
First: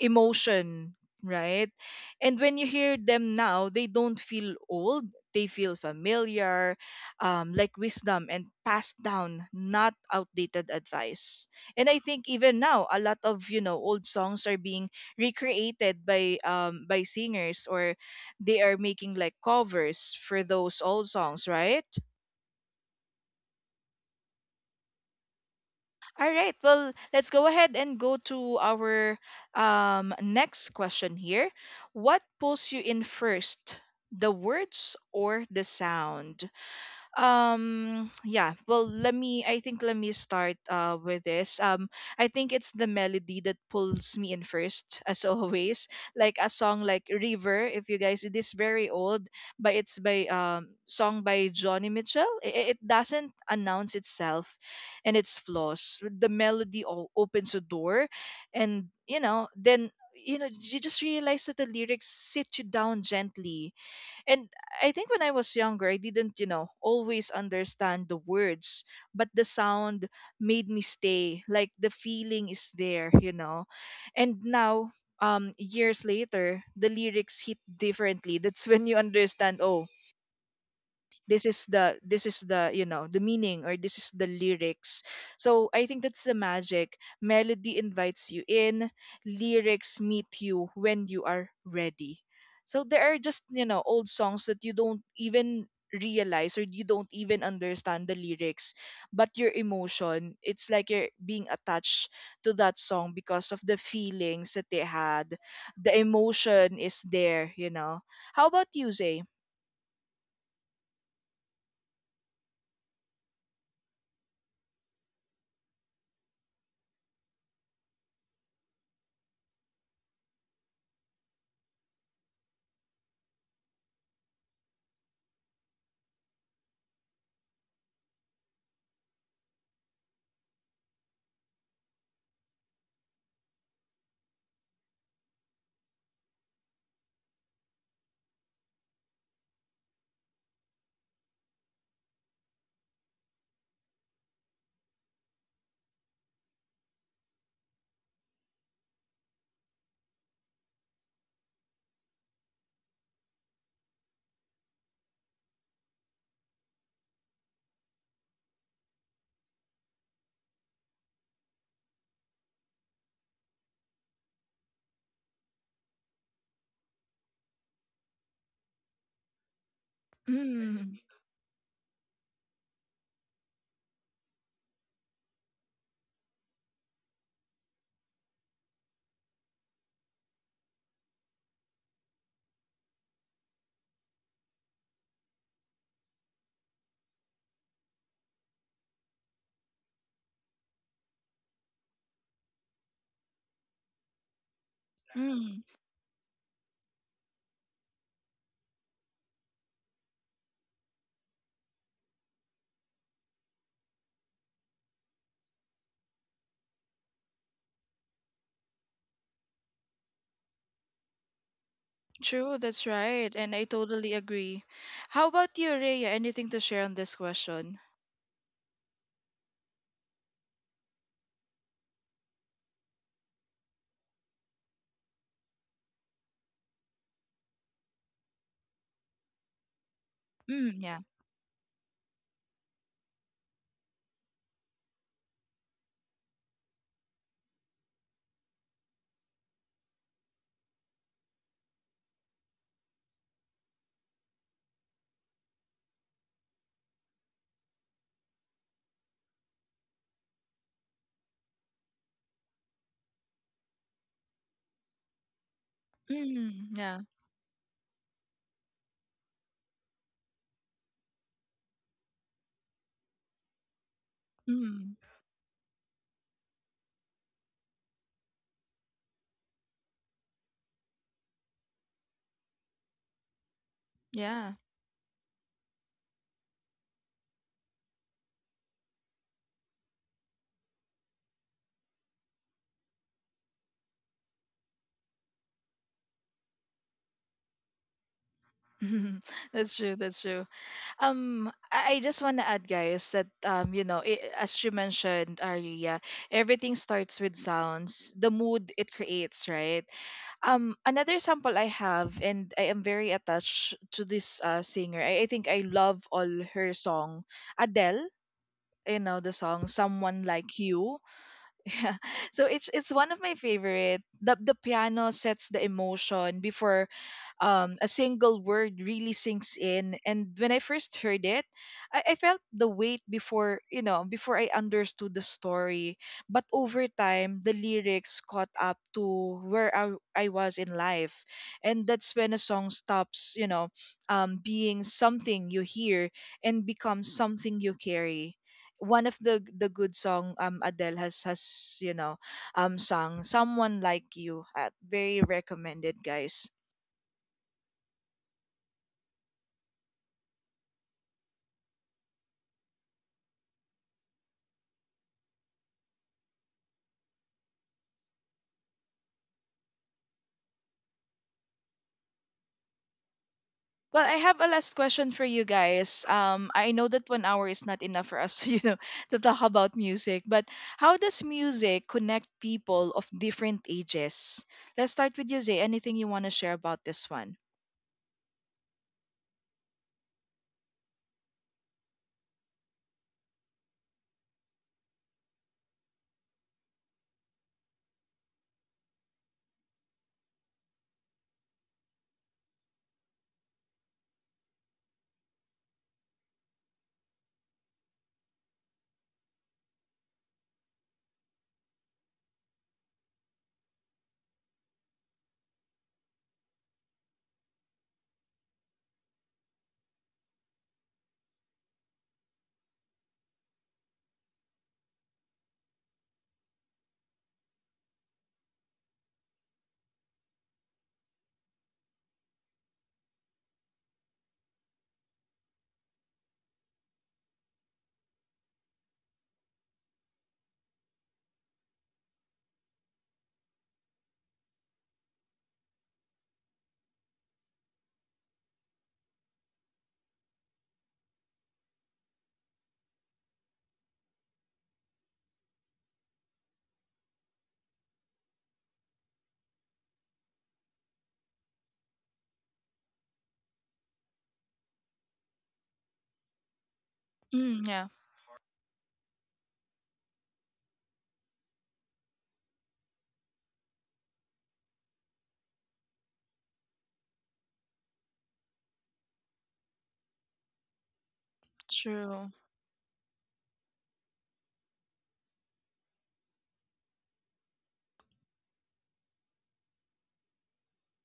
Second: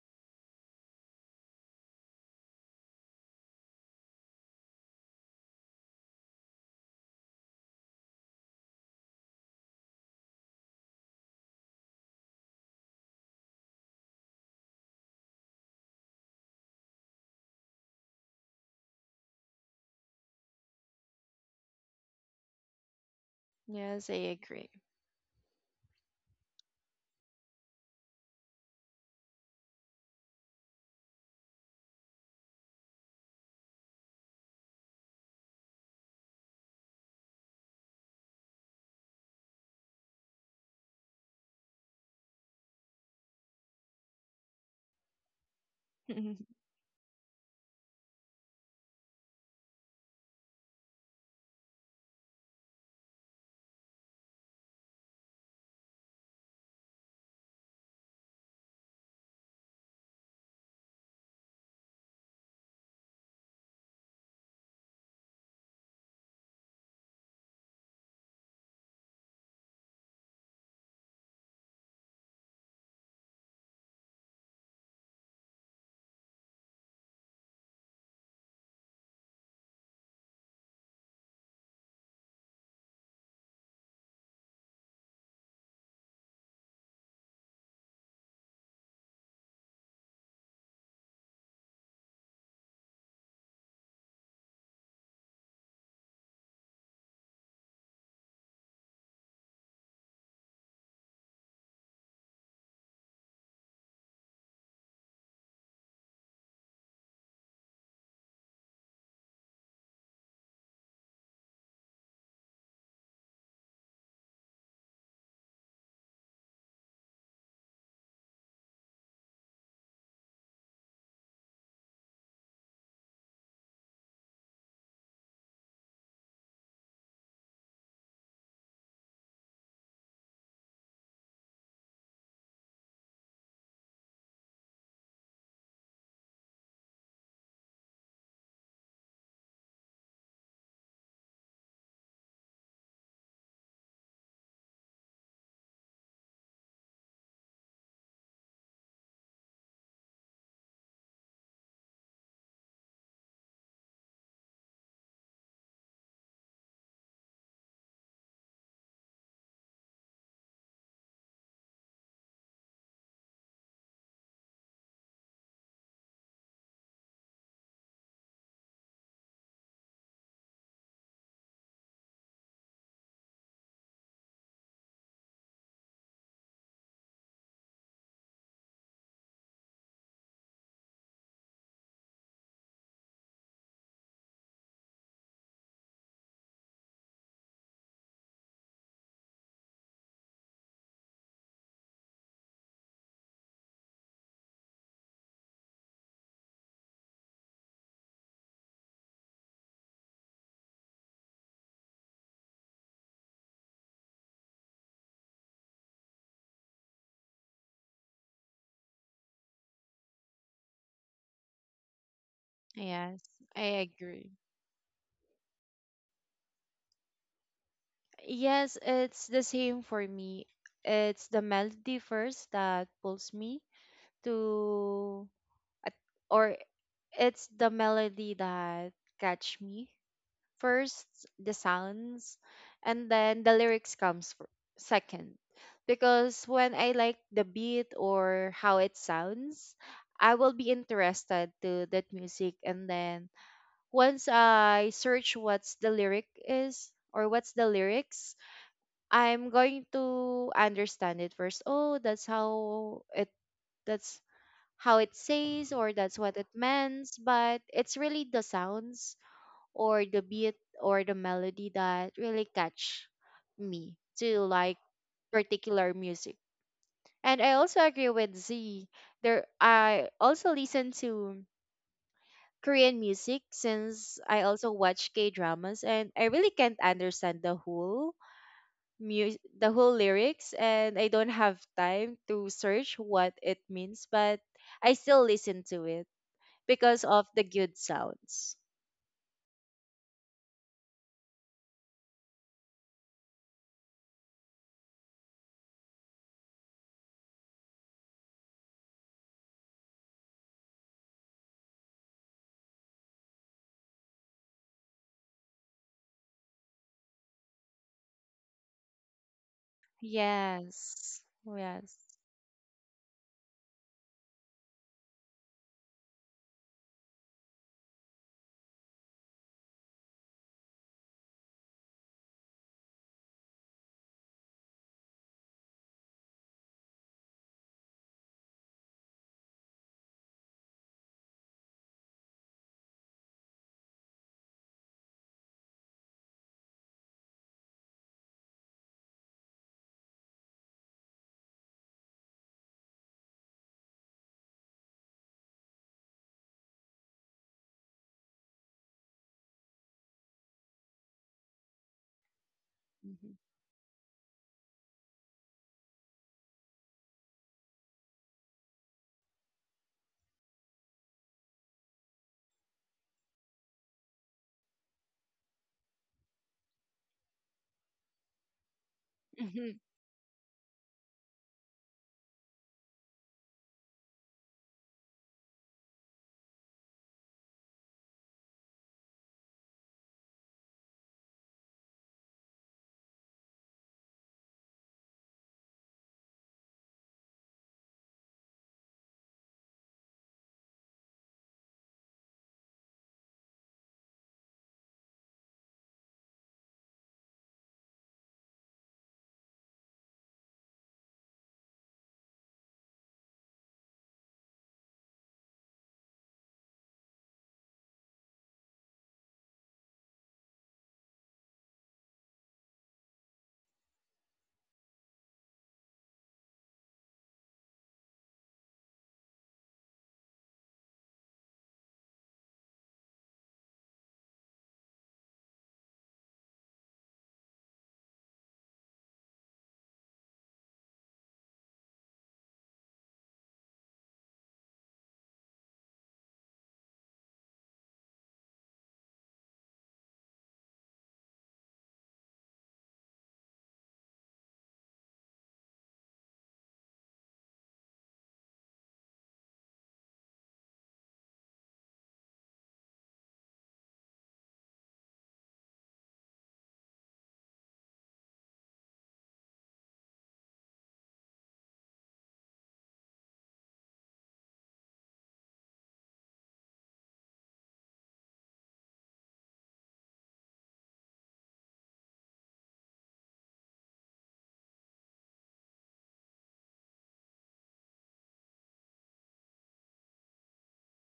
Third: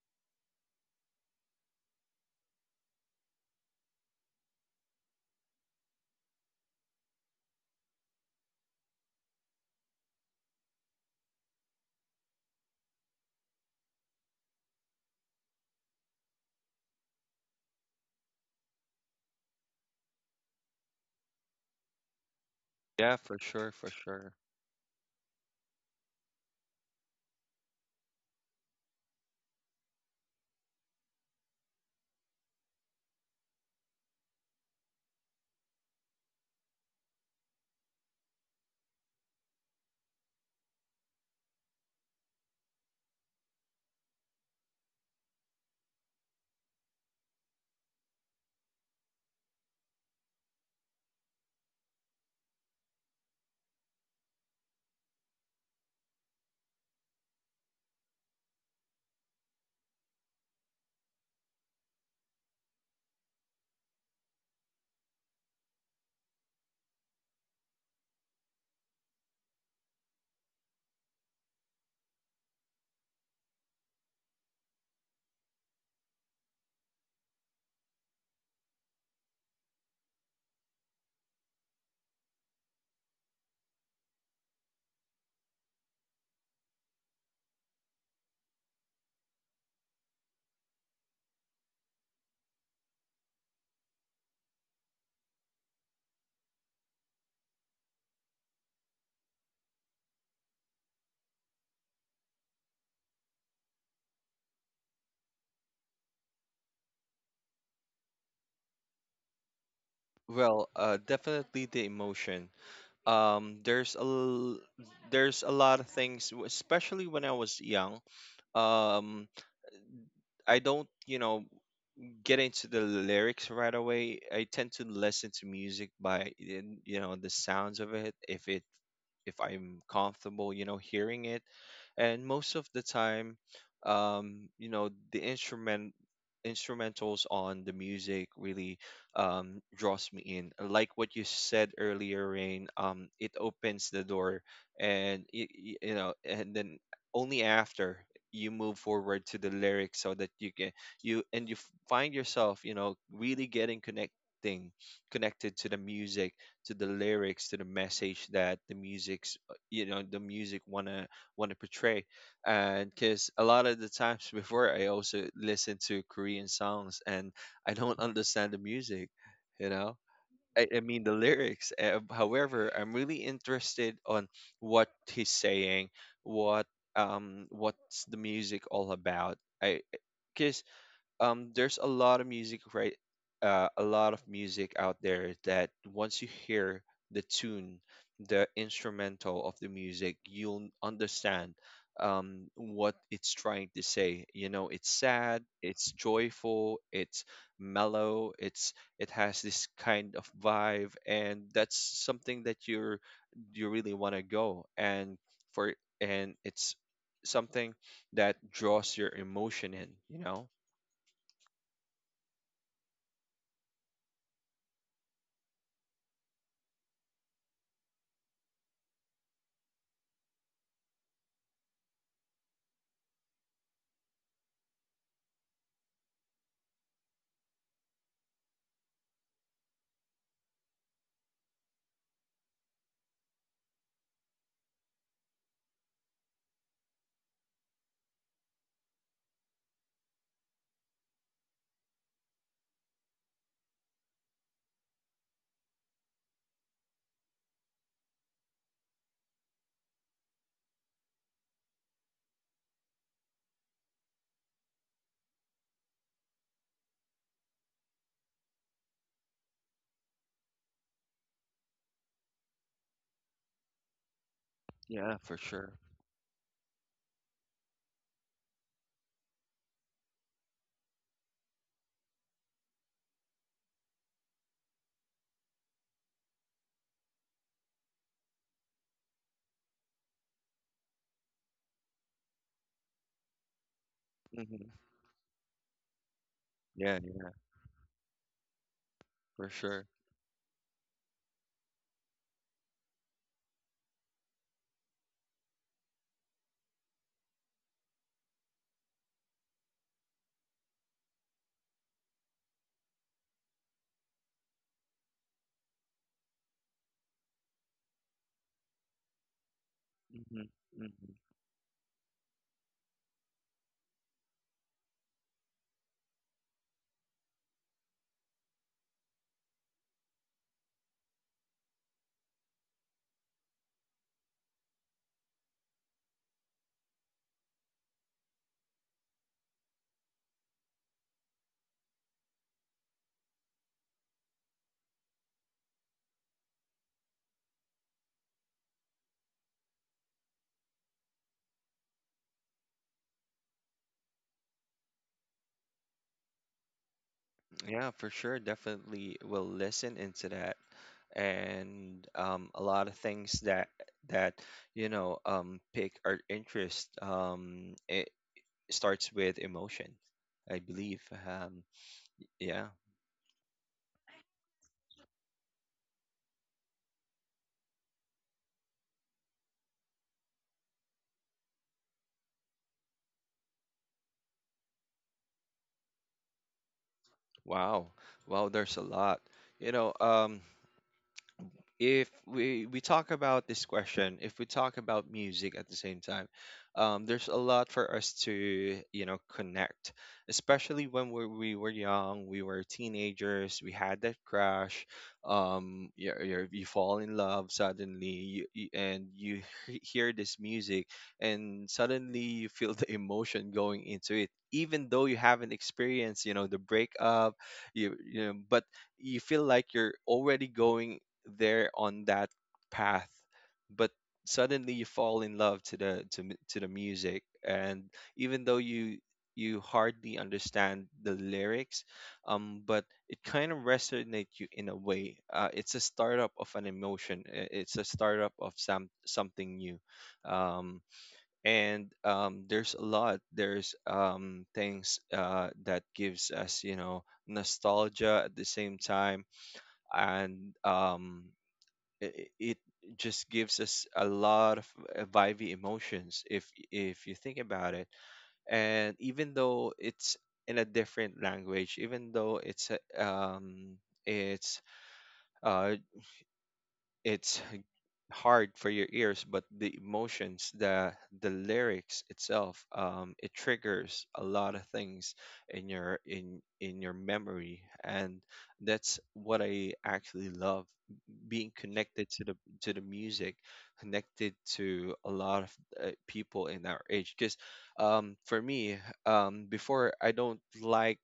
A: emotion, right? And when you hear them now, they don't feel old. They feel familiar, like wisdom and passed down, not outdated advice. And I think even now, a lot of you know old songs are being recreated by singers, or they are making like covers for those old songs, right?
B: Yeah, for sure, for
C: Yes,
B: sure.
C: I agree.
A: All right. Well, let's go ahead and go to our next question here. What pulls you in first, the words or the sound? Yeah, well, let me, I think let me start with this. I think it's the melody that pulls me in first, as always, like a song like River, if you guys, it is very old, but it's by song by Johnny Mitchell. It doesn't announce itself, and its flaws, the melody opens a door. And you know, then you know, you just realize that the lyrics sit you down gently. And I think when I was younger, I didn't, you know, always understand the words, but the sound made me stay. Like the feeling is there, you know. And now, years later, the lyrics hit differently. That's when you understand, oh, this is the you know the meaning, or this is the lyrics. So I think that's the magic: melody invites you in, lyrics meet you when you are ready. So there are just you know old songs that you don't even realize, or you don't even understand the lyrics, but your emotion, it's like you're being attached to that song because of the feelings that they had. The emotion is there, you know. How about you, Zay?
B: Well, definitely the emotion. There's a, there's a lot of things, especially when I was young. Um, I don't, you know, get into the lyrics right away. I tend to listen to music by you know the sounds of it, if it if I'm comfortable, you know, hearing it. And most of the time, you know, the instrumentals on the music really draws me in. Like what you said earlier, Rain, it opens the door, and and then only after you move forward to the lyrics so that you can you and you f- find yourself, really getting connecting connected to the music, to the lyrics, to the message that the music's the music wanna portray. And because a lot of the times before I also listen to Korean songs and I don't understand the music, you know I
A: Mm.
B: mean the lyrics. However, I'm really interested on what he's saying, what what's the music all about. I because There's a lot of music, right? A lot of music out there that once you hear the tune, the instrumental of the music, you'll understand what it's trying to say. You know, it's sad,
A: Mm.
B: it's joyful, it's mellow, it's, it has this kind of vibe, and that's something that you really want to go and for, and it's something that draws your emotion in, you know.
A: True, that's
C: Yes,
A: right, and I
C: I
A: totally
C: agree.
A: agree. How about you, Rhea? Anything to share on this question?
C: Yes, it's the same for me. It's the melody first that pulls me to, at- or it's the melody that catch me
A: Mm, yeah.
C: first, the sounds, and then the lyrics comes fir- second, because when I like the beat or how it sounds, I will be interested to that music. And then once I search what's the lyric is or what's the lyrics, I'm going to understand it first. Oh that's how it says or that's what it
A: Mm, yeah.
C: means. But it's really the sounds or the beat or the melody that really catch me to like
A: Mm,
B: Yeah, for sure.
C: particular music. And I also agree with Z. There I also listen to Korean music since I
A: yeah.
C: also watch K dramas and I really can't understand the whole mu- the whole lyrics and I don't have time to search what it means, but
B: Hmm.
C: I still listen to it
B: Yeah,
C: because of
B: yeah,
C: the good sounds.
B: for
A: That's
B: sure.
A: true. That's true. I just want to add, guys, that you know, I as you mentioned, Aria, everything starts with sounds, the mood it creates, right? Another sample I have, and I am very attached to this singer. I think I love all her song, Adele. You know the song Someone
B: Hmm.
A: Like You.
B: Hmm.
C: Yes. Yes.
A: Yeah, so it's one of my favorite. The piano sets the emotion before a single word really sinks in. And when I first heard it, I felt the weight before you know before I understood the story, but over time the lyrics caught up to where I was in life. And that's when a song stops, you know, being something you hear and becomes something you carry. One of the good song, Adele has you know sung Someone Like You, very recommended, guys.
B: Yeah, for sure. Definitely will listen into that, and a lot of things that pick our interest. It starts with emotion, I believe. Um, yeah.
A: Well, I have a last question for you guys. Um, I know that 1 hour is not enough for us you know to talk about
C: Mhm.
A: music, but how does music connect people of different ages? Let's start with you, Zay. Anything you want to share about this one?
B: Wow. Wow. There's a lot. You know. If we talk about this question, if we talk about music at the same time, there's a lot for us to, connect, especially when we were young, we were teenagers, we had that crush. You fall in love suddenly, you- and you hear this music, and suddenly you feel the emotion going into it, even though you haven't experienced, the breakup. But you feel like you're already going there on that path. But suddenly you fall in love to the music. And even though you hardly understand the lyrics, but it kind of resonate you in a way. It's a startup of an emotion, it's a startup of something new. Um and There's a lot there's things that gives us, nostalgia at the same time. and um it just gives us a lot of vibey emotions, if you think about it. And even though it's in a different language, even though it's a- it's uh it's
A: Mm, yeah.
B: hard for your ears, but the emotions, the lyrics itself, it triggers a lot of things in your memory. And that's what I actually love, being connected to
A: True.
B: the music, connected to a lot of people in our age. Because for me, before, I don't like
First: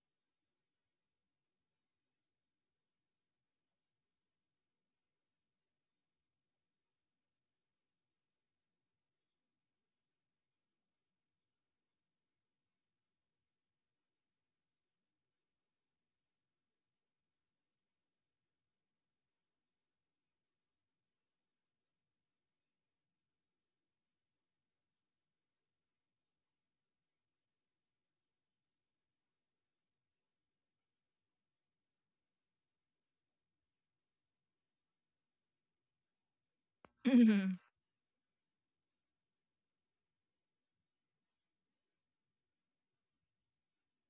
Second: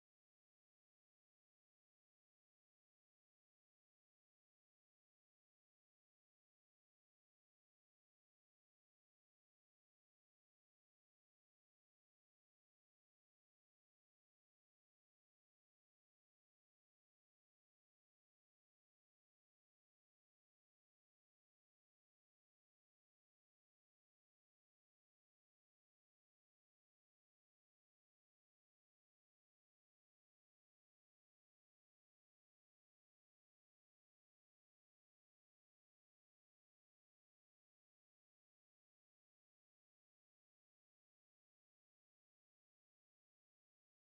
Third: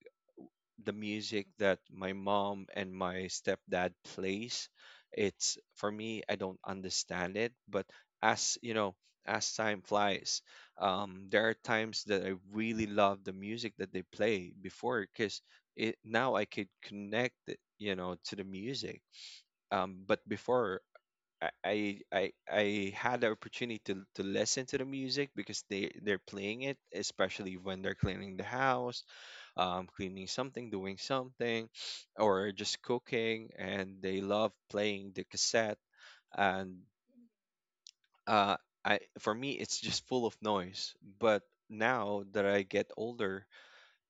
B: the music that my mom and my stepdad plays. It's, for me, I don't understand it. But as you know, as time flies, there are times that I really love the music that they play before, because it now I could connect it, you know, to the music. But before, I had the opportunity to listen to the music because they're playing it, especially when they're cleaning the house, cleaning something, doing something, or just cooking, and they love playing the cassette. And
A: Mhm.
B: uh, I for me, it's just full of noise. But now that I get older,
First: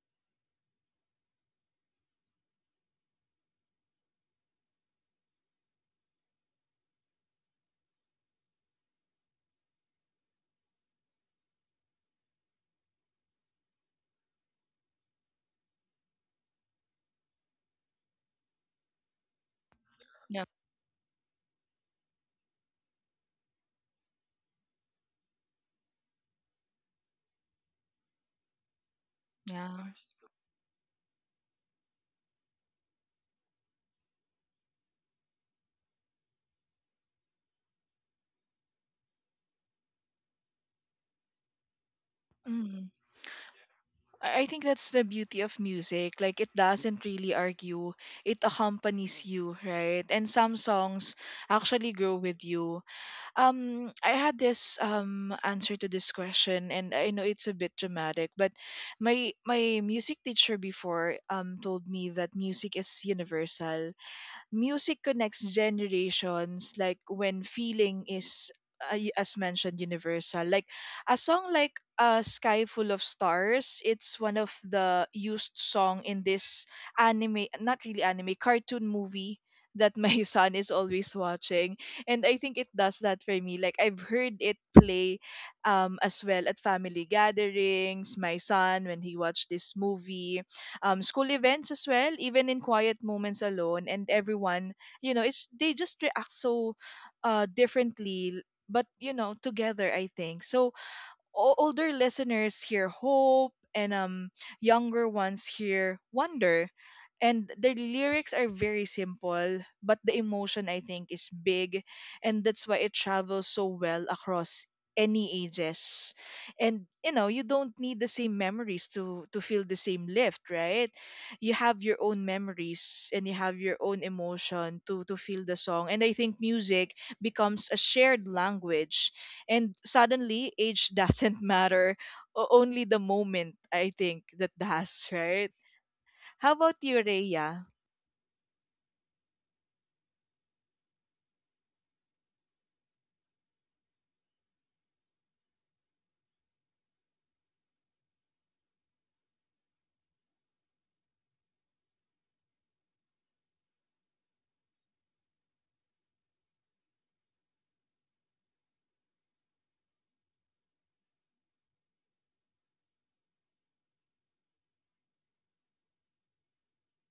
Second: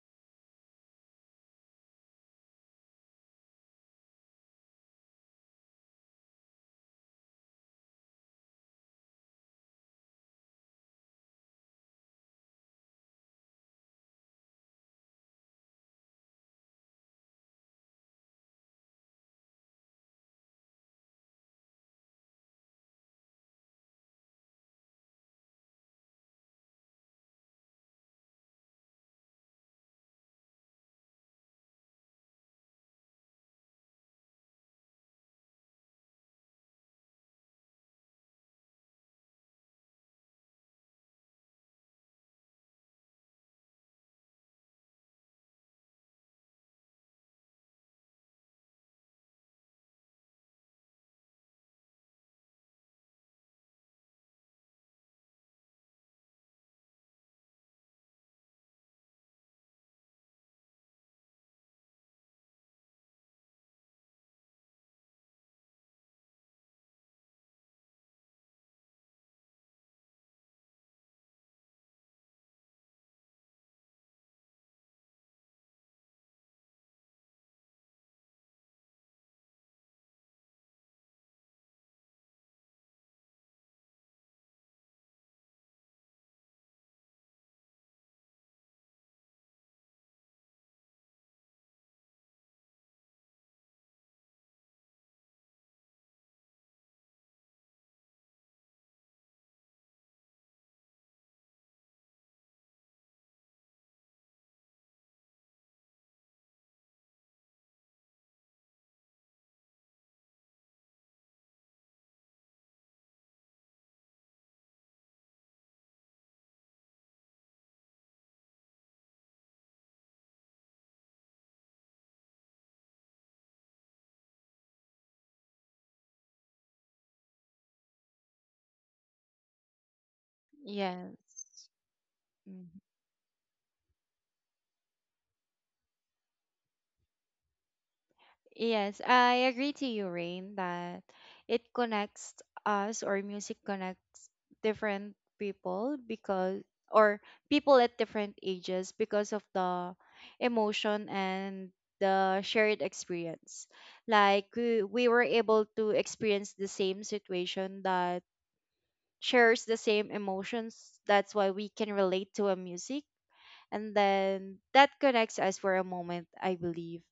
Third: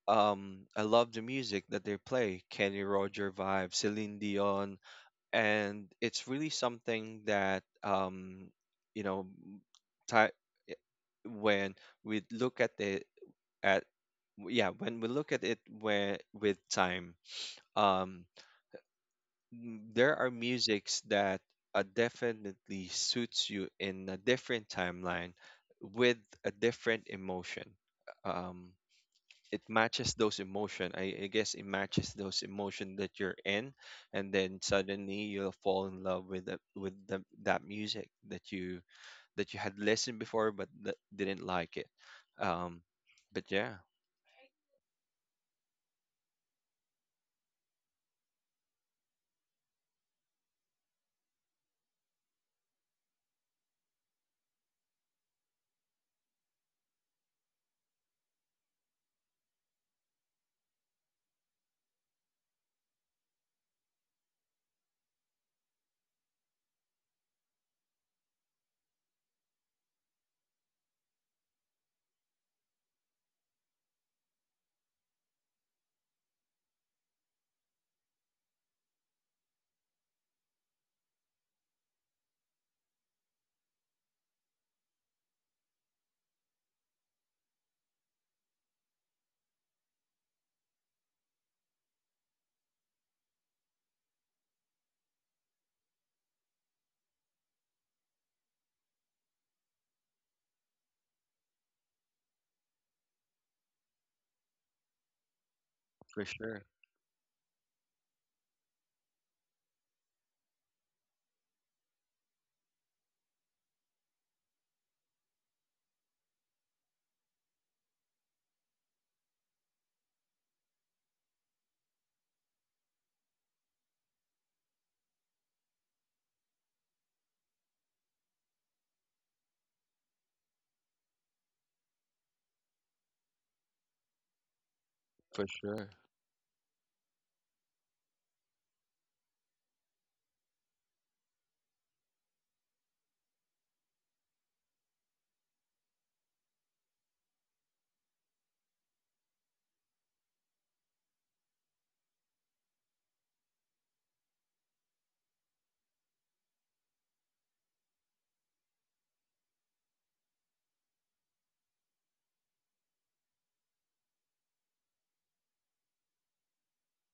B: I love the music that they play. Kenny Roger vibe, Celine Dion, and it's really something that you know m- ti- eh, when we look at it at yeah, when we look at it where with time, um there are
A: Yeah.
B: musics that definitely suits you in a different timeline, with a different emotion. um it
A: Yeah.
B: matches those emotion. I guess it matches those emotion that you're in, and then suddenly you'll fall in love with that music that you had listened before but that didn't like it. Um, but yeah,
A: I think that's the beauty of music. Like, it doesn't really argue. It accompanies you, right? And some songs actually grow with you. Um, I had this answer to this question, and I know it's a bit dramatic, but my music teacher before told me that music is universal. Music connects generations, like when feeling is y- as mentioned universal, like a song like A Sky Full of Stars. It's one of the used song in this anime, not really anime, cartoon movie that my son is always watching. And I think it does that for me. Like, I've heard it play as well at family gatherings, my son when he watched this movie, school events as well, even in quiet moments alone. And everyone, you know, it's they just react so differently, but you know, together, I think. So older listeners hear hope, and younger ones hear
B: for sure,
A: wonder. And the lyrics are very simple, but the emotion I think is big, and that's why it travels so well across any ages. And you know, you don't need the same memories to feel the same lift, right? You have your own memories and you have your own emotion to feel the song. And I think music becomes a shared language, and suddenly age doesn't
C: Yes.
A: matter.
C: Mhm.
A: Only the moment, I think, that does,
B: for
A: right?
B: sure,
A: How about you, Rhea?
C: Yes, I agree to you, Rain, that it connects us or music connects different people because or people at different ages because of the emotion and the shared experience. Like we were able to experience the same situation that shares the same emotions. That's why we can relate to a music. And then that connects us for a moment, I believe.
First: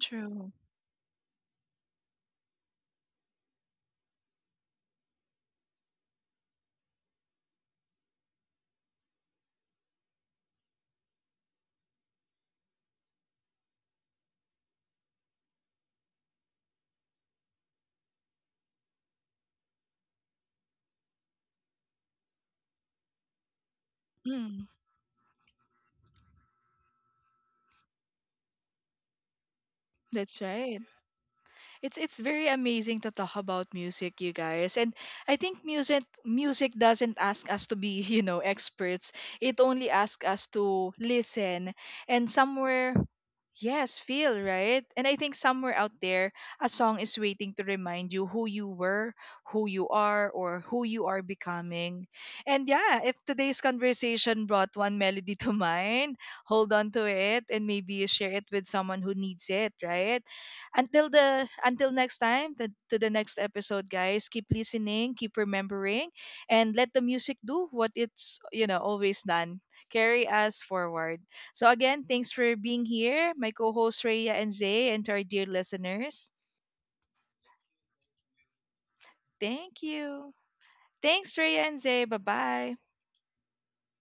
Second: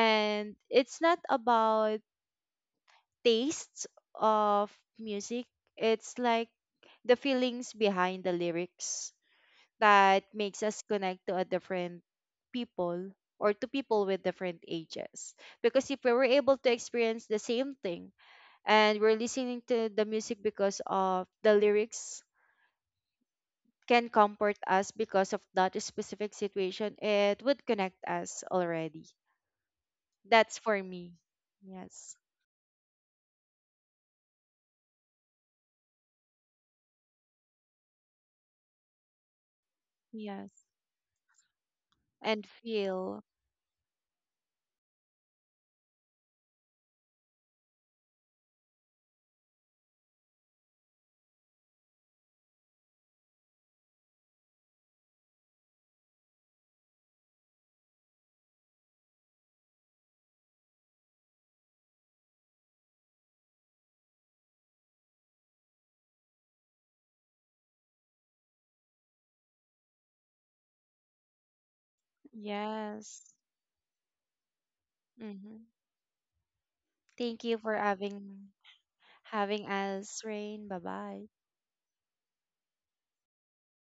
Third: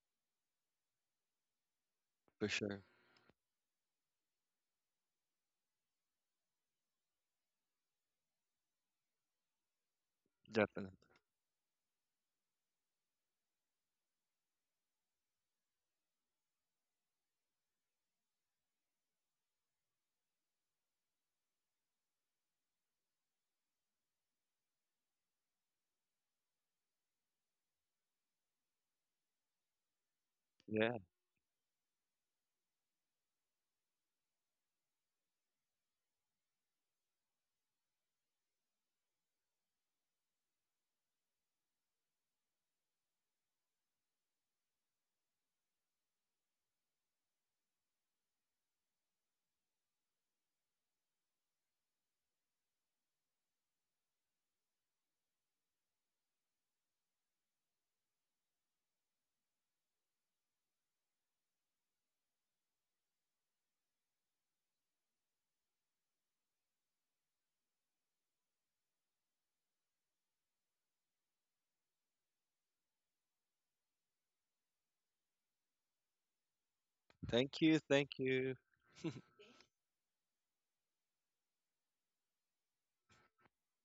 A: True.
C: it's not about
B: for sure,
C: tastes of music. It's like the feelings behind the lyrics that makes us
B: definitely.
C: connect to a different people or to people with different ages, because if we were able to experience the same thing and we're listening to the music because of the lyrics can comfort
A: Mm,
C: us because of that specific situation, it would connect us already.
A: that's
C: That's
A: right.
C: for
B: Yeah,
C: me. Yes.
A: It's very amazing to talk about music, you guys. And I think music doesn't ask us to be, you know, experts. It only asks us
C: Yes.
A: to listen and
C: And
A: somewhere...
C: feel.
A: Yes, feel, right? And I think somewhere out there, a song is waiting to remind you who you were, who you are, or who you are becoming. And yeah, if today's conversation brought one melody to mind, hold on to it and maybe share it with someone who needs it, right? Until the until next time, the, to the next episode, guys, keep listening, keep remembering, and let the music do what it's, you know, always done. Carry us forward. So, again, thanks for being
C: Yes.
A: here, my co hosts Rhea and Zay, and to our dear
C: Mm-hmm.
A: listeners.
C: Thank you
B: thank
C: for
B: you, thank
C: having
B: you.
C: having
A: Thank
C: us,
A: you.
C: Rain. Bye bye.
A: Thanks, Rhea and Zay. Bye bye.